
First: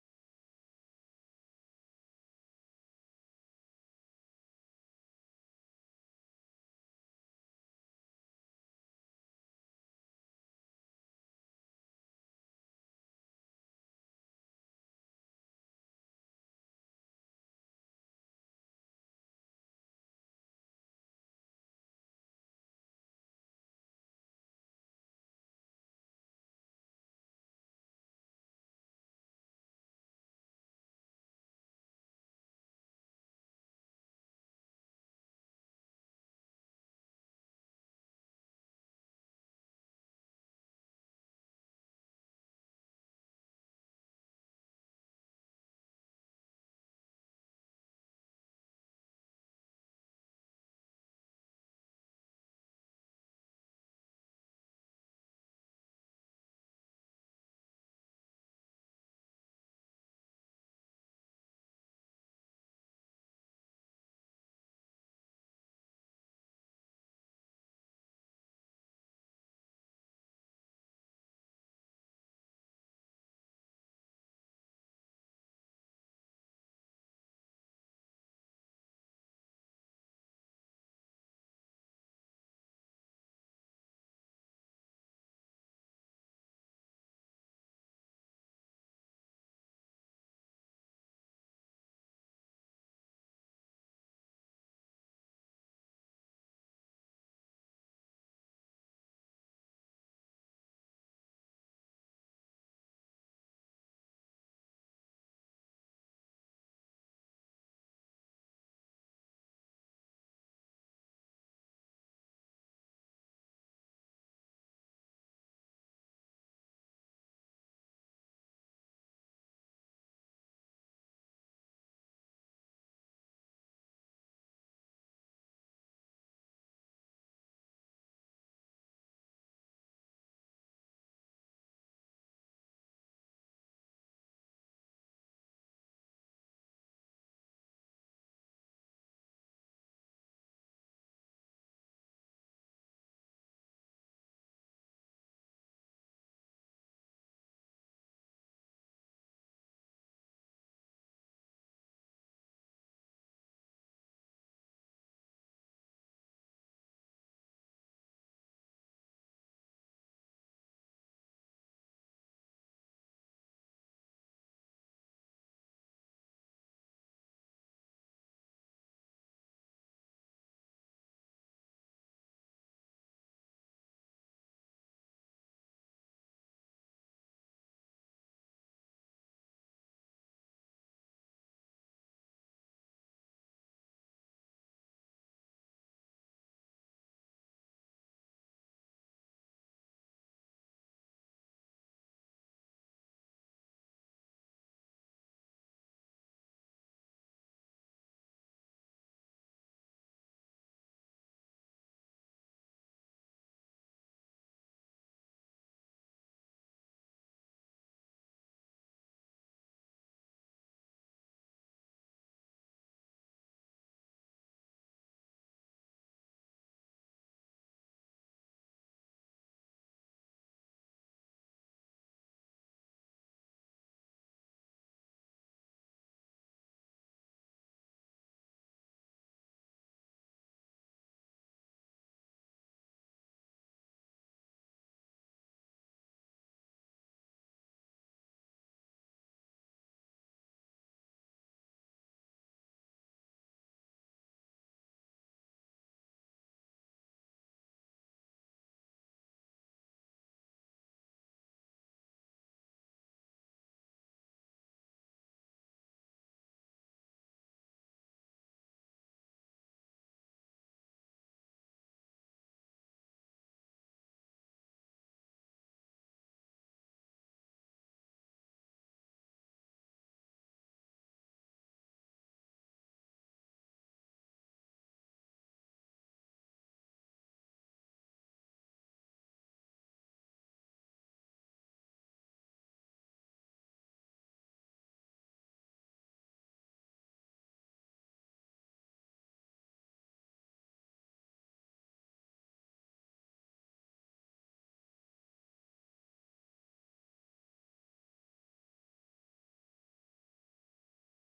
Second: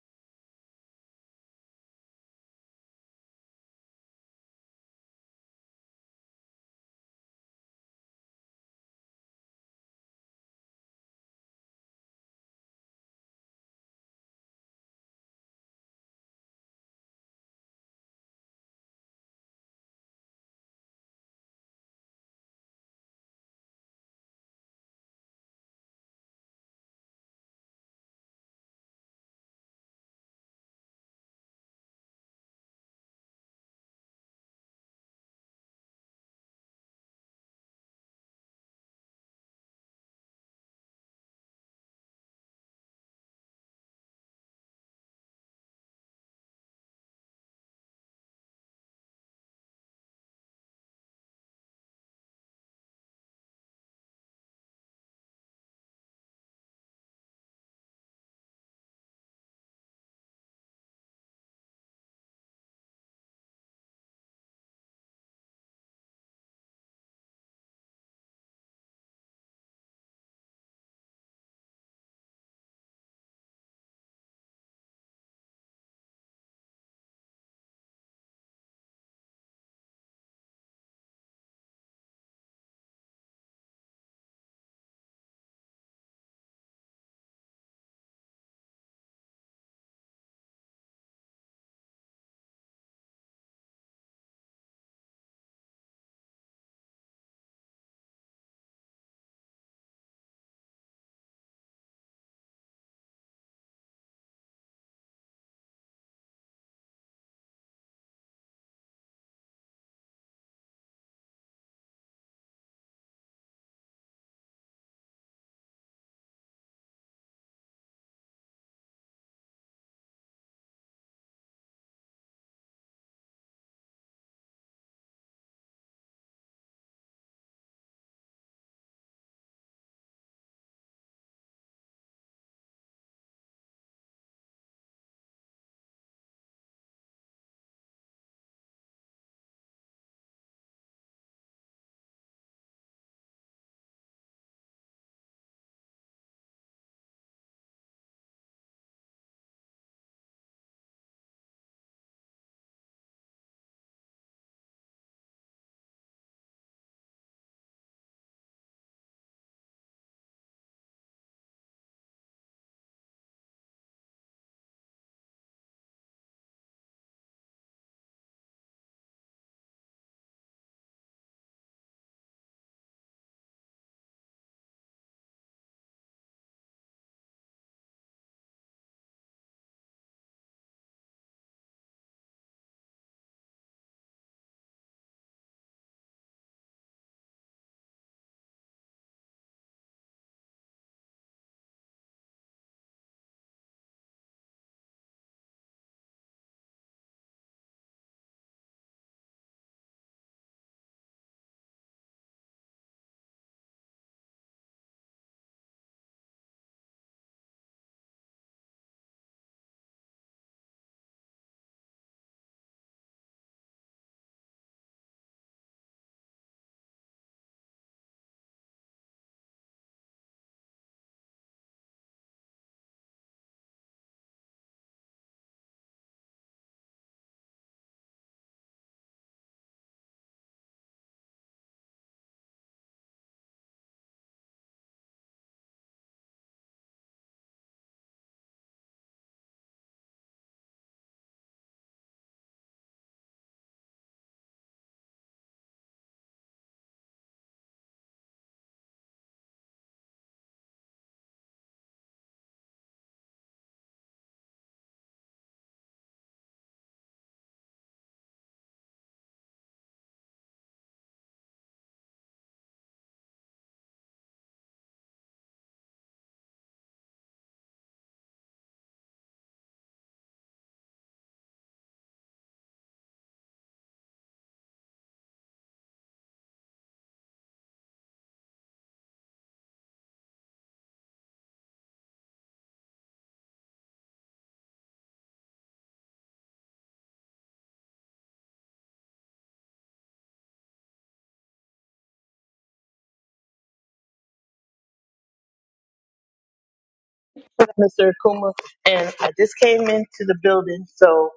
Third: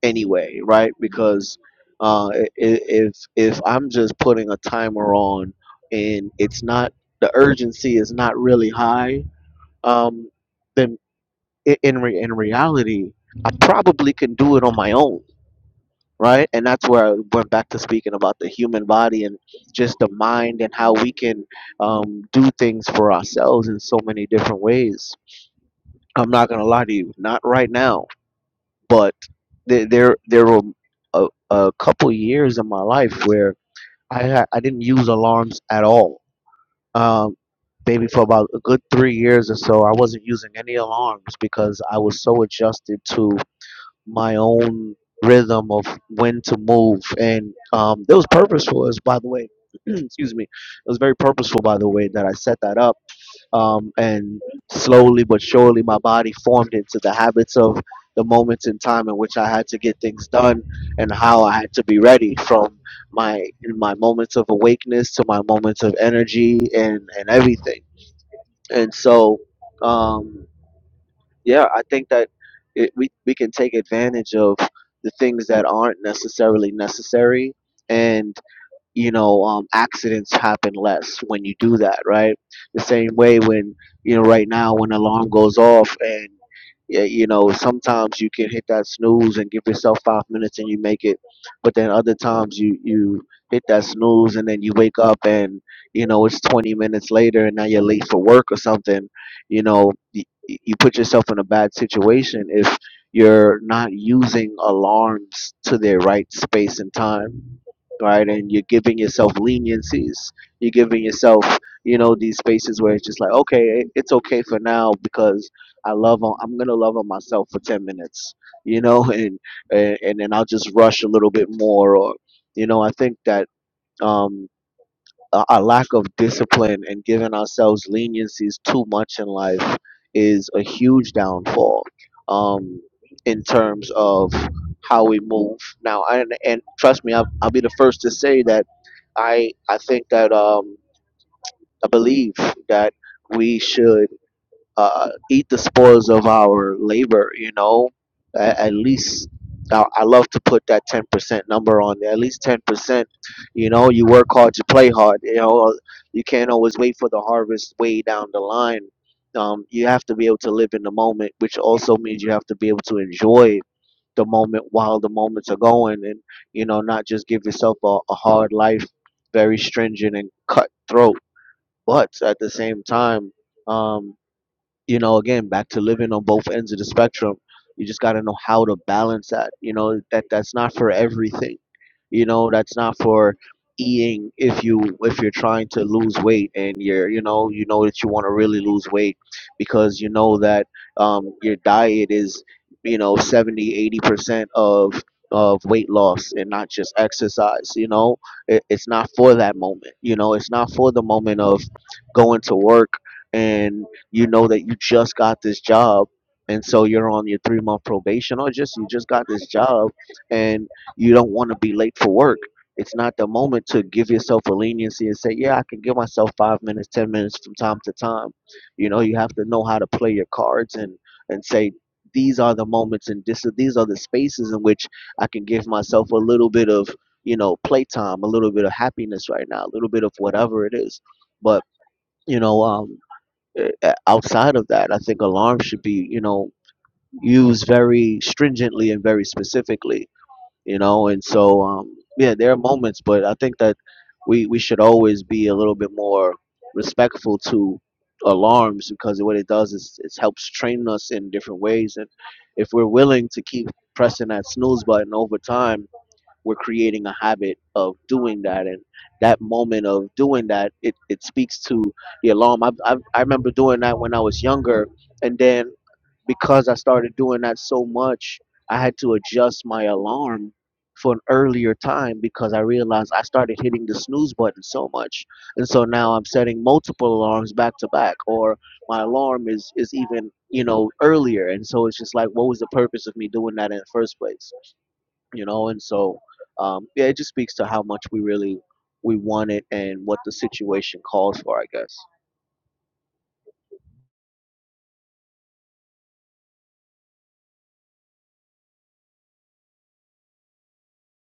C: anyway right because uh, i- i- if if i'm just putting a timer on and it's not the urgency is not really high um, then i- in re- in reality i probably can do it on my own right? And that's where I went back to speaking about the human body and just the mind and how we can um, do things for ourselves in so many different ways. I'm not gonna lie to you, not right now, but there there, there were a, a couple years in my life where I ha- I didn't use alarms at all. Um, maybe for about a good three years or so, I wasn't using any alarms because I was so adjusted to my own rhythm of when to move and um it was purposeful as by the way excuse me it was very purposeful by the way that i set that up um and slowly but surely my body formed into the habits of the moments in time in which i had to get things done and how i had to be ready from my my moments of awakeness to my moments of energy and and everything and so Um, yeah, I think that it, we we can take advantage of the things that aren't necessarily necessary and you know um, accidents happen less when you do that right the same way when you know right now when alarm goes off and y- you know sometimes you can hit that snooze and give yourself five minutes and you make it but then other times you you hit that snooze and then you wake up and you know it's 20 minutes later and now you're late for work or something you know y- y- you put yourself in a bad situation if you're not using alarms to their right space and time right? And you're giving yourself leniencies. You're giving yourself, you know, these spaces where it's just like, okay, it- it's okay for now because I love on. I'm gonna love on myself for ten minutes, you know, and and, and then I'll just rush a little bit more, or you know, I think that. Um, a, a lack of discipline and giving ourselves leniencies too much in life is a huge downfall um, in terms of how we move now and, and trust me I'll, I'll be the first to say that i i think that um, i believe that we should uh, eat the spoils of our labor. You know, at, at least I, I love to put that ten percent number on there. At least ten percent. You know, you work hard, you play hard. You know, you can't always wait for the harvest way down the line. Um, you have to be able to live in the moment, which also means you have to be able to enjoy the moment while the moments are going, and you know, not just give yourself a, a hard life, very stringent and cutthroat. But at the same time. Um, you know, again, back to living on both ends of the spectrum. You just got to know how to balance that. You know, that that's not for everything. You know, that's not for eating if you if you're trying to lose weight and you're you know you know that you want to really lose weight because you know that um, your diet is you know 70 80 percent of of weight loss and not just exercise you know it, it's not for that moment you know it's not for the moment of going to work and you know that you just got this job and so you're on your three month probation or just you just got this job and you don't want to be late for work it's not the moment to give yourself a leniency and say yeah i can give myself five minutes ten minutes from time to time you know you have to know how to play your cards and and say these are the moments and this, these are the spaces in which i can give myself a little bit of you know playtime a little bit of happiness right now a little bit of whatever it is but you know um uh, uh, Outside of that, I think alarms should be, you know, used very stringently and very specifically, you know. And so, um, yeah, there are moments, but I think that we we should always be a little bit more respectful to alarms because what it does is it helps train us in different ways. And if we're willing to keep pressing that snooze button over time we're creating a habit of doing that and that moment of doing that it, it speaks to the alarm I, I, I remember doing that when i was younger and then because i started doing that so much i had to adjust my alarm for an earlier time because i realized i started hitting the snooze button so much and so now i'm setting multiple alarms back to back or my alarm is is even you know earlier and so it's just like what was the purpose of me doing that in the first place you know and so um, yeah it just speaks to how much we really we want it and what the situation calls for i guess
A: Mr. Akuma, and I just came into the building, so.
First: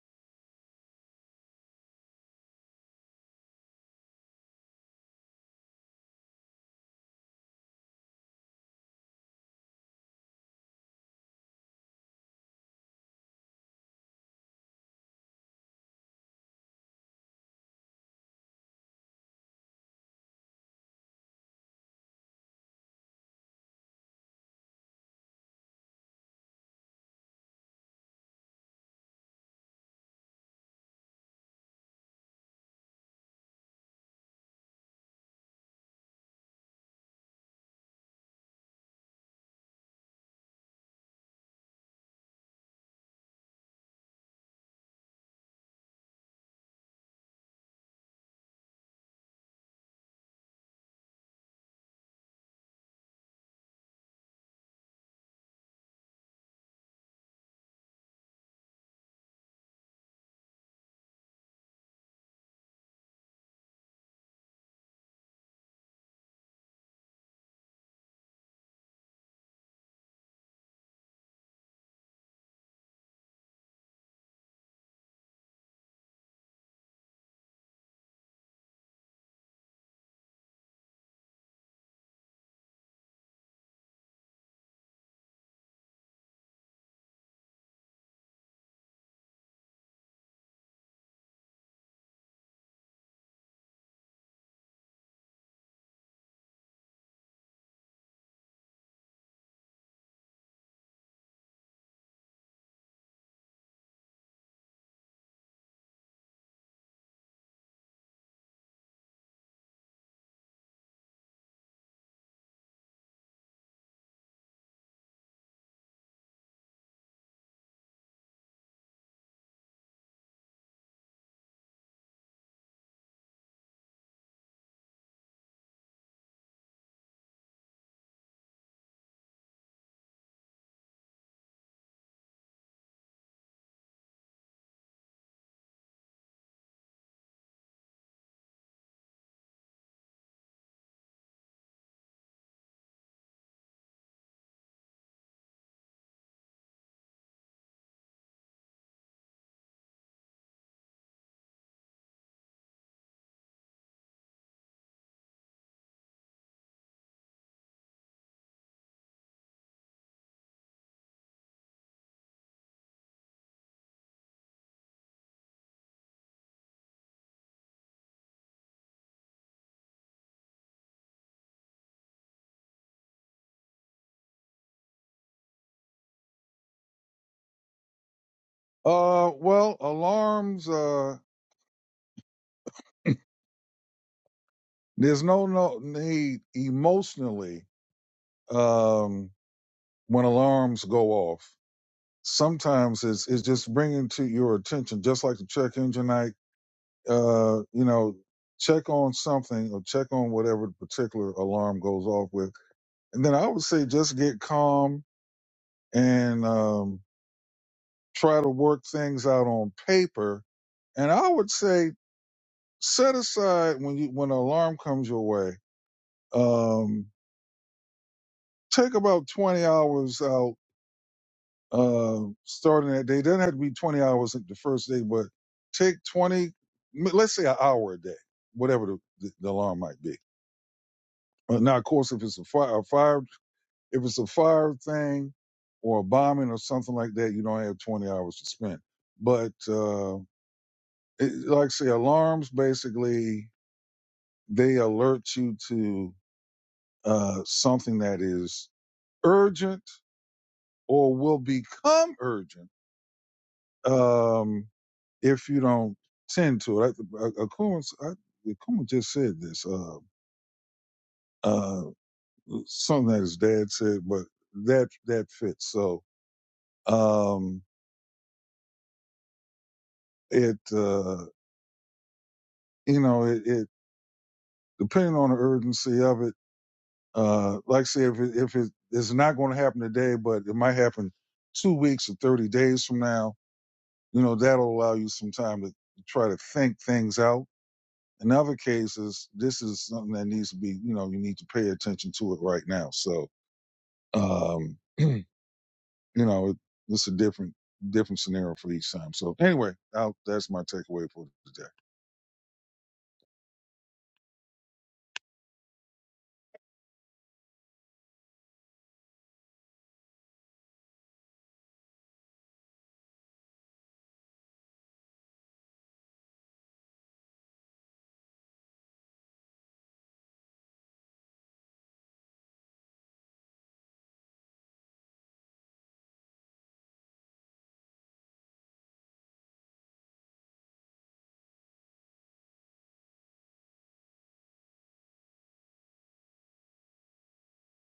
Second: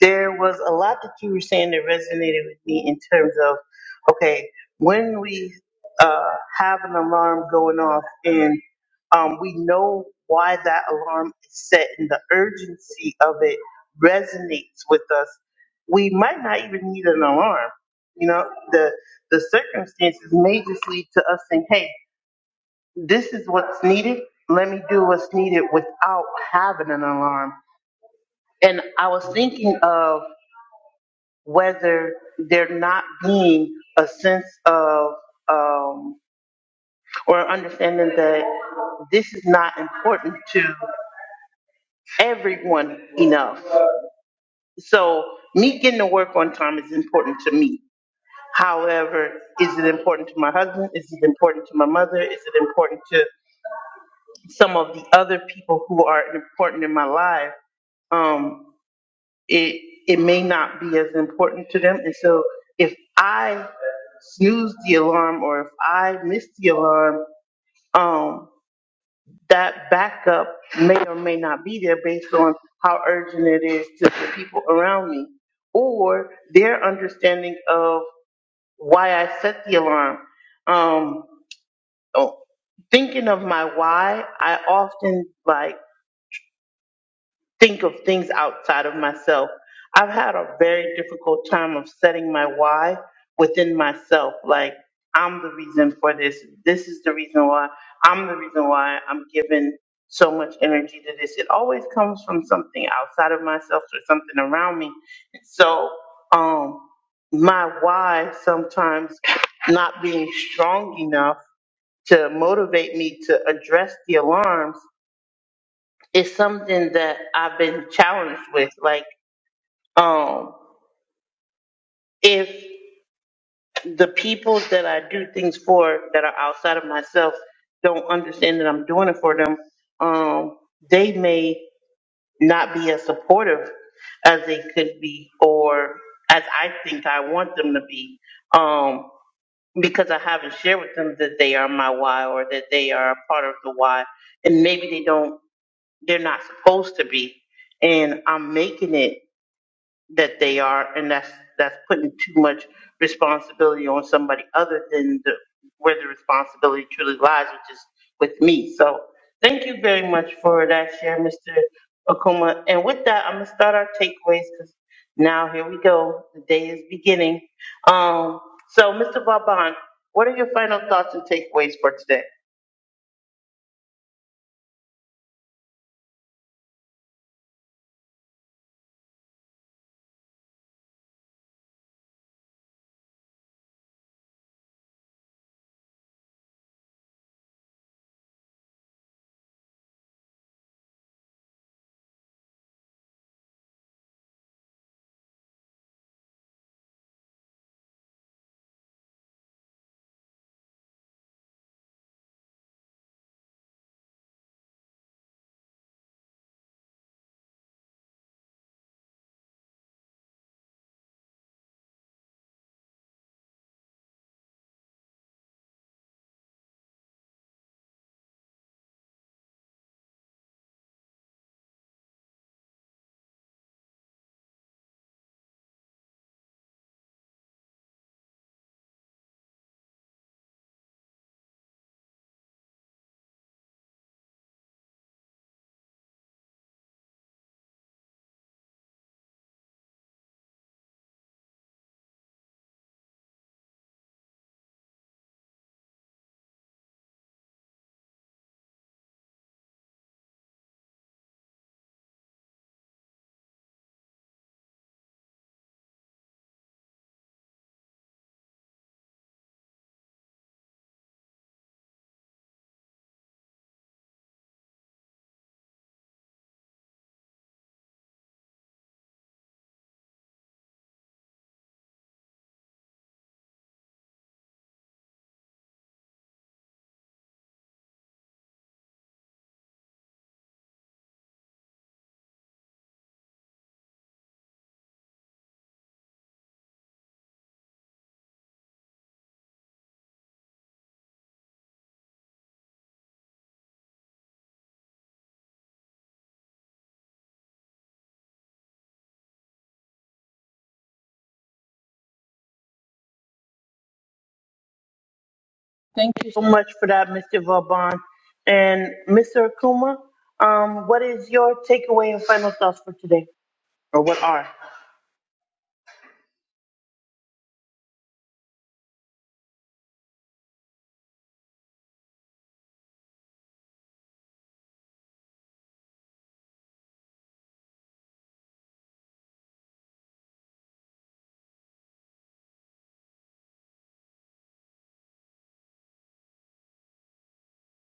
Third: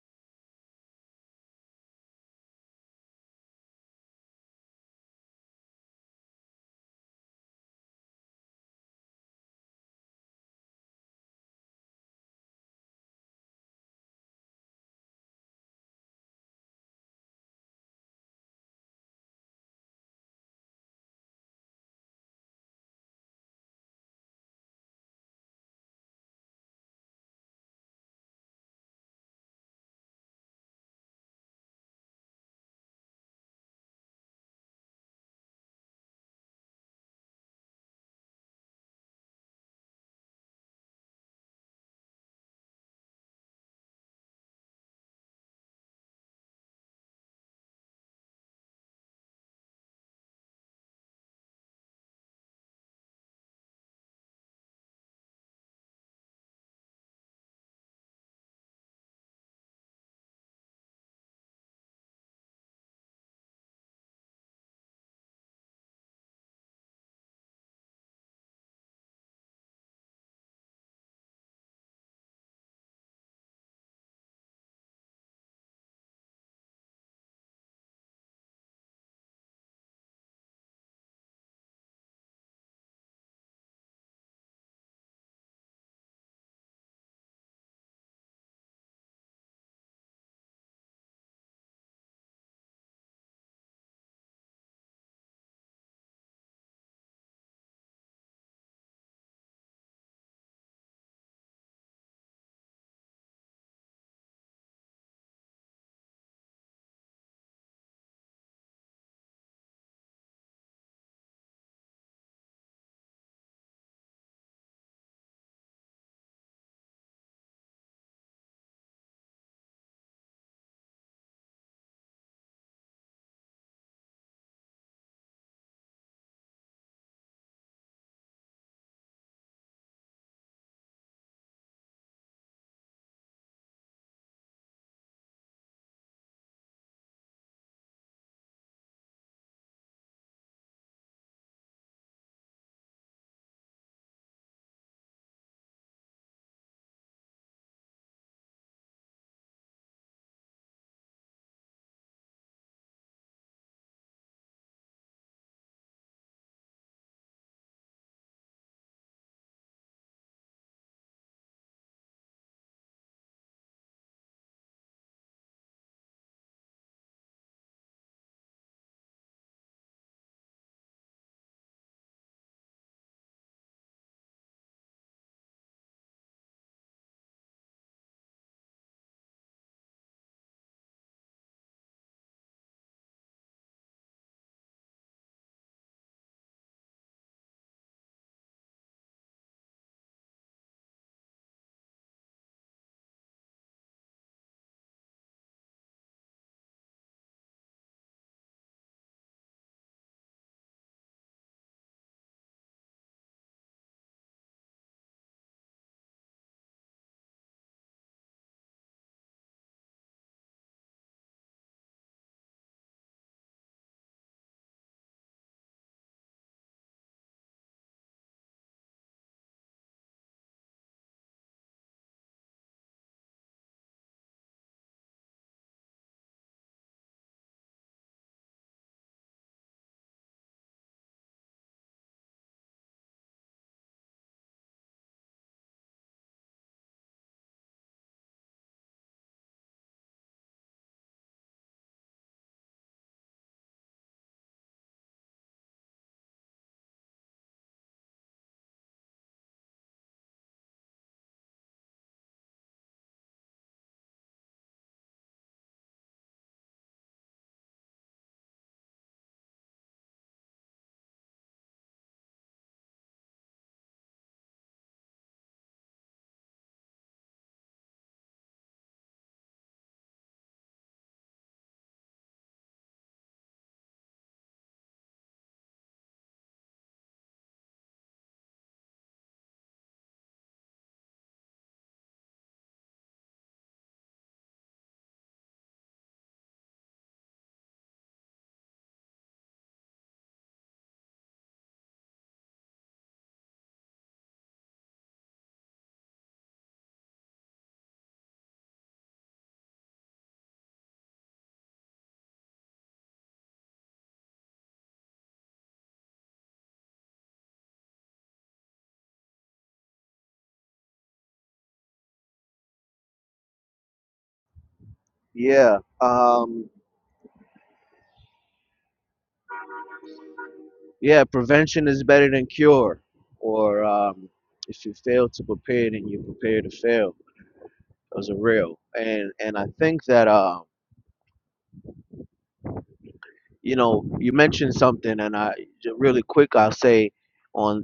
A: there was a lot that you were saying that resonated with me in terms of okay when we uh, have an alarm going off and um, we know why that alarm is set and the urgency of it resonates with us we might not even need an alarm you know the the circumstances may just lead to us saying hey this is what's needed let me do what's needed without having an alarm and i was thinking of whether there not being a sense of um, or understanding that this is not important to everyone enough. So me getting to work on time is important to me. However, is it important to my husband? Is it important to my mother? Is it important to some of the other people who are important in my life? Um, it it may not be as important to them. And so if I snooze the alarm or if I miss the alarm, um, that backup may or may not be there based on how urgent it is to the people around me or their understanding of why I set the alarm. Um, oh, thinking of my why, I often like think of things outside of myself. I've had a very difficult time of setting my why within myself. Like, I'm the reason for this. This is the reason why. I'm the reason why I'm giving so much energy to this. It always comes from something outside of myself or something around me. So, um, my why sometimes not being strong enough to motivate me to address the alarms it's something that I've been challenged with. Like, um, if the people that I do things for that are outside of myself don't understand that I'm doing it for them, um, they may not be as supportive as they could be or as I think I want them to be. Um, because I haven't shared with them that they are my why or that they are a part of the why. And maybe they don't, they're not supposed to be. And I'm making it that they are, and that's that's putting too much responsibility on somebody other than the, where the responsibility truly lies, which is with me. So thank you very much for that share, Mr. Okuma. And with that, I'm gonna start our takeaways because now here we go. The day is beginning. Um, so Mr. Vauban, what are your final thoughts and takeaways for today?
B: Uh, well, alarms. Uh, there's no no need emotionally um, when alarms go off. sometimes it's it's just bringing to your attention, just like the check engine light. Uh, you know, check on something or check on whatever particular alarm goes off with, and then I would say just get calm and um, try to work things out on paper. And I would say set aside when you when an alarm comes your way. Um, take about twenty hours out um, starting that day. Doesn't have to be 20 hours the first day, but take 20, m- let's say an hour a day, whatever the, the, the alarm might be. Uh, Now, of course, if it's a fire, a fire, if it's a fire thing or a bombing or something like that, you don't have 20 hours to spend. But uh, it, like I say, alarms basically they alert you to uh, something that is urgent or will become urgent um, if you don't tend to it. I, I, Akuma, s- I, Akuma just said this, uh, uh, something that his dad said, but that, that fits. So, um, it, uh, you know, it, it, depending on the urgency of it, uh, like I say, if it, if it is not going to happen today, but it might happen two weeks or 30 days from now, you know, that'll allow you some time to try to think things out In other cases, this is something that needs to be, you know, you need to pay attention to it right now. So, um, you know, it, it's a different different scenario for each time. So anyway, I'll, that's my takeaway for today.
A: Thank you so much for that, Mr. Vauban. And Mr. Okuma, um, what is your takeaway and final thoughts for today? Or what are?
C: yeah um, yeah prevention is better than cure or um, if you fail to prepare then you prepare to fail those are real and and i think that uh, you know you mentioned something and i j- really quick i'll say on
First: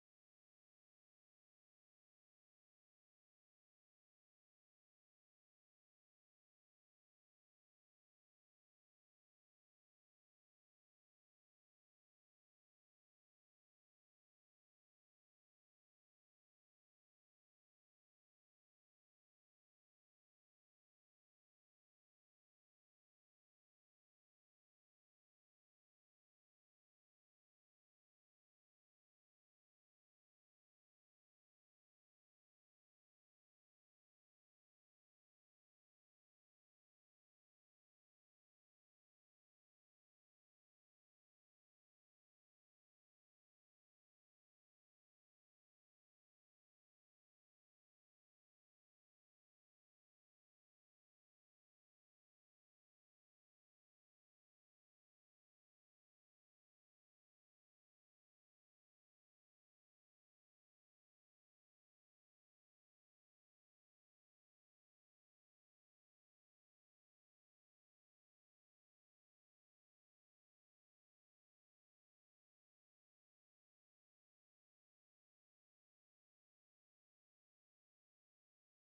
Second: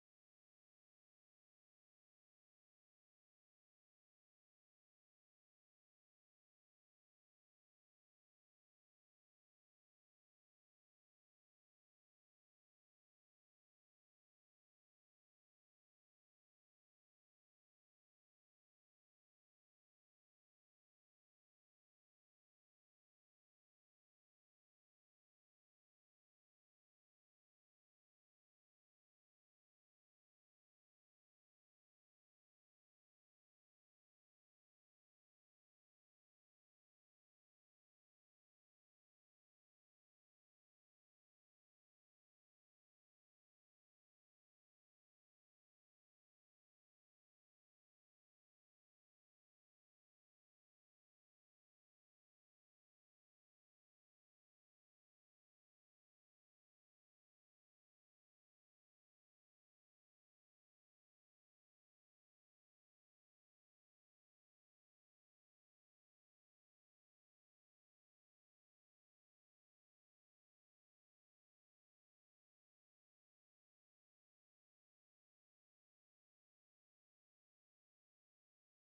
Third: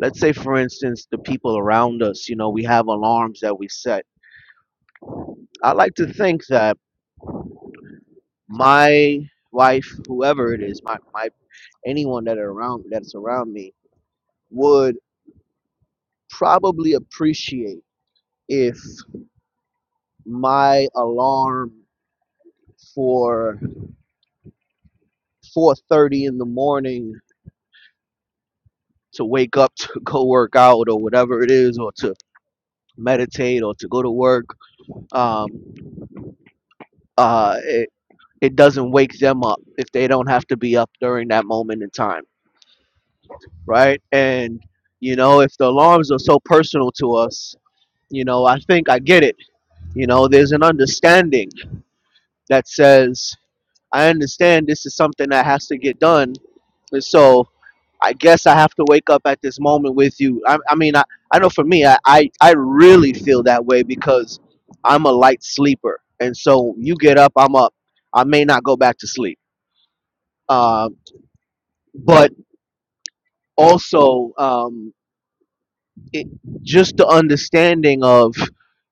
C: let's say for instance the people around us you know we have alarms that we set i like to think that my wife, whoever it is, my, my anyone that are around that's around me would probably appreciate if my alarm for 4:30 in the morning to wake up to go work out or whatever it is or to meditate or to go to work um, uh, it, it doesn't wake them up if they don't have to be up during that moment in time right and you know if the alarms are so personal to us You know, I think I get it. You know, there's an understanding that says, I understand this is something that has to get done. And so I guess I have to wake up at this moment with you. I, I mean, I, I know for me, I, I, I really feel that way because I'm a light sleeper. And so you get up, I'm up. I may not go back to sleep. Um, but also, um, it, just the understanding of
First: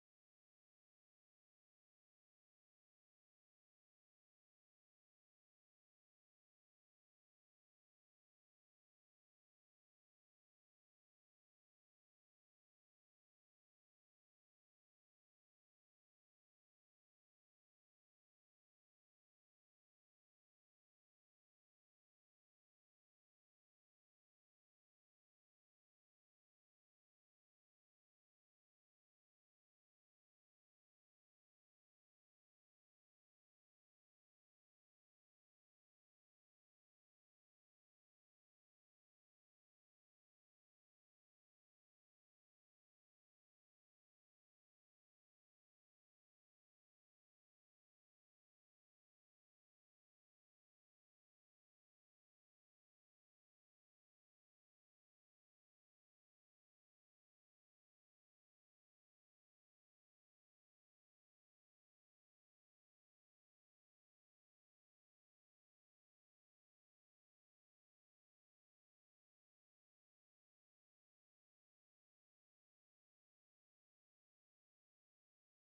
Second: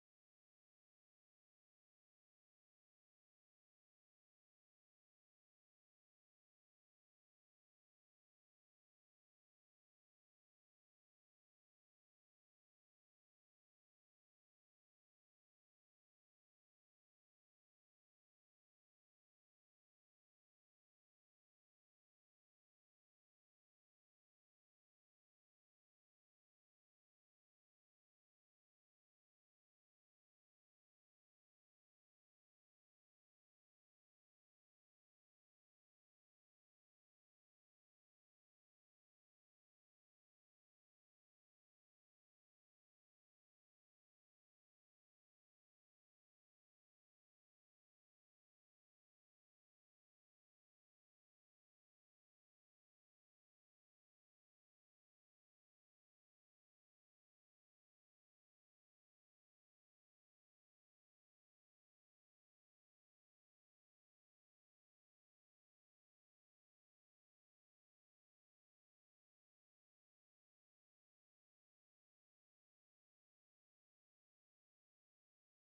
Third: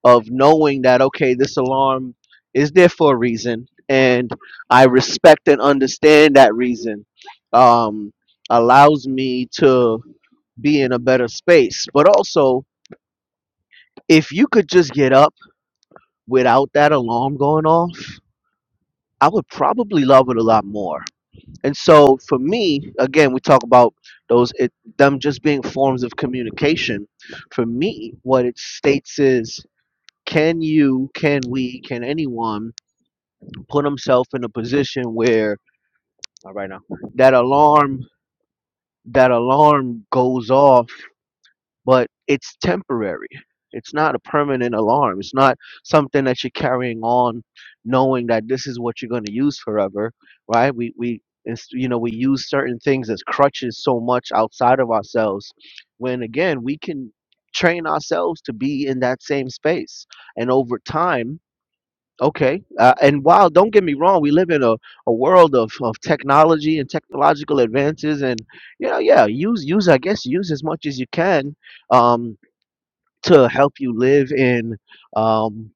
C: of knowing that okay this alarm is there for a reason and i respect and understand that reason um allows me to be in a better space but also if you could just get up without that alarm going off i would probably love it a lot more and so for me again we talk about those it them just being forms of communication for me what it states is can you, can we, can anyone put himself in a position where all right now that alarm that alarm goes off, but it's temporary. It's not a permanent alarm. It's not something that you're carrying on knowing that this is what you're going to use forever, right? We we it's, you know, we use certain things as crutches so much outside of ourselves when again, we can train ourselves to be in that same space. And over time, Okay. Uh, and while don't get me wrong, we live in a, a world of, of technology and technological advances and you know, yeah, use use I guess use as much as you can um to help you live in um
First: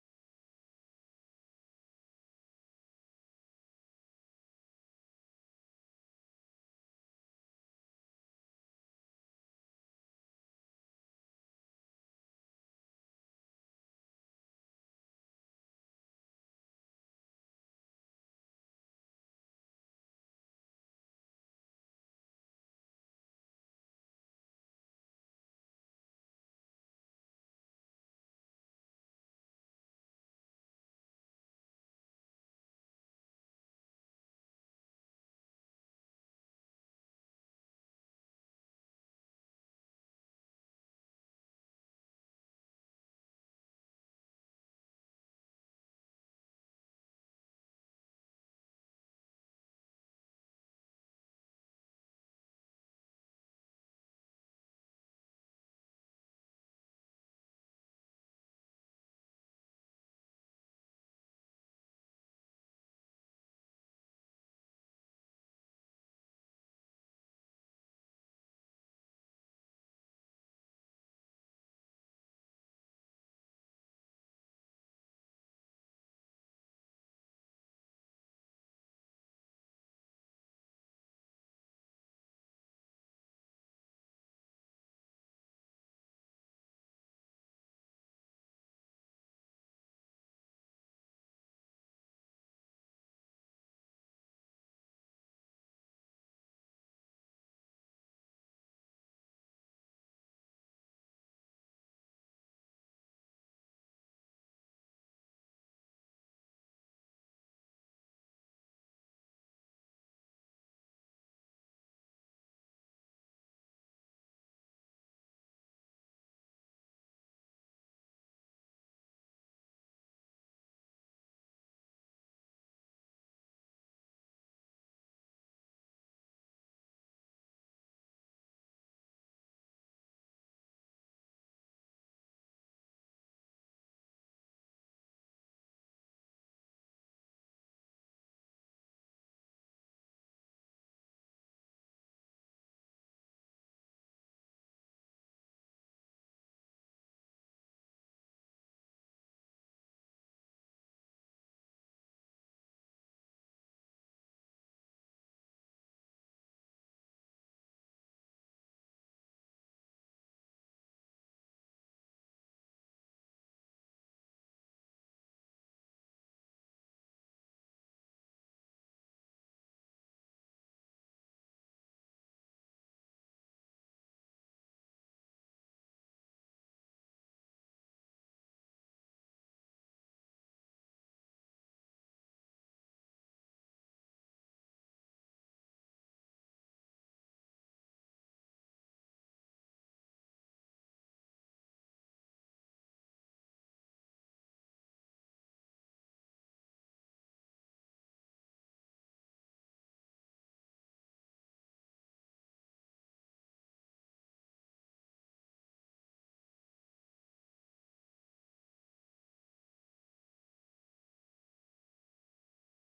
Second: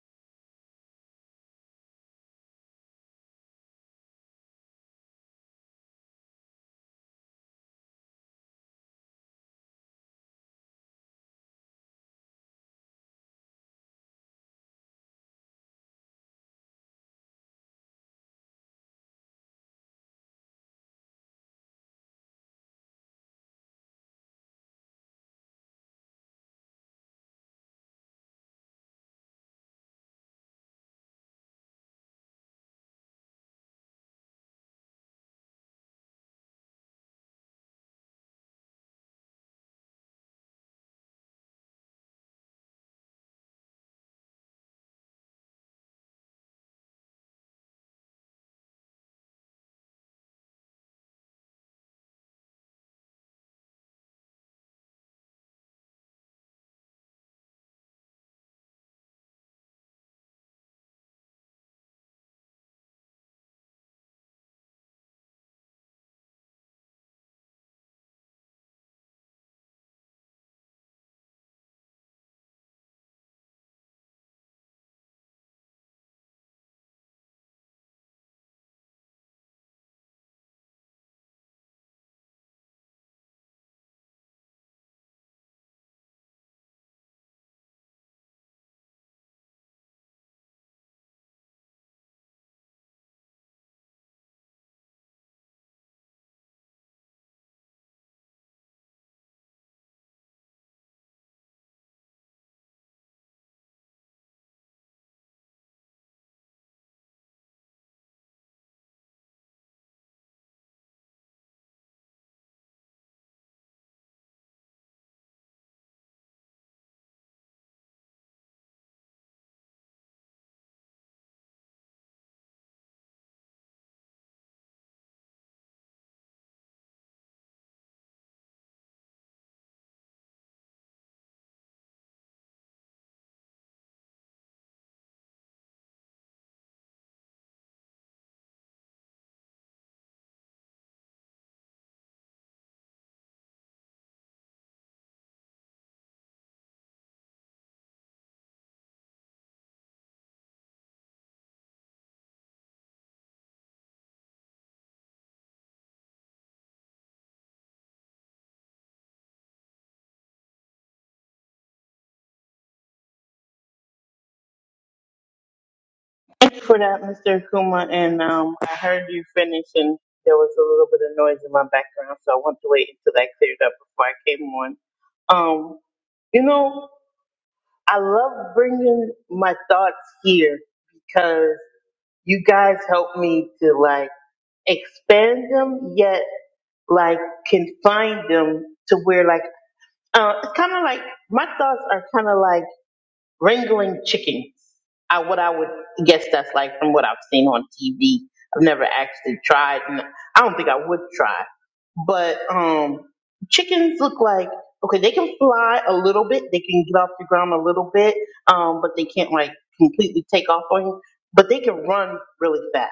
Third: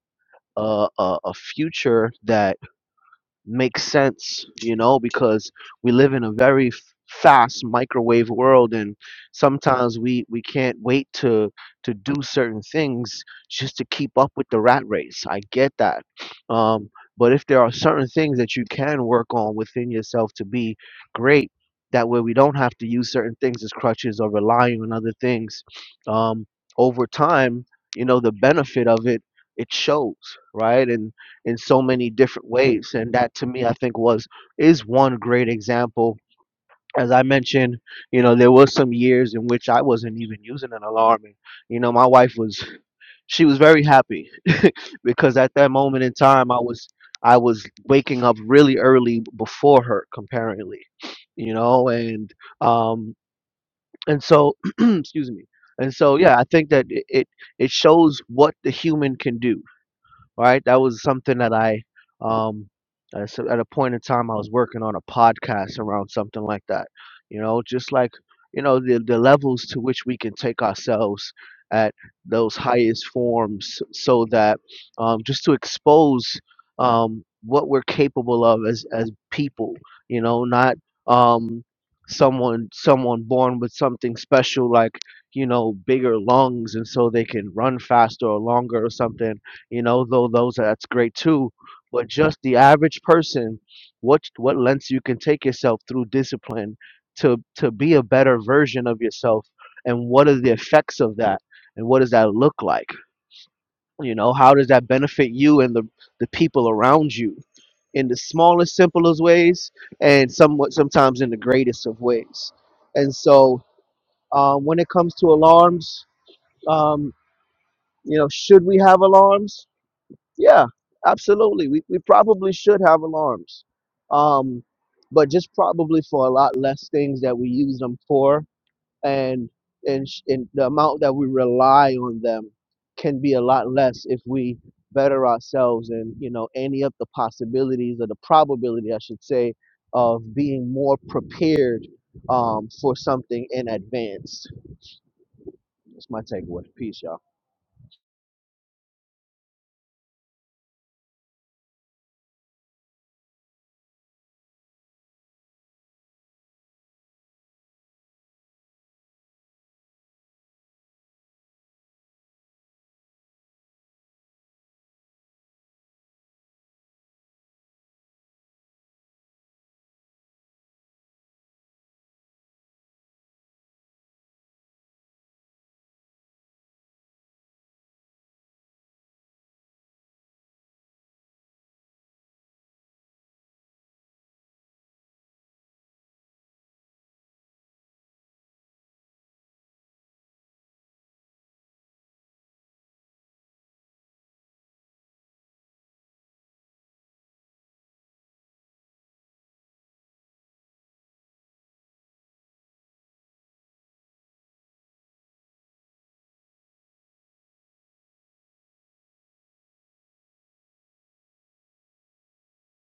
C: a, a, a future that makes sense, you know, because we live in a very f- fast microwave world and sometimes we we can't wait to to do certain things just to keep up with the rat race. I get that. Um but if there are certain things that you can work on within yourself to be great, that way we don't have to use certain things as crutches or relying on other things. Um over time, you know, the benefit of it it shows, right? And in so many different ways. And that to me, I think was is one great example. As I mentioned, you know, there was some years in which I wasn't even using an alarm. And, you know, my wife was she was very happy because at that moment in time I was I was waking up really early before her comparatively, you know, and um and so excuse me. And so yeah, I think that it, it it shows what the human can do right? That was something that I, um, at a cer- at a point in time, I was working on a podcast around something like that. You know, just like you know the the levels to which we can take ourselves at those highest forms, so that um, just to expose um, what we're capable of as as people. You know, not um, someone someone born with something special like you know bigger lungs and so they can run faster or longer or something you know though those that's great too but just the average person what what lengths you can take yourself through discipline to to be a better version of yourself and what are the effects of that and what does that look like you know how does that benefit you and the the people around you in the smallest simplest ways and somewhat sometimes in the greatest of ways and so uh, when it comes to alarms um, you know should we have alarms yeah, absolutely. We, we probably should have alarms, um, but just probably for a lot less things that we use them for, and and sh- and the amount that we rely on them can be a lot less if we better ourselves and you know any of the possibilities or the probability, I should say, of being more prepared um, for something in advance. That's my takeaway. Peace, y'all.
A: Thank you for that, Mr. Akuma. And um, I heard you finish, and there was a little bit of noise in my background, so I wanted to wait until that cleared up before I came on. Um, you know, I love bringing my thoughts here because you guys help me to like expand them, yet like confine them to where like uh, it's kind of like my thoughts are kind of like. Ringling chicken are what I would guess that's like from what I've seen on TV. I've never actually tried, and I don't think I would try. But um, chickens look like okay, they can fly a little bit, they can get off the ground a little bit, um, but they can't like completely take off on you. But they can run really fast.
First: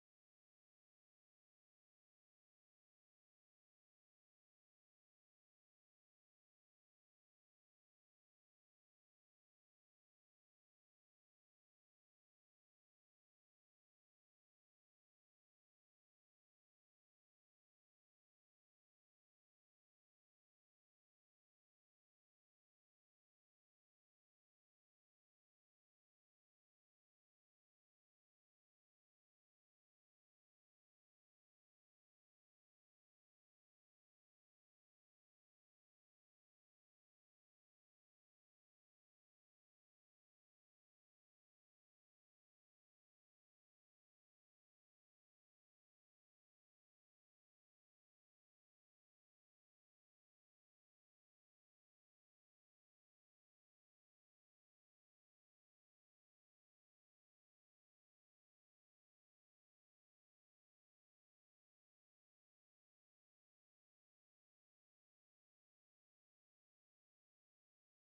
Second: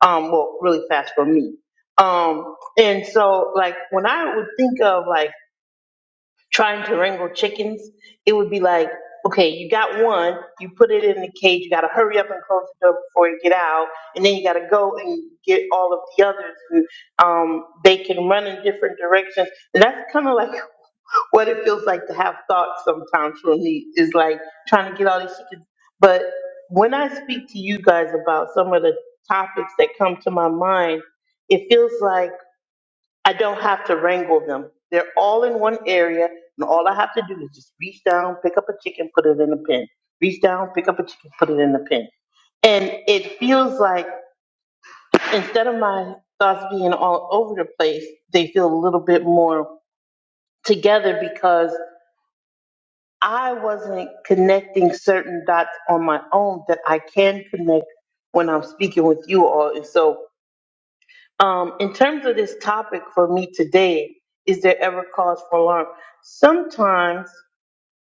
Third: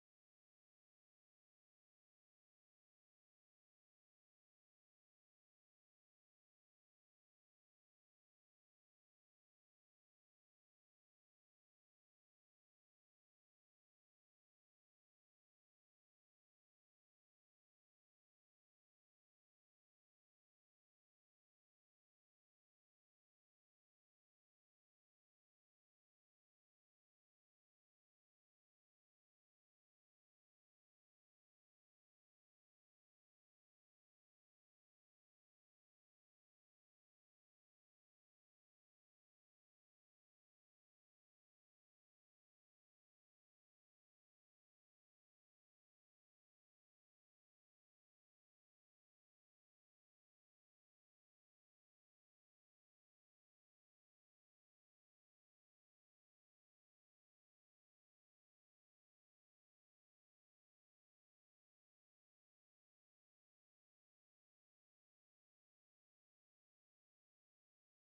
A: Um, well, really fast for me. Um, and so like when I would think of like trying to wrangle chickens, it would be like, okay, you got one, you put it in the cage, you gotta hurry up and close the door before you get out, and then you gotta go and get all of the others, and um, they can run in different directions. And that's kind of like what it feels like to have thoughts sometimes for me is like trying to get all these chickens. But when I speak to you guys about some of the topics that come to my mind, it feels like I don't have to wrangle them. They're all in one area, and all I have to do is just reach down, pick up a chicken, put it in the pen. Reach down, pick up a chicken, put it in the pen. And it feels like instead of my thoughts being all over the place, they feel a little bit more together because I wasn't connecting certain dots on my own that I can connect when I'm speaking with you all. And so Um, in terms of this topic for me today, is there ever cause for alarm? Sometimes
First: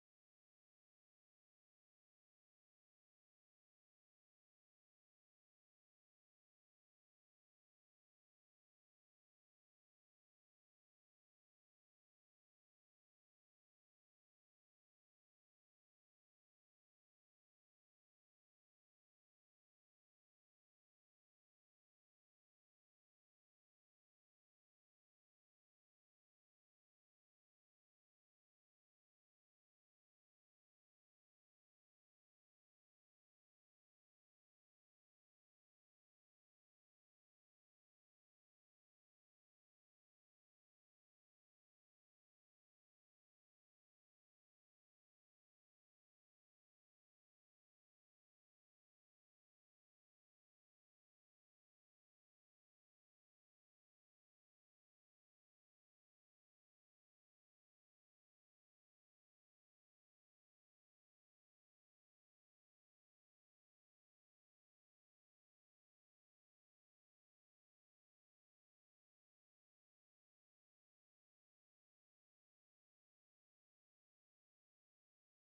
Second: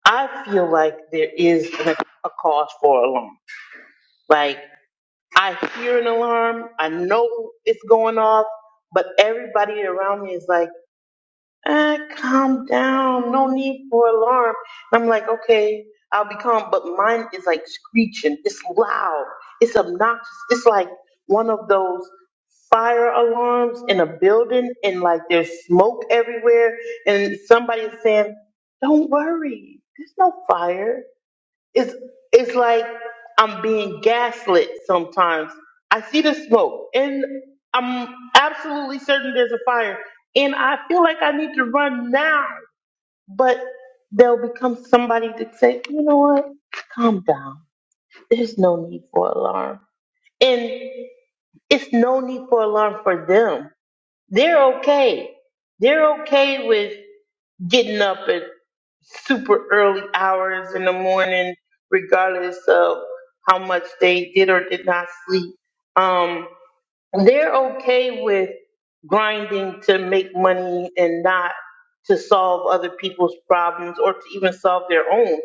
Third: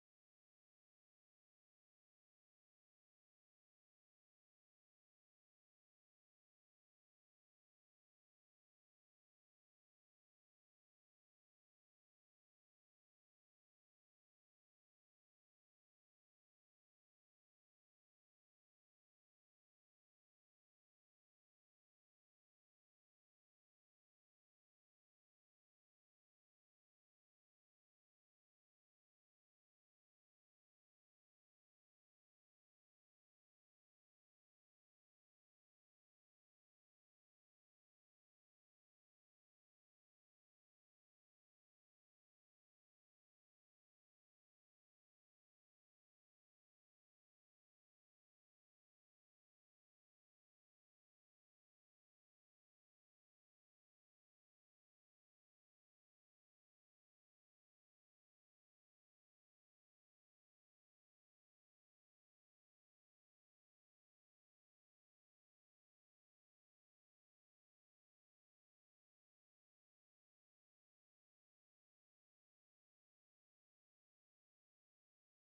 A: I feel like there is an- a cause for alarm. Like I hear an alarm, I know it's going off, but everybody around me is like, "Ah, calm down, no need for alarm." And I'm like, "Okay, I'll be calm," but mine is like screeching. It's loud. It's obnoxious. It's like one of those fire alarms in a building and like there's smoke everywhere and somebody's saying, Don't worry, there's no fire. It's it's like I'm being gaslit sometimes. I see the smoke and I'm absolutely certain there's a fire and I feel like I need to run now. But there'll become somebody to say, you know what? Calm down. There's no need for alarm. And it's no need for alarm for them they're okay. They're okay with getting up at super early hours in the morning, regardless of how much they did or did not sleep. Um, they're okay with grinding to make money and not to solve other people's problems or to even solve their own.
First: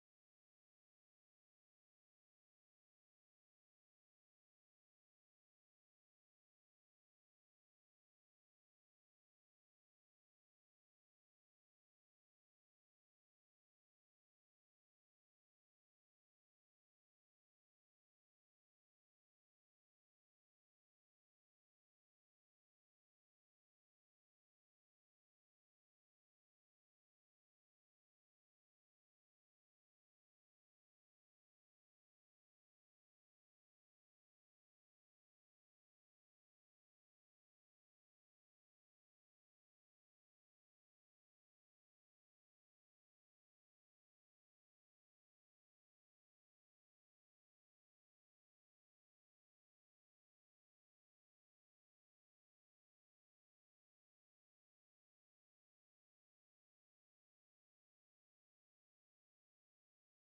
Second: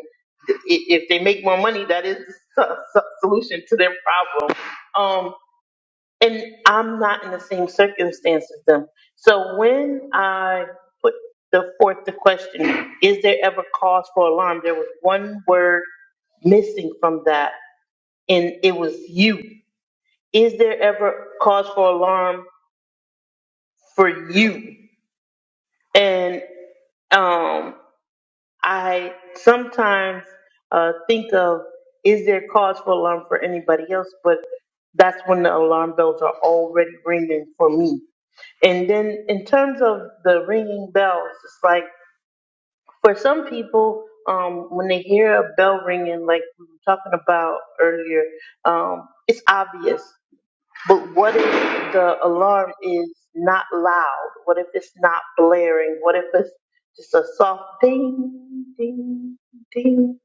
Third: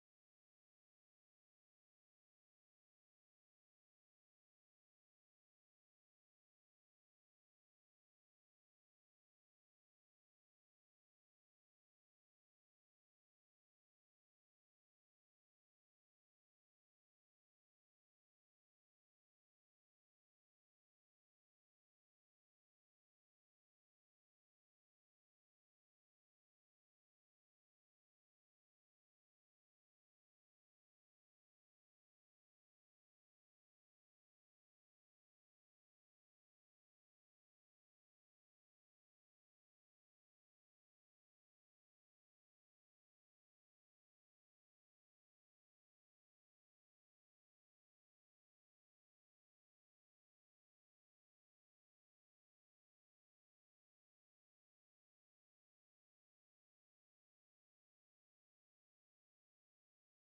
A: I- If they make more money, that is the so- so- solution to their problem. Um, and I'm not in the same circumstance as them. So when I put the forth the question, is there ever cause for alarm? There was one word missing from that, and it was you. Is there ever cause for alarm for you? And um, I sometimes uh, think of is there cause for alarm for anybody else, but that's when the alarm bells are already ringing for me And then in terms of the ringing bells, it's like for some people, um, when they hear a bell ringing, like we were talking about earlier, um, it's obvious. But what if the alarm is not loud? What if it's not blaring? What if it's just a soft ding, ding, ding?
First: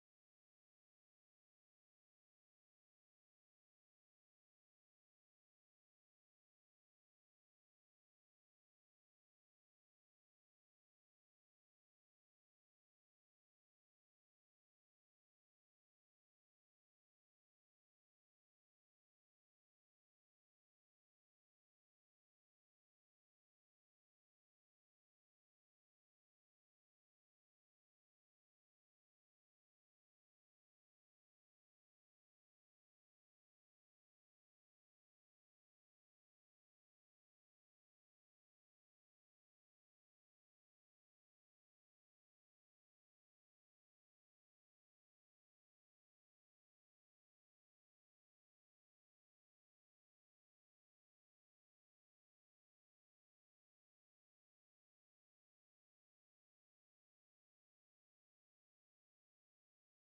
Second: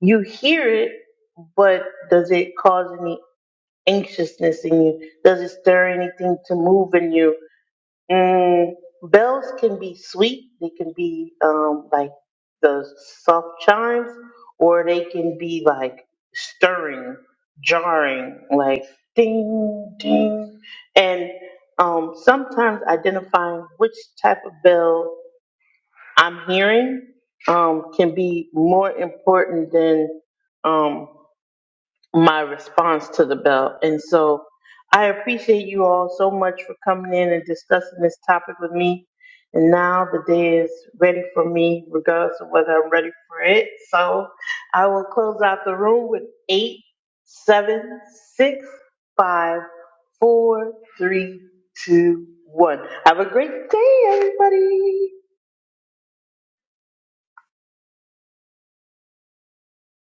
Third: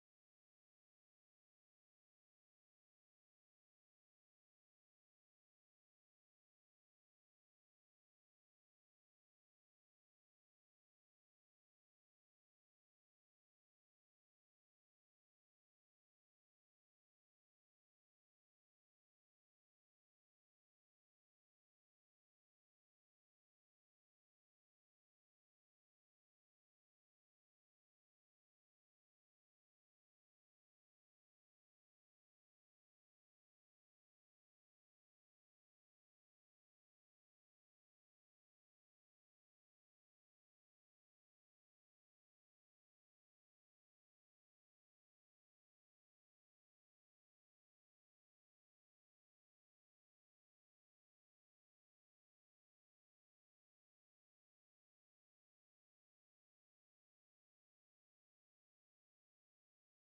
A: You hear it, but does it cause any anxiousness in you? Does it stir anything to move in you? Mm, bells can be sweet. They can be um, like the soft chimes, or they can be like stirring, jarring, like ding, ding. And um, sometimes identifying which type of bell I'm hearing um, can be more important than um, my response to the bill. And so I appreciate you all so much for coming in and discussing this topic with me. And now the day is ready for me, regardless of whether I'm ready for it. So I will close out the room with eight, seven, six, five, four, three, two, one. Have a great day, everybody.